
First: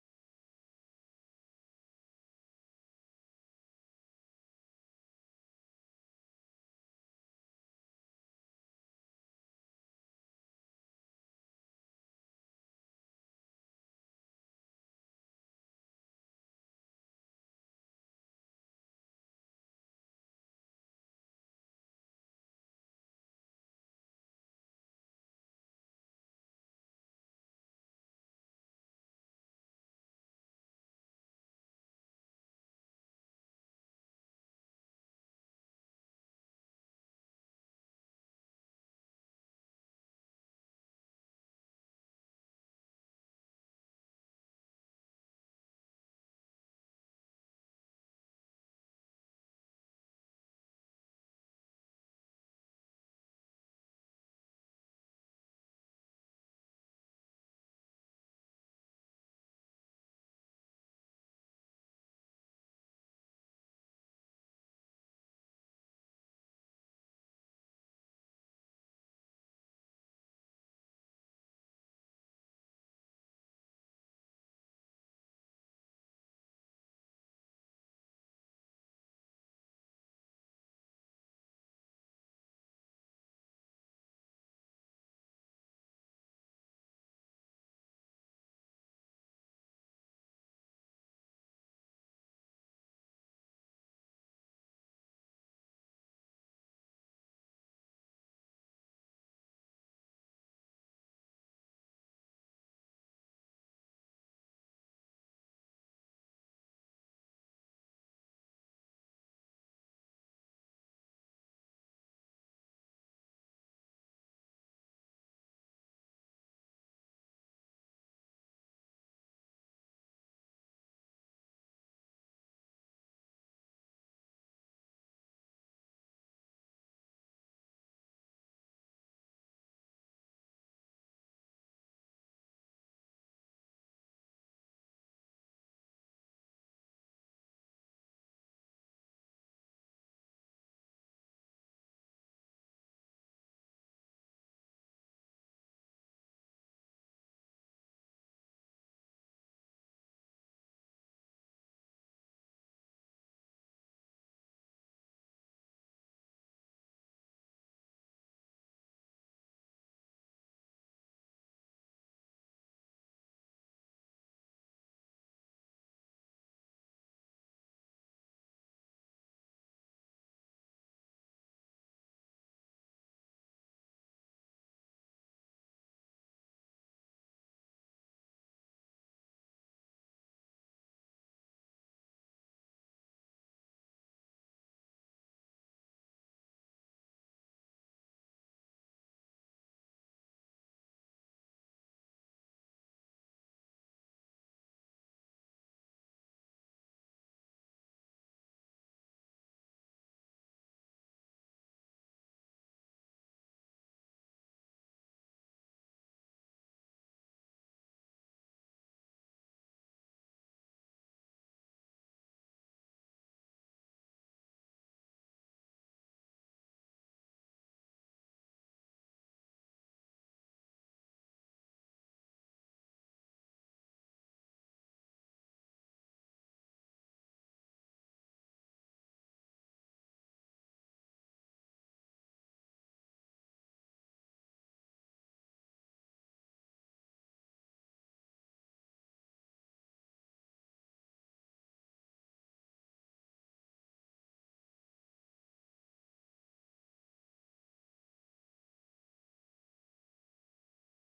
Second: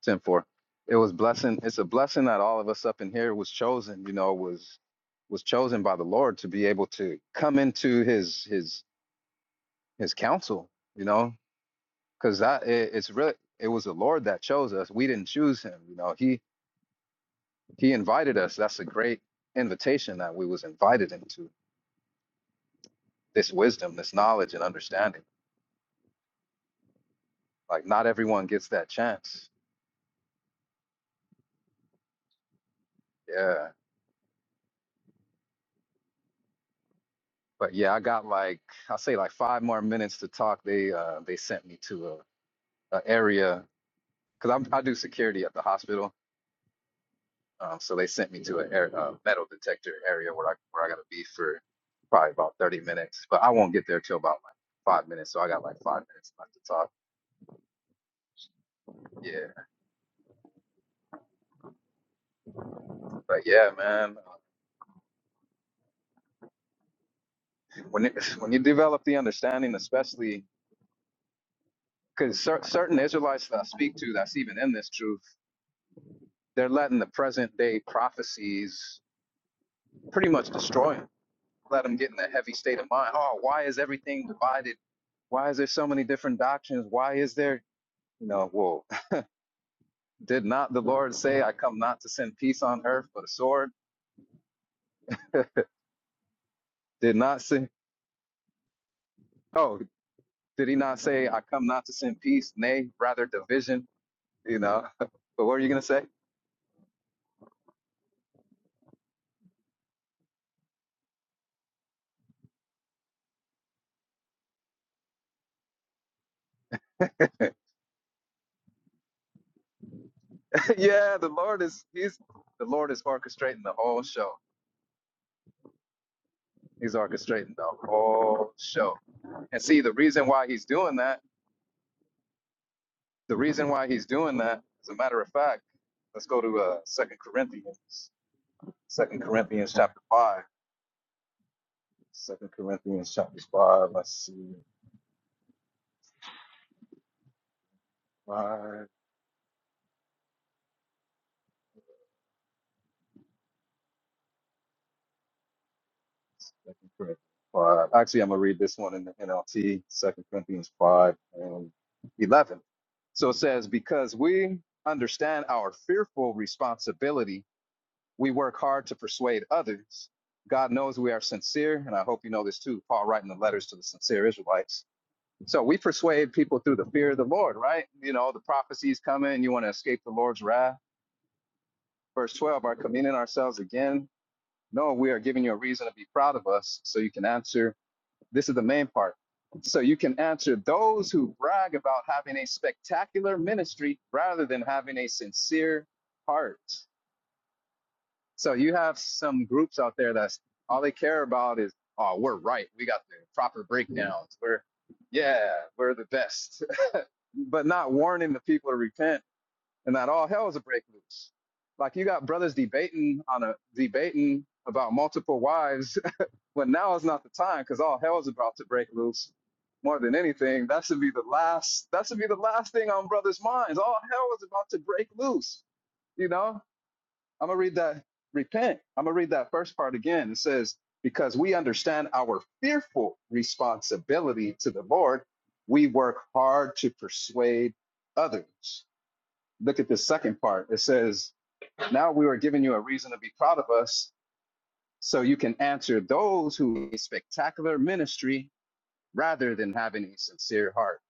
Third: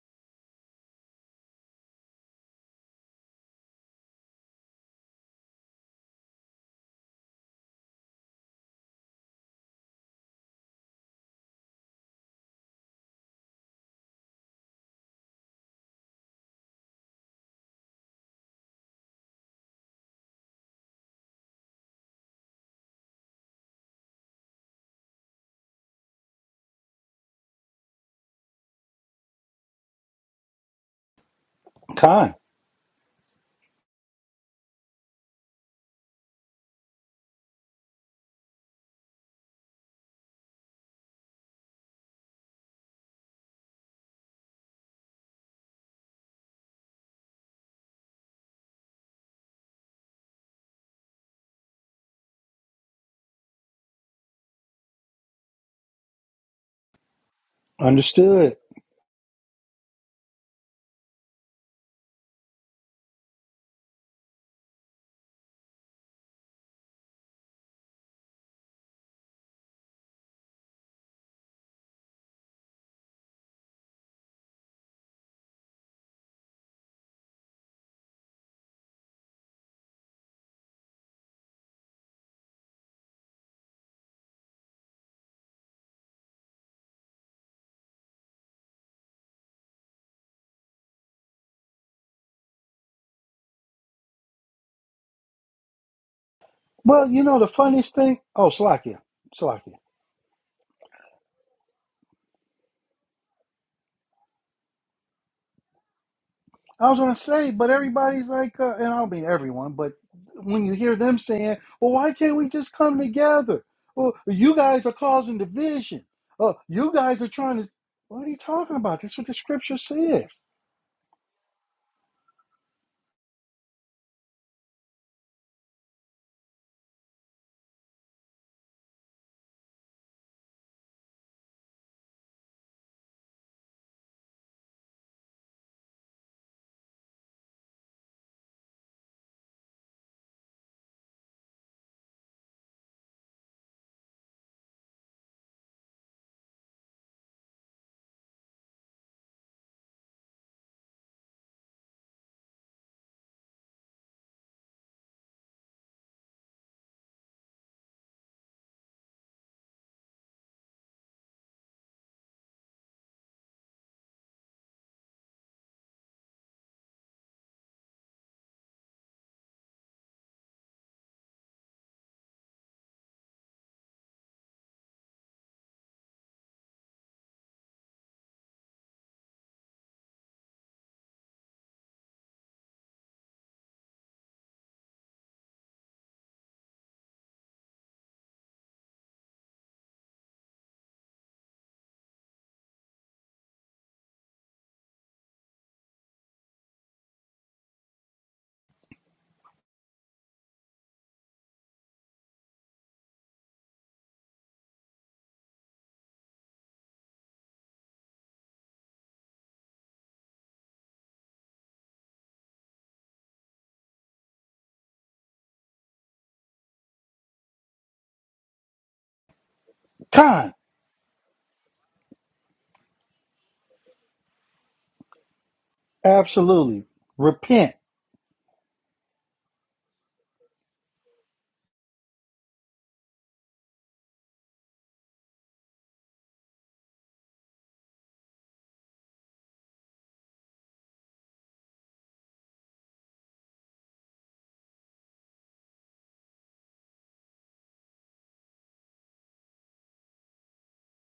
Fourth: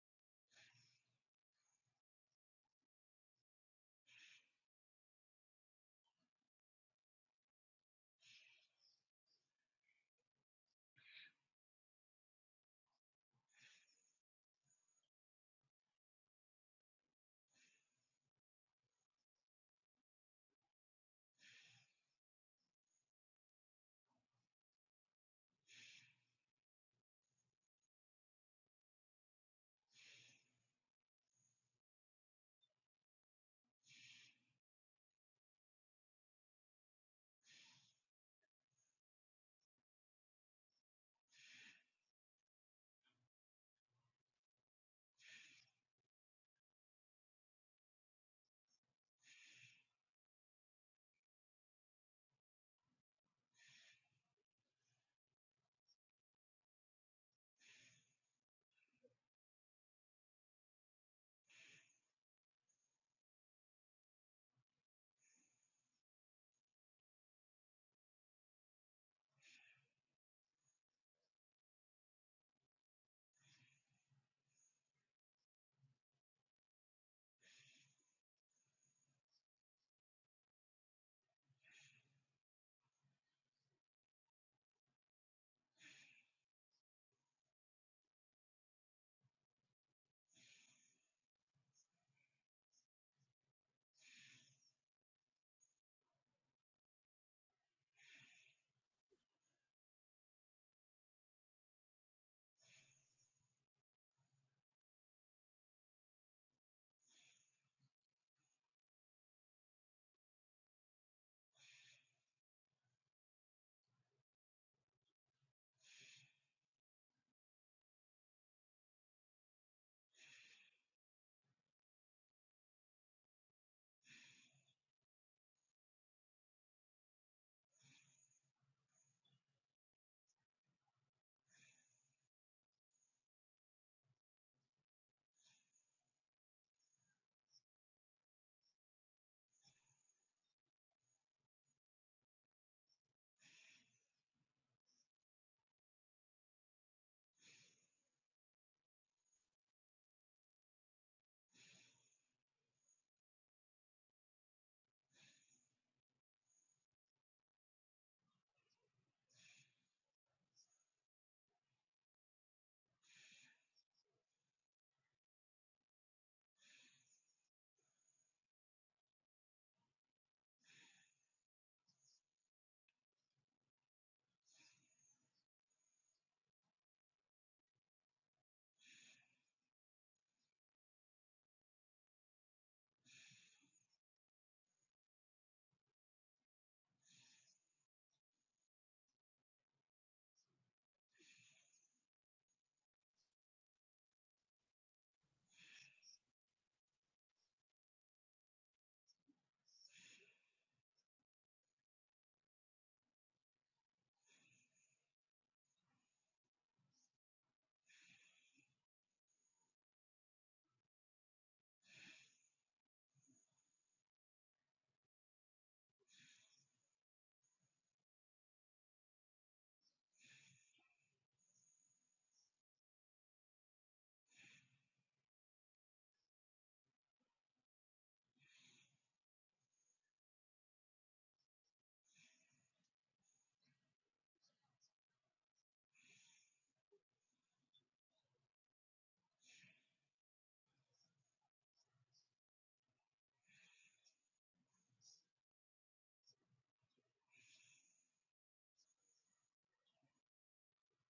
[SPEAKER 4] Ten four. It was blessing. It's a blessing that all of us up in here was chosen. You know, was was chosen by the Lord to be able to come into His His His counsel. You know, because that it, it's really it was the Lord that chose us. We didn't choose Him. You know, He He invited us. That's a great invitation that we was invited into this wisdom, this knowledge, and understanding. Like not everyone gets that chance.
[SPEAKER 1] time.
[SPEAKER 4] Yeah. But yeah, I got like I say like five more minutes to talk. They uh they sent me to a, a area because i do security at the hospital. Um, so they sent me to a air, uh, metal detector area where I where I gotta be for probably about 30 minutes. But I won't get there till about like five minutes. So I got like five minutes left to talk.
[SPEAKER 1] Understood.
[SPEAKER 4] Yeah, but yeah, man, uh, when it, (laughs) when you develop the understanding, especially because cer- certain Israelites that I speak to, that's even in this truth, they're letting the present day prophecies pretty much destroy them. Let them get in a heavy state of mind. Oh, why is everything divided? Why is there so many different doctrines? Why is there You know, whoa. (laughs) Did not the Lord say, I come not to send peace on earth, but a sword? (laughs)
[SPEAKER 1] Well,
[SPEAKER 4] Did
[SPEAKER 1] you know,
[SPEAKER 4] not
[SPEAKER 1] the
[SPEAKER 4] say,
[SPEAKER 1] funniest thing. Oh, Slakia, Slakia.
[SPEAKER 4] oh, did he not say, I come not to send peace, nay, rather division? You know, (laughs) but what are you going to say?
[SPEAKER 1] I was going to say, but everybody's like, uh, and I don't mean everyone, but when you hear them saying, well, why can't we just come together? Well, you guys are causing division. Oh, you guys are trying
[SPEAKER 4] (laughs)
[SPEAKER 1] to. What are you talking about? That's what the scripture says.
[SPEAKER 4] yeah, the Lord is, he's, the Lord is orchestrating the whole show. He's orchestrating the whole show. And see, the reason why he's doing that, the reason why he's doing that, as a matter of fact, let's go to uh, Second Corinthians, Second Corinthians chapter 5. Second Corinthians chapter five. Let's see. Five. Second Corinthians five. Actually, I'm gonna read this one in the NLT. Second Corinthians five and eleven. So it says, because we understand our fearful responsibility, we work hard to persuade others. God knows we are sincere, and I hope you know this too. Paul writing the letters to the sincere Israelites. So we persuade people through the fear of the Lord, right? You know, the prophecies coming, you want to escape the Lord's wrath verse 12 are commending ourselves again No, we are giving you a reason to be proud of us so you can answer. This is the main part. So you can answer those who brag about having a spectacular ministry rather than having a sincere heart. So you have some groups out there that's all they care about is, oh, we're right. We got the proper breakdowns. We're, yeah, we're the best, (laughs) but not warning the people to repent and that all hell is a break loose. Like you got brothers debating on a debating about multiple wives but now is not the time because all hell is about to break loose. More than
[SPEAKER 1] Kind.
[SPEAKER 4] anything, that should be the last. That should be the last thing on brothers' minds. All hell is about to break loose. You know,
[SPEAKER 1] Absolutely.
[SPEAKER 4] I'm gonna
[SPEAKER 1] Repent.
[SPEAKER 4] read that. Repent. I'm gonna read that first part again. It says, "Because we understand our fearful responsibility to the Lord, we work hard to persuade others." Look at the second part. It says, "Now we are giving you a reason to be proud of us so you can answer those who need spectacular ministry rather than having a sincere heart.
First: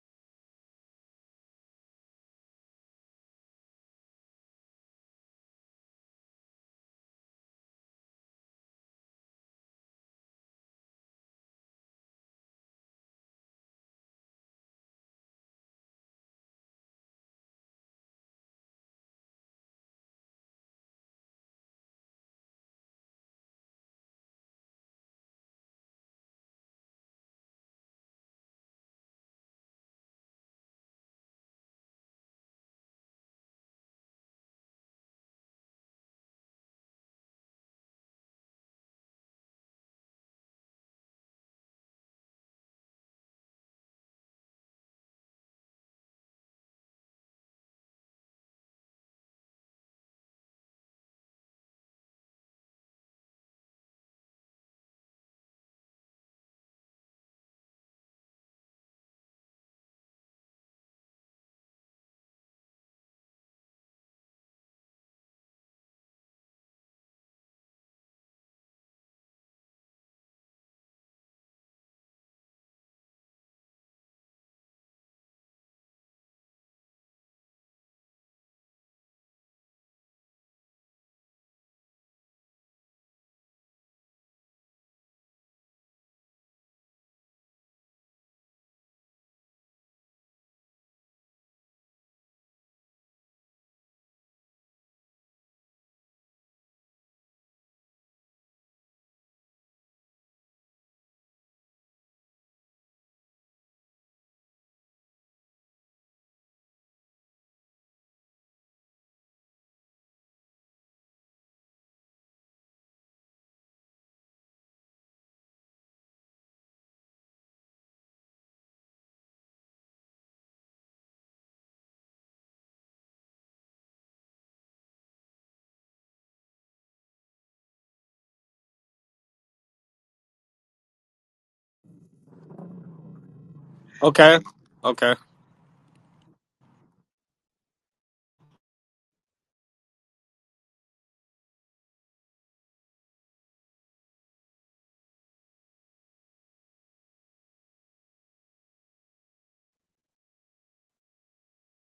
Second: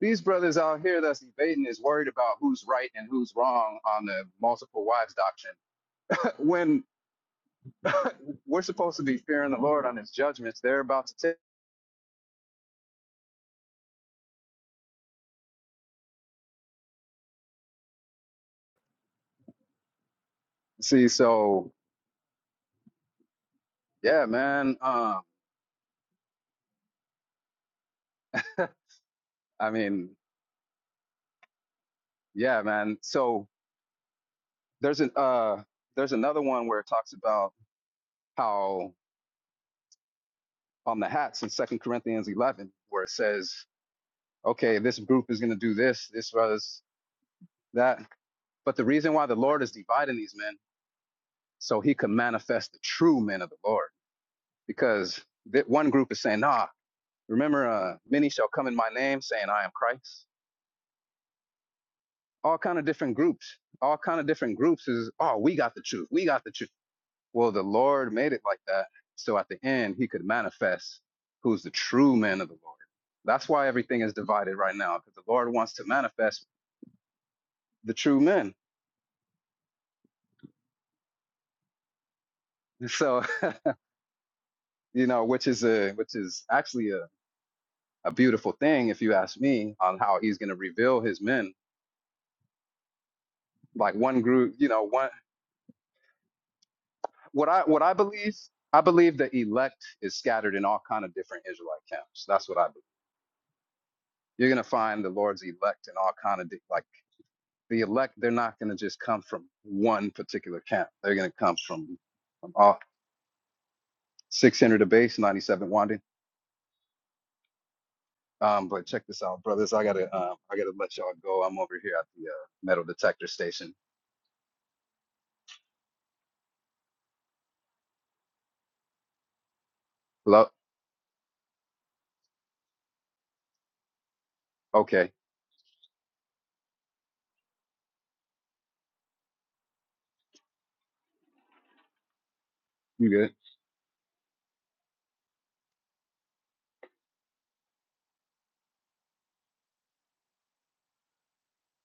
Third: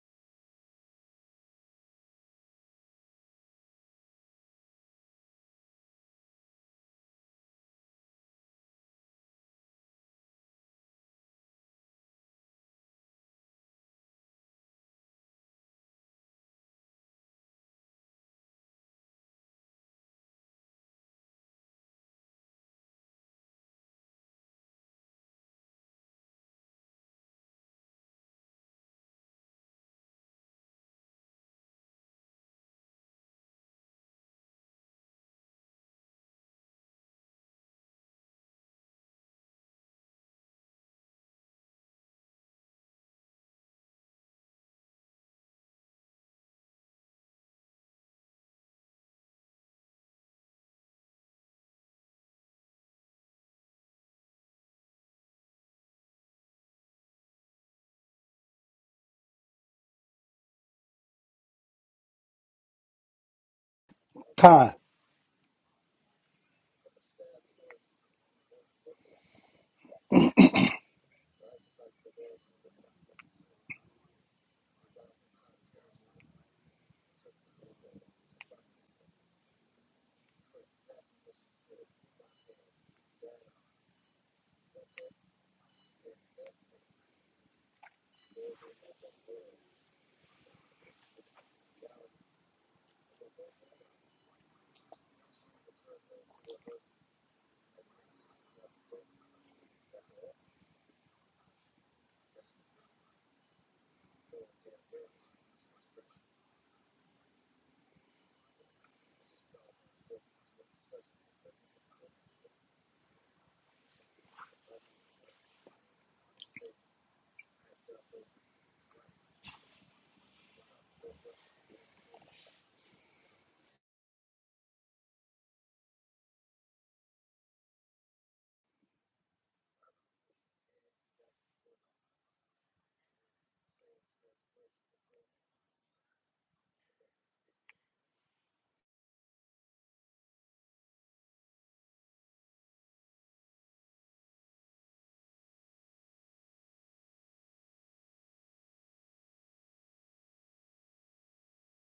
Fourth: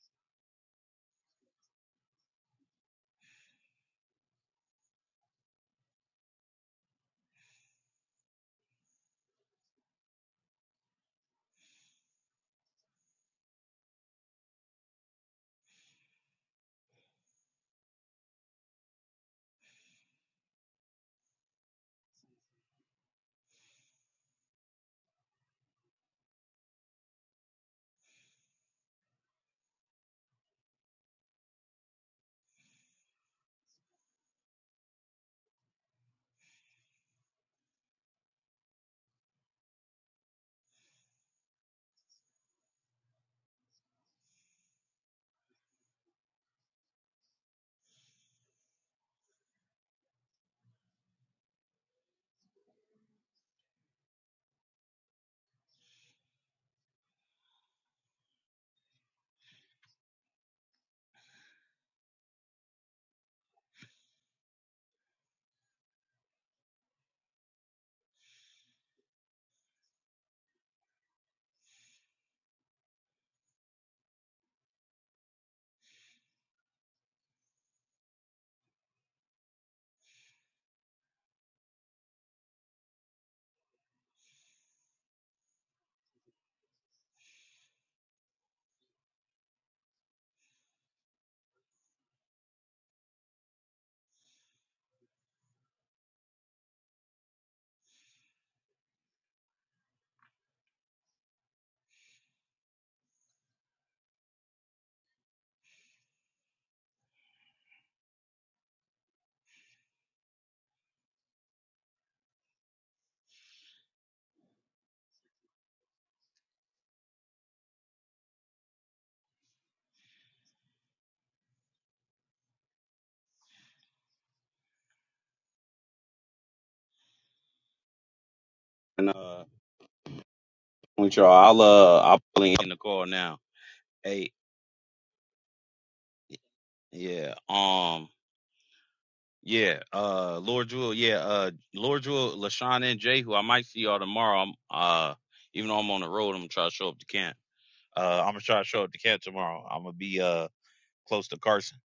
[SPEAKER 4] These brothers out here that's debating is worried about who's right and who's wrong on the multiple wives doctrine. (laughs) when (laughs) we're supposed to be fearing the Lord on his judgments, they're about to take. See, so yeah, man. Um, (laughs) I mean, yeah, man. So there's an uh there's another one where it talks about how on the hats in Second Corinthians eleven, where it says okay, this group is going to do this, this was that. But the reason why the Lord is dividing these men, so he could manifest the true men of the Lord. Because that one group is saying, nah, remember, uh, many shall come in my name saying, I am Christ. All kind of different groups, all kind of different
[SPEAKER 1] Con.
[SPEAKER 4] groups is, oh, we got the truth. We got the truth. Well, the Lord made it like that. So at the end, he could manifest who's the true men of the Lord. That's why everything is divided right now, because the Lord wants to manifest the true men. So (laughs) you know, which is a which is actually a, a beautiful thing if you ask me on how he's going to reveal his men. Like one group, you know, one what I what I believe, I believe the elect is scattered in all kind of different Israelite camps. That's what I believe. You're going to find the Lord's elect in all kind of di- like the elect. They're not going to just come from one particular camp. They're going to come from, from all 600 to base 97 Wanding. Um, but check this out, brothers. I gotta um, I gotta let y'all go. I'm over here at the uh, metal detector station.
[SPEAKER 2] And uh, with y'all, I'll uh, I'll probably end the call now. Hey,
[SPEAKER 3] Okay.
[SPEAKER 4] Okay,
[SPEAKER 3] Okay.
[SPEAKER 2] yeah, um, yeah, uh, Lord Jewel, yeah, uh, Lord Jewel, Lashawn and
[SPEAKER 4] you
[SPEAKER 2] Jay,
[SPEAKER 4] good?
[SPEAKER 2] who I might see y'all tomorrow. I'm uh, even though I'm on the road, I'm gonna try to show up to camp. Uh, I'm gonna try to show up to camp tomorrow. I'm gonna be uh. close to Carson.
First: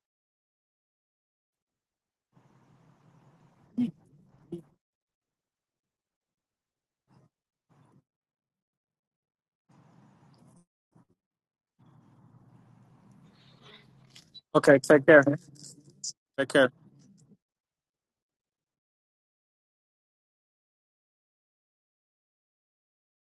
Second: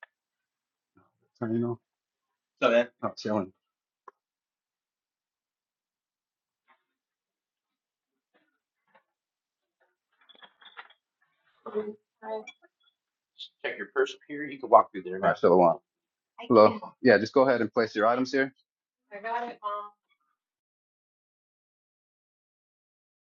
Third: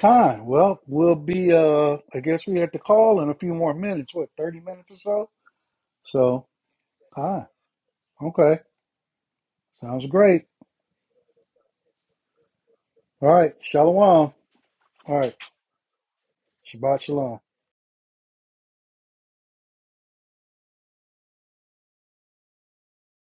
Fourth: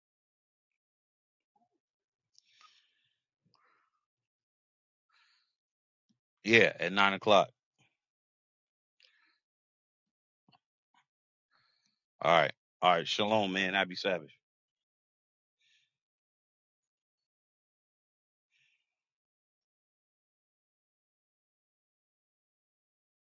[SPEAKER 1] Con. Well, we'll be
[SPEAKER 4] Turning off?
[SPEAKER 1] uh I guess we
[SPEAKER 4] So
[SPEAKER 1] have to
[SPEAKER 4] then, Not
[SPEAKER 1] call in a
[SPEAKER 4] chilling.
[SPEAKER 1] few more minutes, what, thirty minutes or so? So
[SPEAKER 2] Yeah, at nine
[SPEAKER 1] Con.
[SPEAKER 2] o'clock.
[SPEAKER 1] Okay. Sounds great.
[SPEAKER 2] All right. All right.
[SPEAKER 1] All
[SPEAKER 2] Shalom,
[SPEAKER 1] right.
[SPEAKER 2] man. I be savage.
[SPEAKER 1] Shalom. All
[SPEAKER 3] Okay, take
[SPEAKER 4] there
[SPEAKER 3] care.
[SPEAKER 1] right.
[SPEAKER 4] right, still on.
[SPEAKER 3] Take care.
[SPEAKER 4] Hello.
[SPEAKER 1] Shabbat
[SPEAKER 4] Yeah,
[SPEAKER 1] Shalom.
[SPEAKER 4] just go ahead and place your items here. I got it,